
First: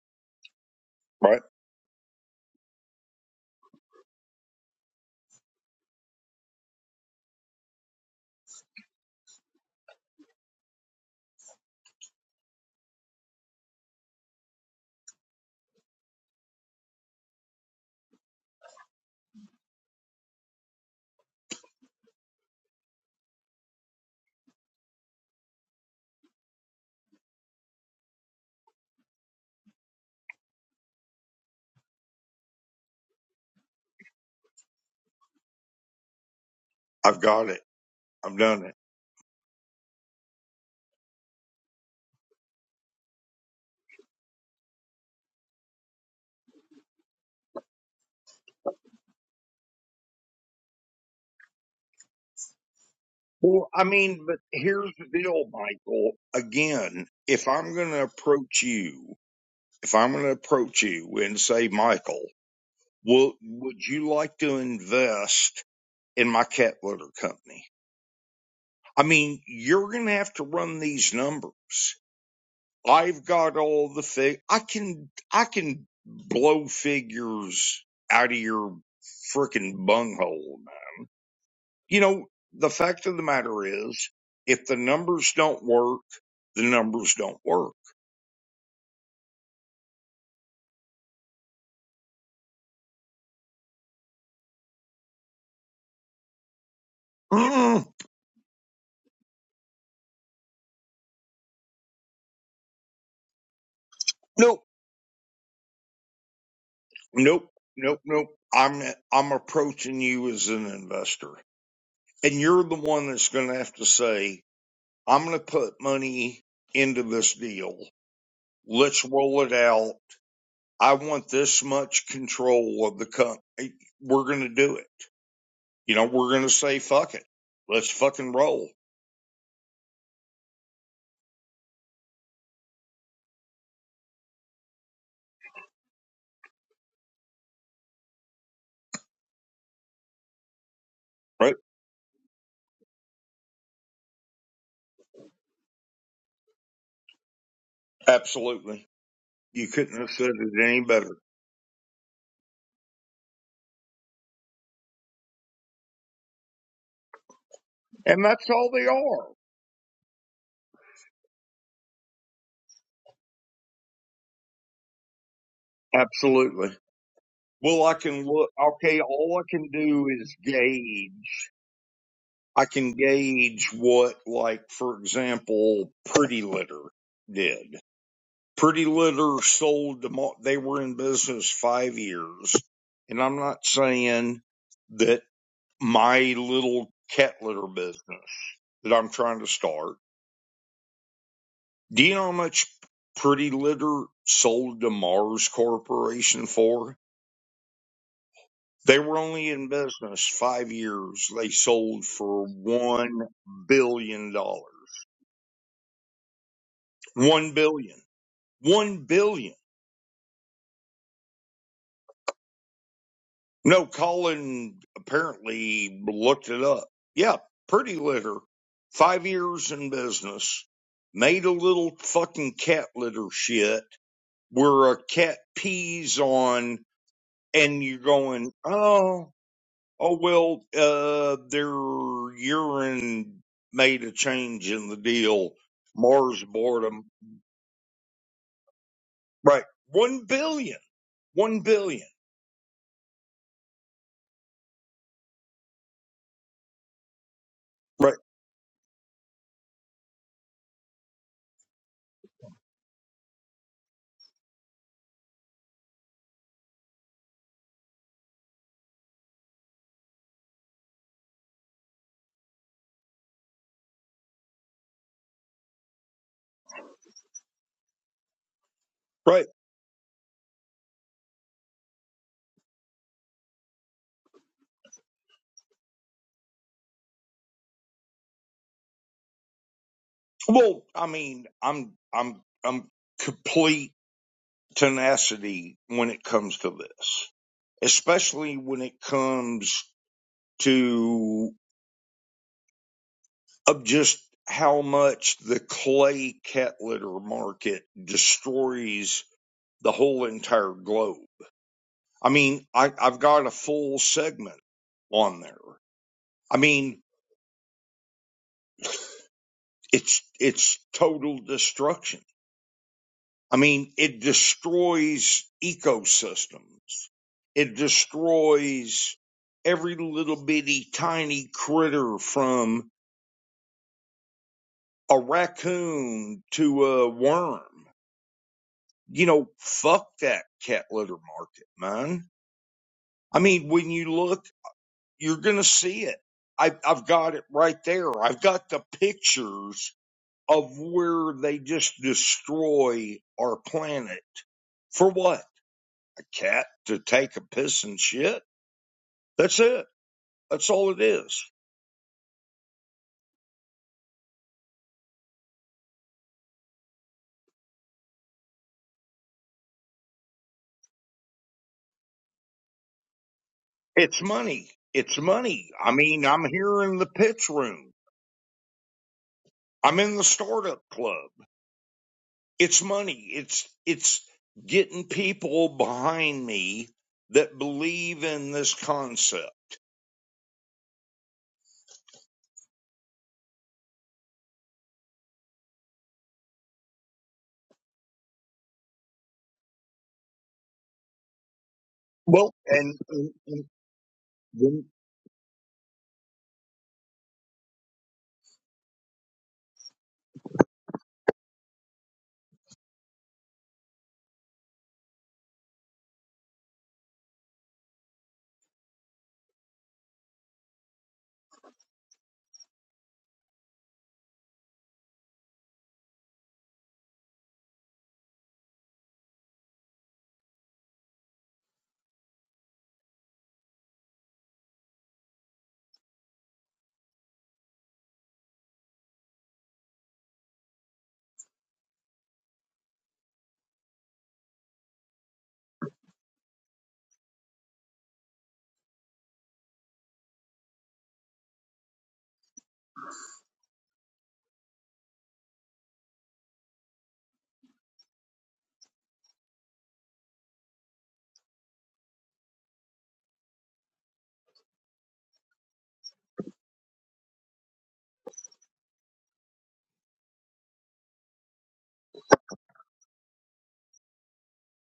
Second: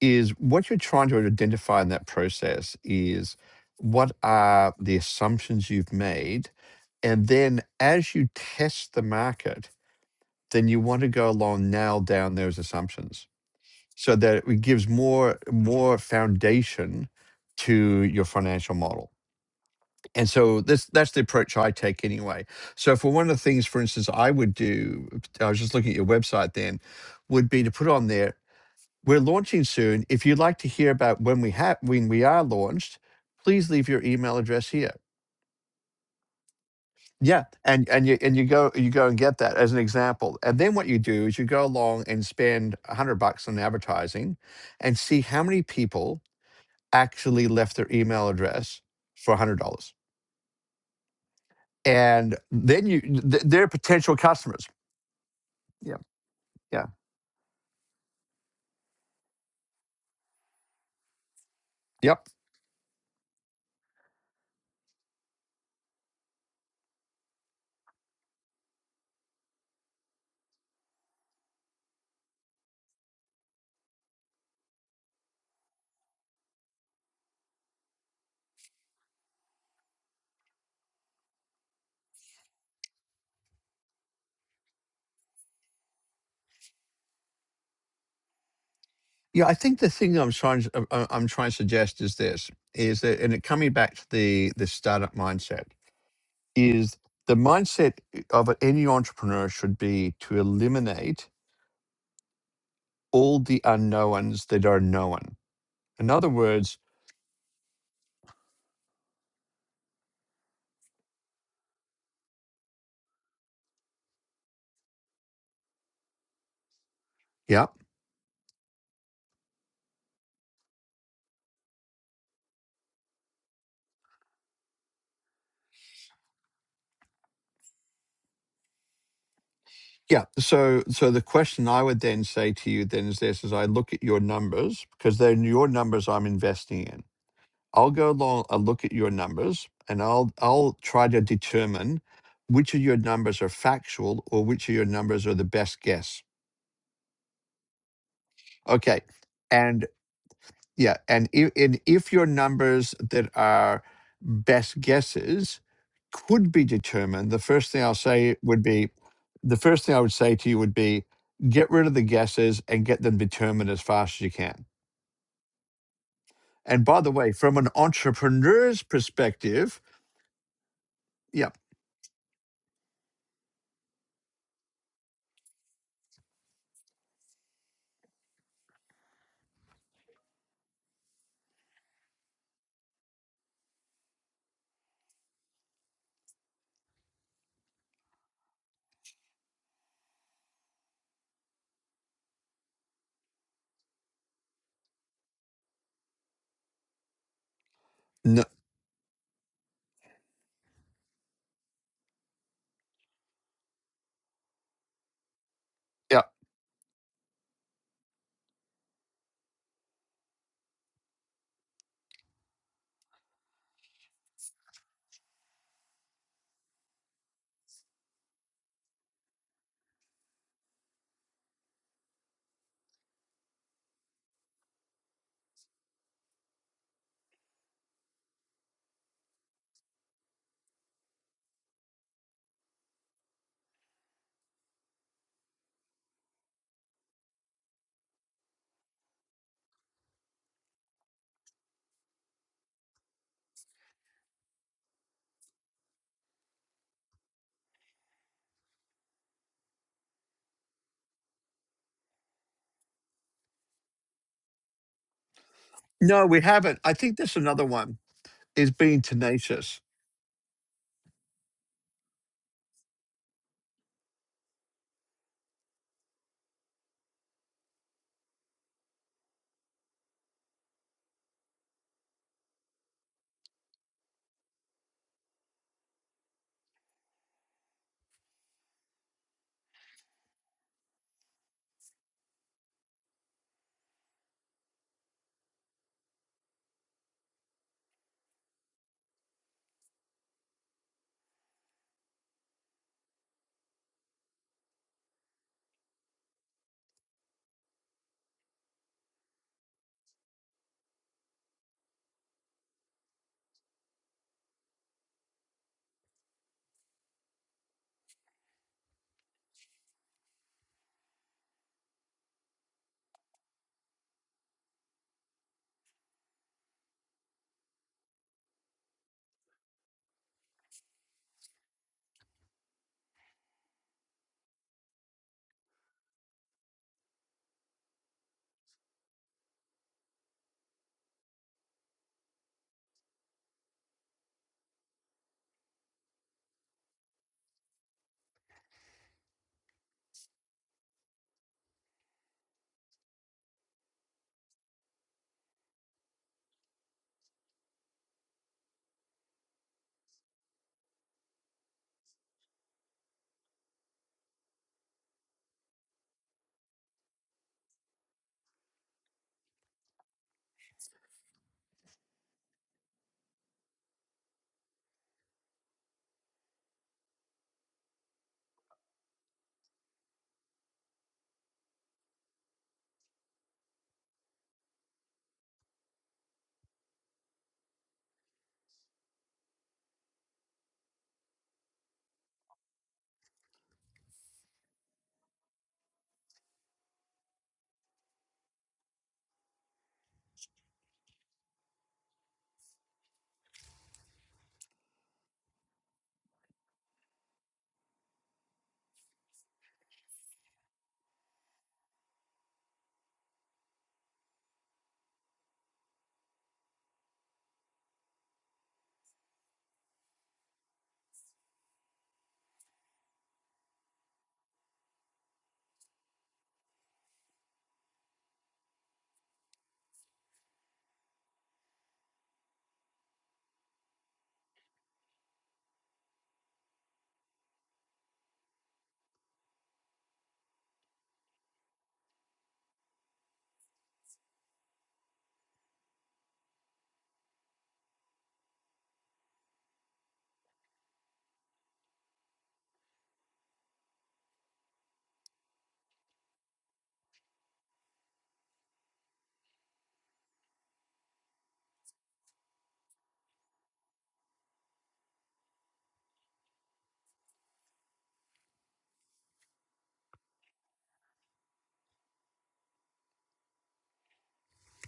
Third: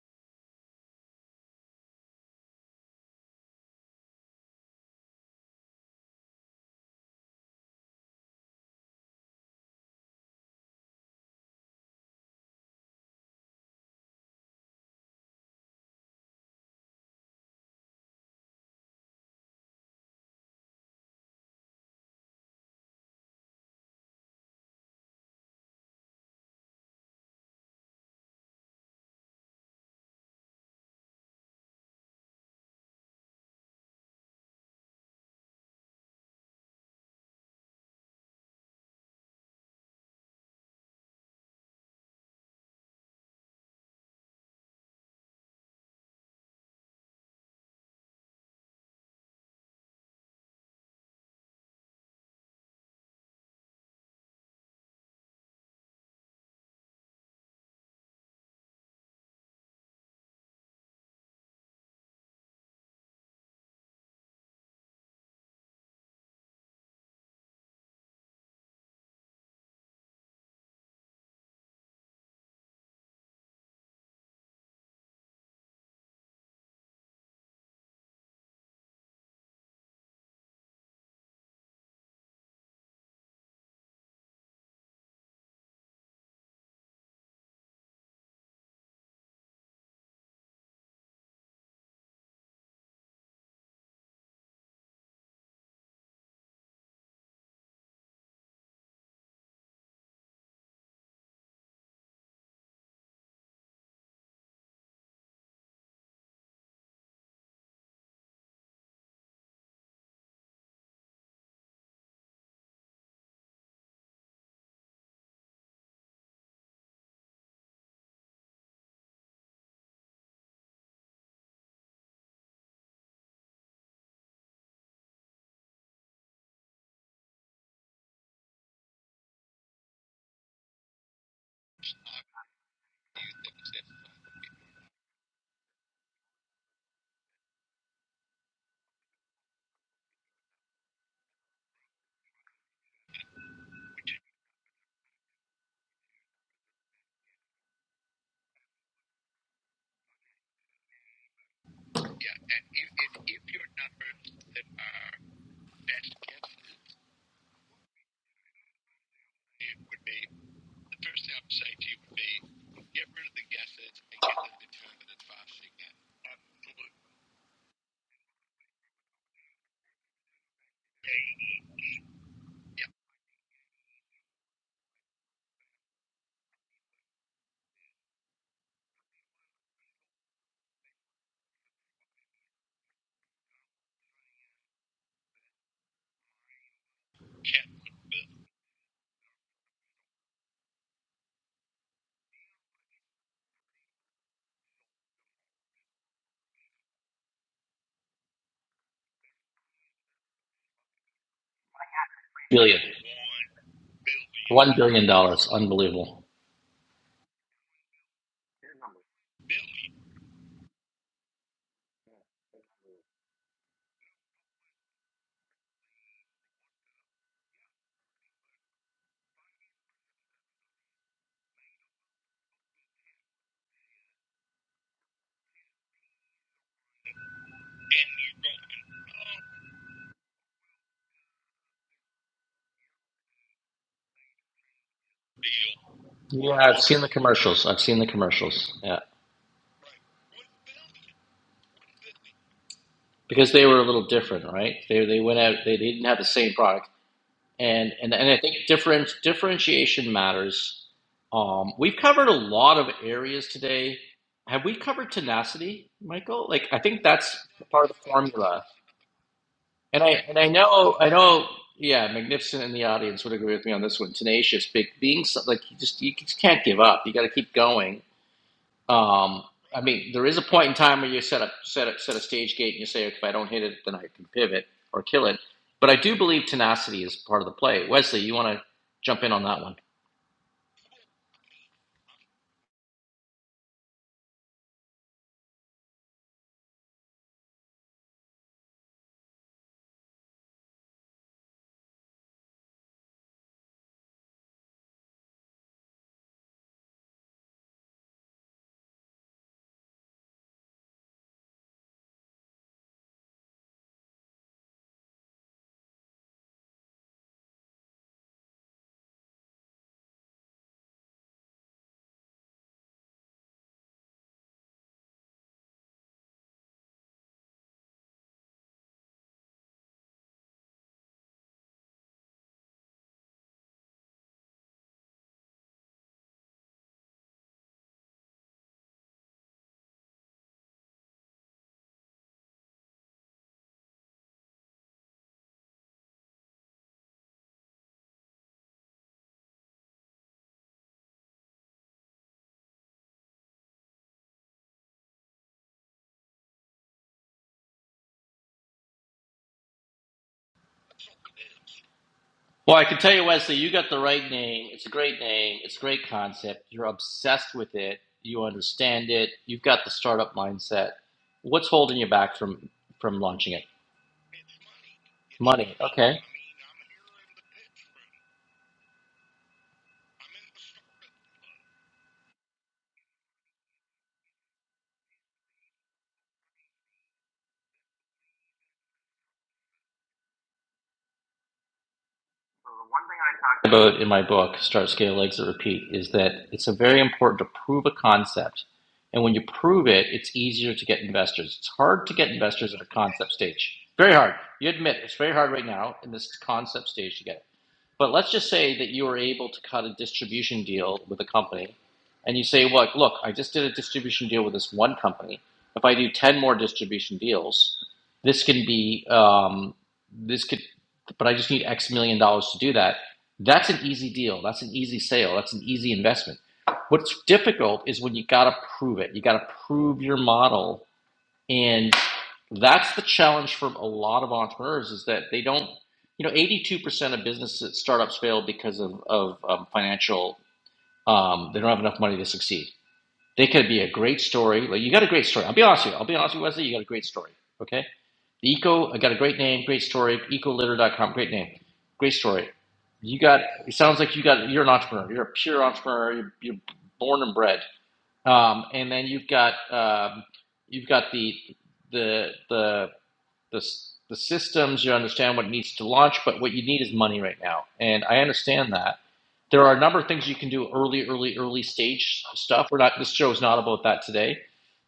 is what you're trying to
right?
identify in that process is what are the assumptions you've made and then as you test the market, then you want to go along nail down those assumptions so that it gives more more foundation to your financial model. And so this that's the approach I take anyway. So for one of the things, for instance, I would do, I was just looking at your website then, would be to put on there, we're launching soon. If you'd like to hear about when we have when we are launched, please leave your email address here.
I've
Yeah.
got it.
And and you and
I've
you
done
go
it.
you go and get that as an example. And then what you do is you go along and spend a hundred bucks on advertising and see how many people actually left their email address for $100 and then you th- they're
Well, I
potential
mean, but
customers.
here's the deal,
Yeah,
Michael.
yeah,
Again, if I'm going to approach you, if I'm going to approach you and say, Michael,
yep,
will, would you like to invest in my cat litter company? I mean, you're going to have to run these numbers I've got all the fig. I can I can blow figures out of your frickin' bunghole. You know, the fact of the matter is, if the numbers don't work, the numbers don't work.
yeah. I think the thing I'm trying to, I'm I'm trying to suggest is this is that, and it coming back to the the startup mindset is the
Mm-mm.
mindset of any entrepreneur should be to eliminate all the unknowns
Nope,
that are known. In other words,
nope, nope, nope. I'm I'm approaching you as an investor, and you're the one that's going to have to say, "I'm going to put money into this
yeah,
deal. Let's roll it out." I want this much control of the company. We're going to do it. You know, we're going to say, fuck it. Let's fucking roll.
yeah. So, so the question I would then say to you then is this: as I look at your numbers, because they're your numbers I'm investing in I'll go along and look at your numbers and I'll I'll try to
Right?
determine which of your numbers are factual or which of your numbers are the best guess.
Absolutely.
Okay.
You
And
couldn't have said it any
yeah,
better.
and if, and if your numbers that are best guesses could be determined, the first thing I'll
And
say
that's
would
all they
be
are.
the first thing I would say to you would be get rid of the guesses and get them determined as fast as you can.
Absolutely.
And by the way, from an
Well, I can look,
entrepreneur's
okay, all I can
perspective,
do is gauge.
yeah,
I can gauge what, like, for example, Pretty Litter did. Pretty Litter sold, them all- they were in business five years. And I'm not saying that my little cat litter business that I'm trying to start. Do you know how much Pretty Litter sold to Mars Corporation for?
no.
They were only in business five years. They sold for
Billion.
one billion dollars.
One billion dollars.
yeah.
Unbelievable.
One billion. One billion. No, Colin apparently looked it up. Yeah, Pretty Litter, five years in business, made a little fucking cat litter shit were a cat peas on and you're going, oh, oh, well, uh, their urine made a change in the deal. Mars
Yeah, I've seen
boredom.
the commercials. I've seen the commercials. Yeah.
Right. One billion, one billion,
because they were a little different, right? They they went out they didn't have the same product, and and
Right.
and I think different differentiation matters. Um, we've covered a lot of areas today. Have we covered tenacity,
No, we
Michael? Like I
haven't. I
think
think that's
that's
another
part of
one
the formula,
is being tenacious.
and I and I know I know. Yeah, Magnificent in the audience would agree with me on this one. Tenacious, big, being so- like you just you just can't give up. You got to keep going um,
Right.
I mean, there is a point in time where you set up set up set a stage gate and you say, okay, if I don't hit it, then I can pivot or kill it. But I do believe tenacity is part of the play. Wesley, you want to jump in on that one?
Well, I mean, I'm, I'm, I'm complete tenacity when it comes to this, especially when it comes to. of just how much the clay cat litter market destroys the whole entire globe. I mean, I, I've got a full segment on there. I mean, it's it's total destruction. I mean, it destroys ecosystems. It destroys every little bitty tiny critter from a raccoon to a worm. you know, fuck that cat litter market, man. I mean, when you look, you're going to see it. I, I've got it right there. I've got the pictures of where they just destroy our planet. For what? A cat to take a piss and shit? That's it. That's all it is.
Well, I can tell you, Wesley, you got the right name. It's a great name. It's a great concept. You're obsessed with it. You understand it. You've got the startup mindset. What's holding you back from from launching it?
It's money. It's money.
Money.
I
Okay.
mean, I'm here in the pitch room. I'm in the startup club. it's money. It's it's getting people behind me that believe in this concept.
about in my book, Start, Scale, Exit, Repeat, is that it's a very important to prove a concept. And when you prove it, it's easier to get investors. It's hard to get
Well,
investors at a
and, and,
concept
and
stage. Very hard. You
then,
admit it's very hard right now in this concept stage to get it. But let's just say that you were able to cut a distribution deal with a company, and you say, "Look, look, I just did a distribution deal with this one company. If I do ten more distribution deals, this can be um, this could, but I just need X million dollars to do that." That's an easy deal. That's an easy sale. That's an easy investment. What's difficult is when you got to prove it. You got to prove your model and that's the challenge for a lot of entrepreneurs is that they don't, you know, 82% of businesses, startups fail because of, of um, financial, um, they don't have enough money to succeed. They could be a great story. Like you got a great story. I'll be honest with you. I'll be honest with you, Wesley. You got a great story. Okay. The eco, I got a great name, great story. Ecolitter.com, great name, great story. You got, it sounds like you got, you're an entrepreneur. You're a pure entrepreneur. You're, you're born and bred. Um, and then you've got um, you've got the the the the s- the systems. You understand what needs to launch, but what you need is money right now. And I understand that there are a number of things you can do early, early, early stage stuff. We're not this show is not about that today.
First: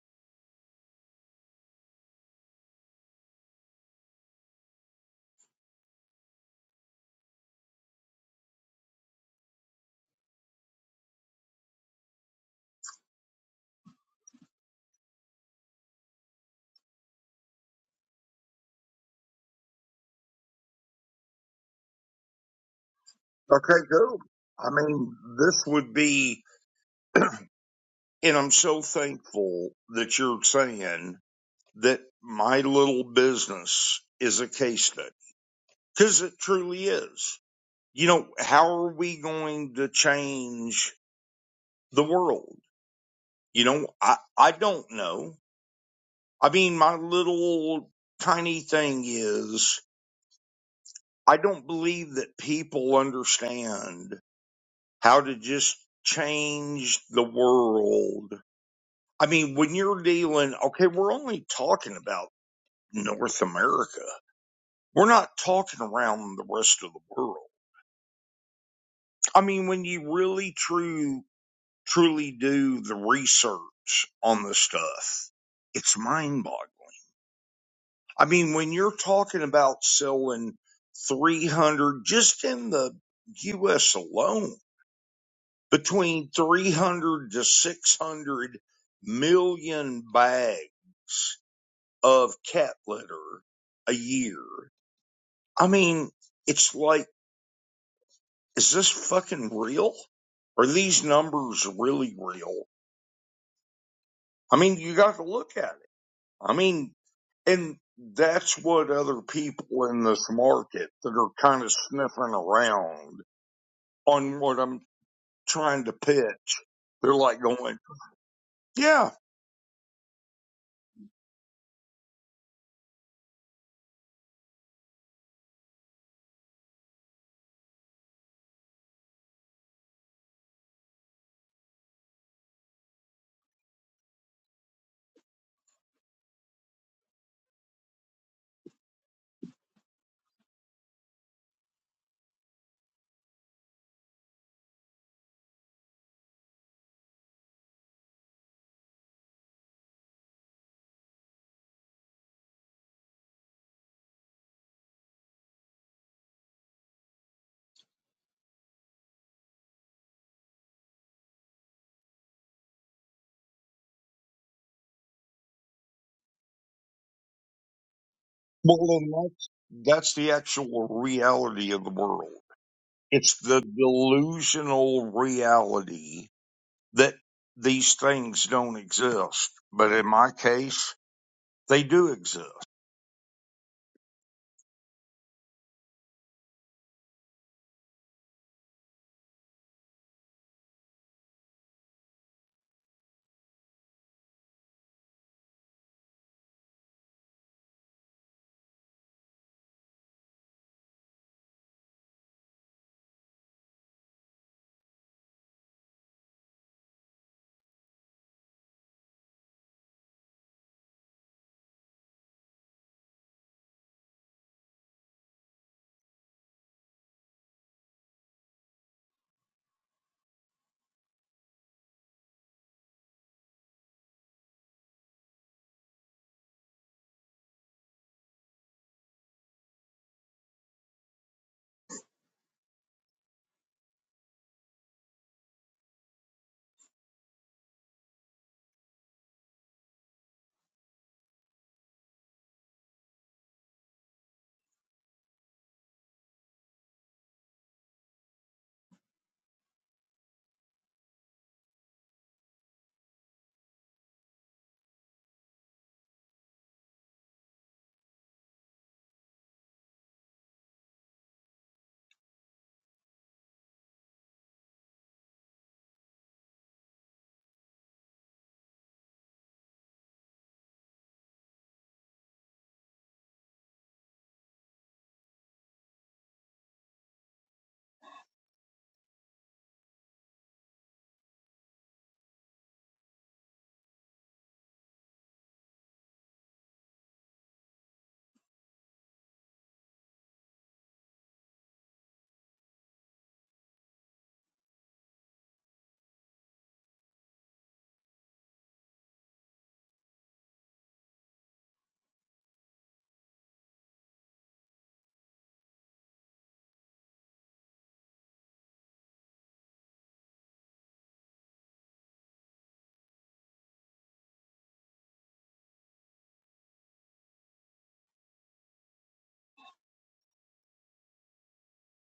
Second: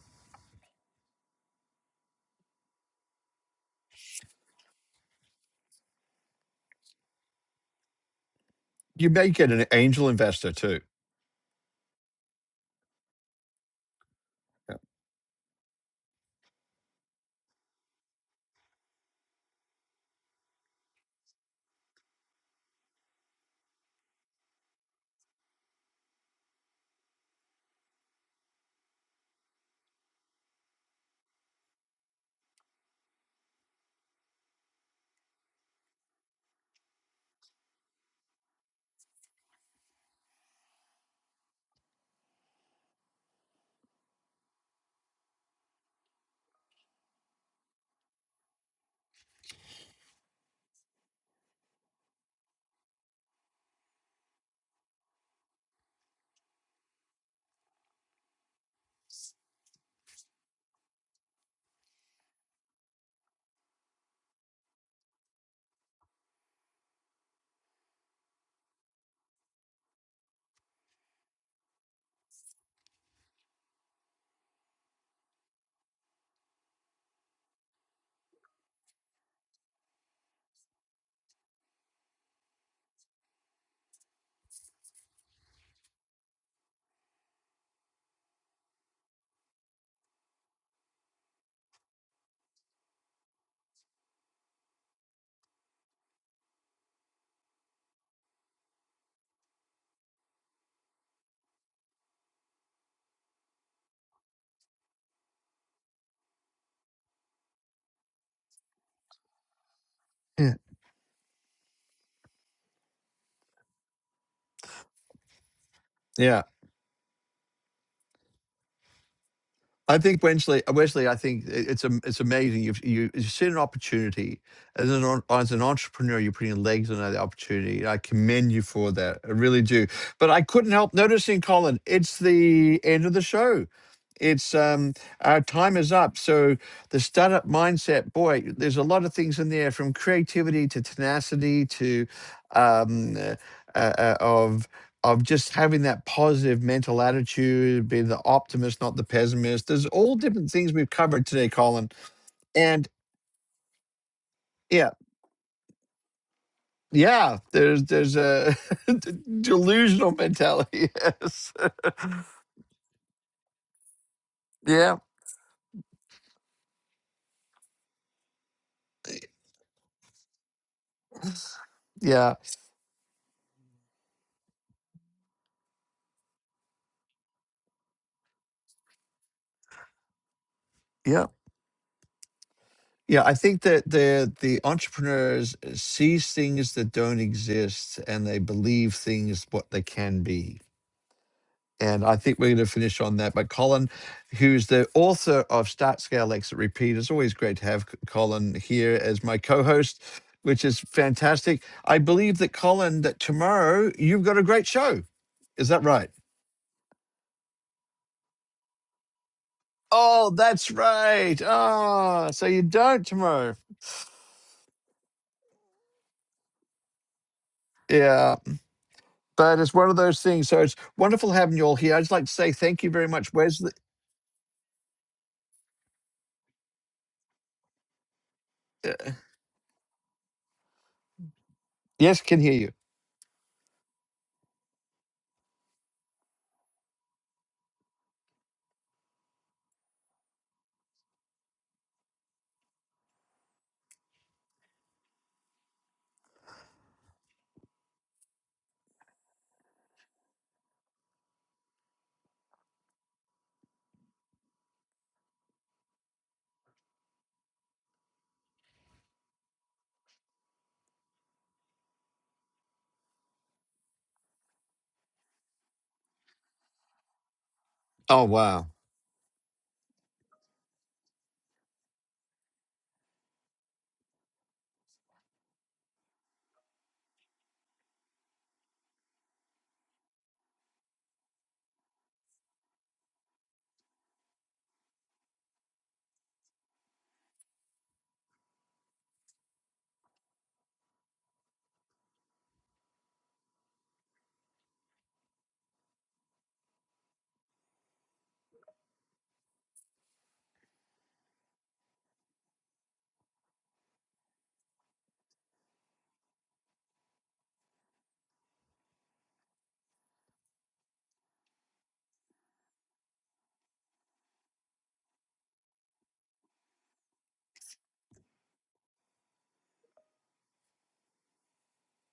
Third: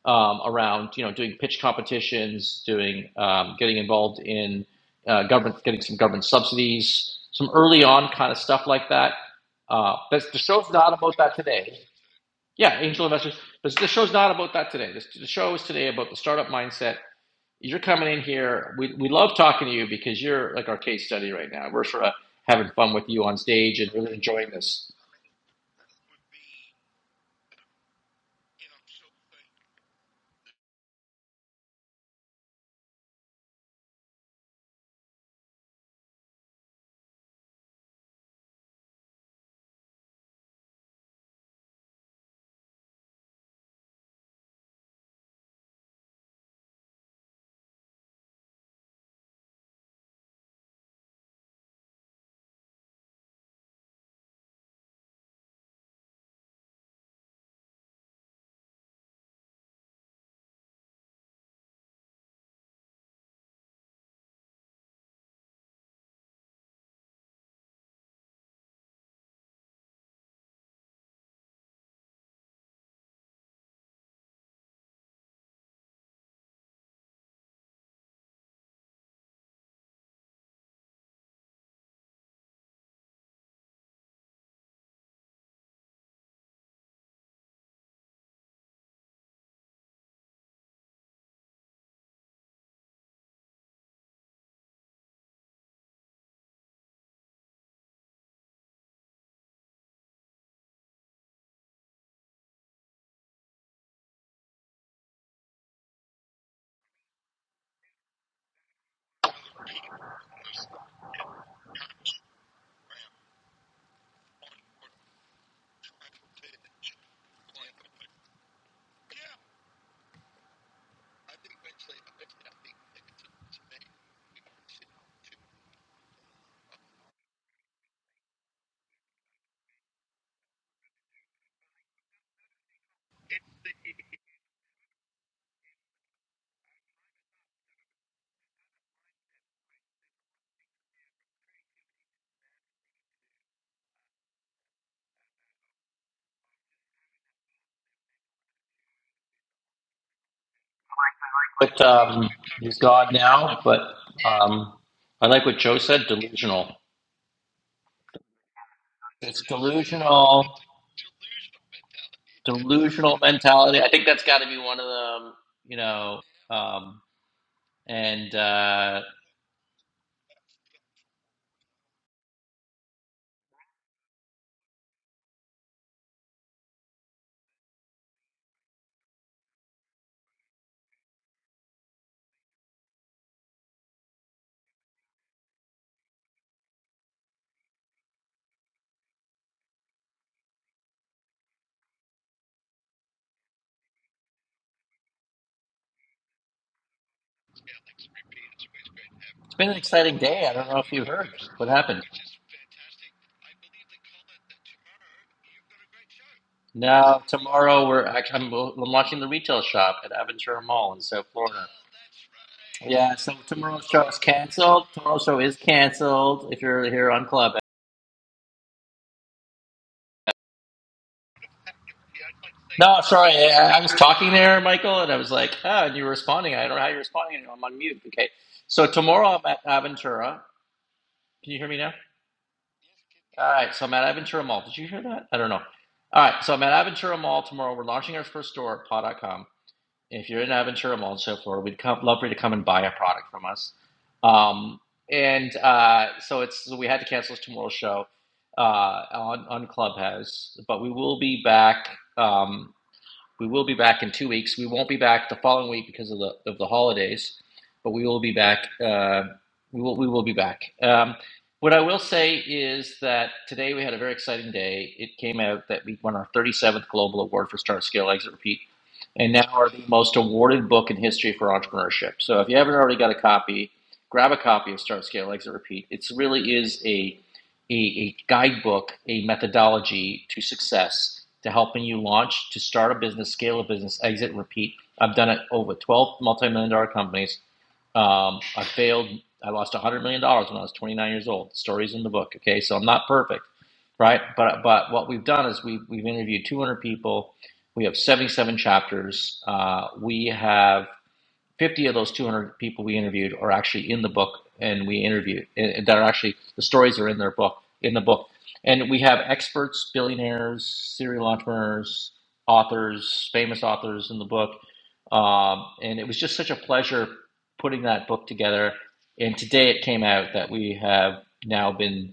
Um, around you know doing pitch competitions, doing um, getting involved in uh, government, getting some government subsidies, some early on kind of stuff like
You
that.
may get an
Uh,
angel
that's, the
investor
show's
too.
not about that today. Yeah, angel investors. But the show's not about that today. This, the show is today about the startup mindset. You're coming in here. We, we love talking to you because you're like our case study right now. We're sort of having fun with you on stage
okay,
and really
go.
enjoying
I
this.
mean, This would be, and I'm so thankful that you're saying that my little business is a case study because it truly is. You know, how are we going to change the world? You know, I, I don't know. I mean, my little tiny thing is I don't believe that people understand how to just change the world. I mean, when you're dealing, okay, we're only talking about North America. We're not talking around the rest of the world. I mean, when you really true, truly do the research on the stuff, it's mind boggling. I mean, when you're talking about selling 300 just in the US alone, between 300 to 600 million bags of cat litter a year. I mean, it's like, is this fucking real? Are these numbers really real? I mean, you got to look at it. I mean, and that's what other people in this
Yeah.
market that are kind of sniffing around on what I'm trying to
Yeah.
pitch, they're like going, yeah,
I think Wesley. Wesley, I think it- it's am- it's amazing. You've you, you've seen an opportunity as an en- as an entrepreneur. You're putting legs on that opportunity. I commend you for that. I really do. But I couldn't help noticing, Colin. It's the end of the show. It's um our time is up. So the startup mindset, boy, there's a lot of things in there from creativity to tenacity to um uh, uh, uh, of of just having that positive mental attitude, being the optimist, not the pessimist. There's all different things we've covered today,
But
Colin.
um, he's
And
God now. But um,
yeah,
I like what Joe said. Delusional.
yeah, there's there's a
It's
delusional
delusional.
mentality. Yes.
Delusional mentality. I think that's got to be one of
Yeah.
them. You know. Um, and
well,
uh,
then that's, that's the actual reality of the world.
Yeah.
It's the delusional reality that these things don't exist. But in my case,
Yeah.
they do exist.
Yeah. I think that the the entrepreneurs sees things that don't exist and they believe things what they can be. And I think we're going to finish on that. But Colin, who's the author of Start Scale Exit Repeat, it's always great to have Colin here as my
it's
co
been an
host,
exciting
which is
few heard.
fantastic.
What
I
happened?
believe that, Colin, that tomorrow you've got a great show. Is that right?
Now, tomorrow we're actually I'm, I'm launching the retail shop at
Oh,
Aventura
that's
Mall in South
right.
Florida.
Ah, so you don't
Yeah, so
tomorrow.
tomorrow's show is canceled. Tomorrow's show is canceled. If you're here on Club,
Yeah, but it's one of those things. So it's wonderful having you all here. I'd just like to say thank you
no,
very much,
sorry,
Wesley.
I, I was talking there, Michael, and I was like, ah, and you were responding. I don't know how you're responding. I'm on mute. Okay, so
uh,
tomorrow I'm at Aventura. Can you hear me now?
Yes, can hear you.
All right, so I'm at Aventura Mall. Did you hear that? I don't know. All right, so I'm at Aventura Mall tomorrow. We're launching our first store at paw dot com. if you're in Aventura Mall and so forth, we'd come, love for you to come and buy a product from us. Um, and uh, so it's so we had to cancel tomorrow's show uh, on on Clubhouse, but we will be back. Um, we will be back in two weeks. We won't be back the following week because of the of the holidays, but we will be back. Uh, we will we will be back. Um, what I will say is that today we had a very exciting day. It came out that we won our 37th global award for Start Scale
Oh,
Exit Repeat,
wow.
and now are the most awarded book in history for entrepreneurship. So if you haven't already got a copy, grab a copy of Start Scale Exit Repeat. It really is a a, a guidebook, a methodology to success to helping you launch, to start a business, scale a business, exit, repeat. I've done it over 12 multi-million dollar companies. Um, I failed. I lost $100 million dollars when I was 29 years old. The story's in the book. Okay. So I'm not perfect, right? But, but what we've done is we've, we've interviewed 200 people. We have 77 chapters. Uh, we have 50 of those 200 people we interviewed are actually in the book and we interviewed that are actually the stories are in their book in the book and we have experts billionaires serial entrepreneurs authors famous authors in the book um, and it was just such a pleasure putting that book together and today it came out that we have now been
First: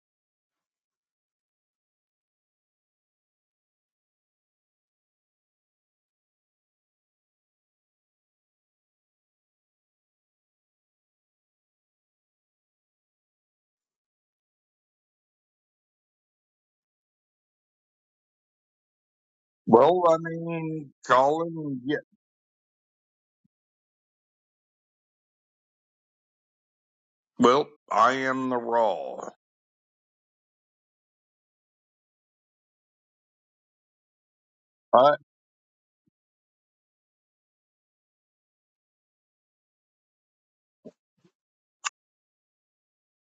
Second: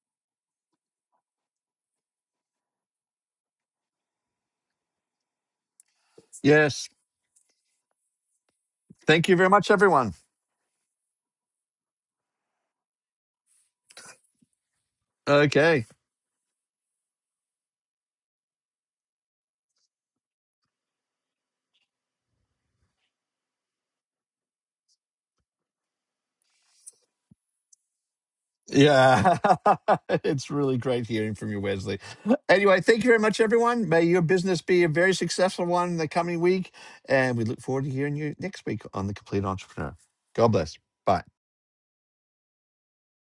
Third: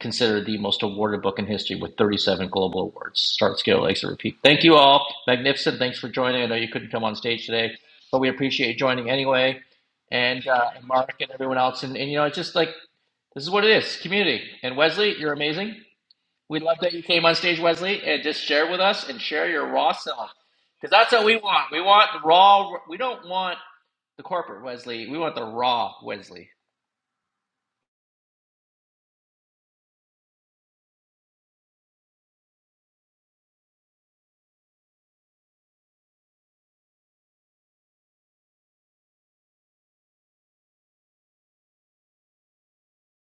considered the most awarded book in history with 37 global awards. Start, scale, exit, repeat. Thank you all. Magnificent. Thanks for joining. I know you
Yes.
couldn't come on stage today, but we appreciate you joining
Thank you very
anyway.
much, everyone.
And, uh, and Mark and everyone else. And, and, you know, it's just like, this is what it is community. And Wesley, you're
Okay.
amazing. We love that you came on stage, Wesley, and just share with us and share your raw
Well, I
self. Because
mean,
that's what we want.
Colin,
We
yeah.
want the raw, we don't want the corporate Wesley. We want the raw Wesley.
Well, I am the raw.
Yeah, it's really great hearing from you, Wesley. Anyway, thank you very much, everyone. May your business be a
I.
very successful one in the coming week. And we look forward to hearing you next week on The Complete Entrepreneur. God bless. Bye.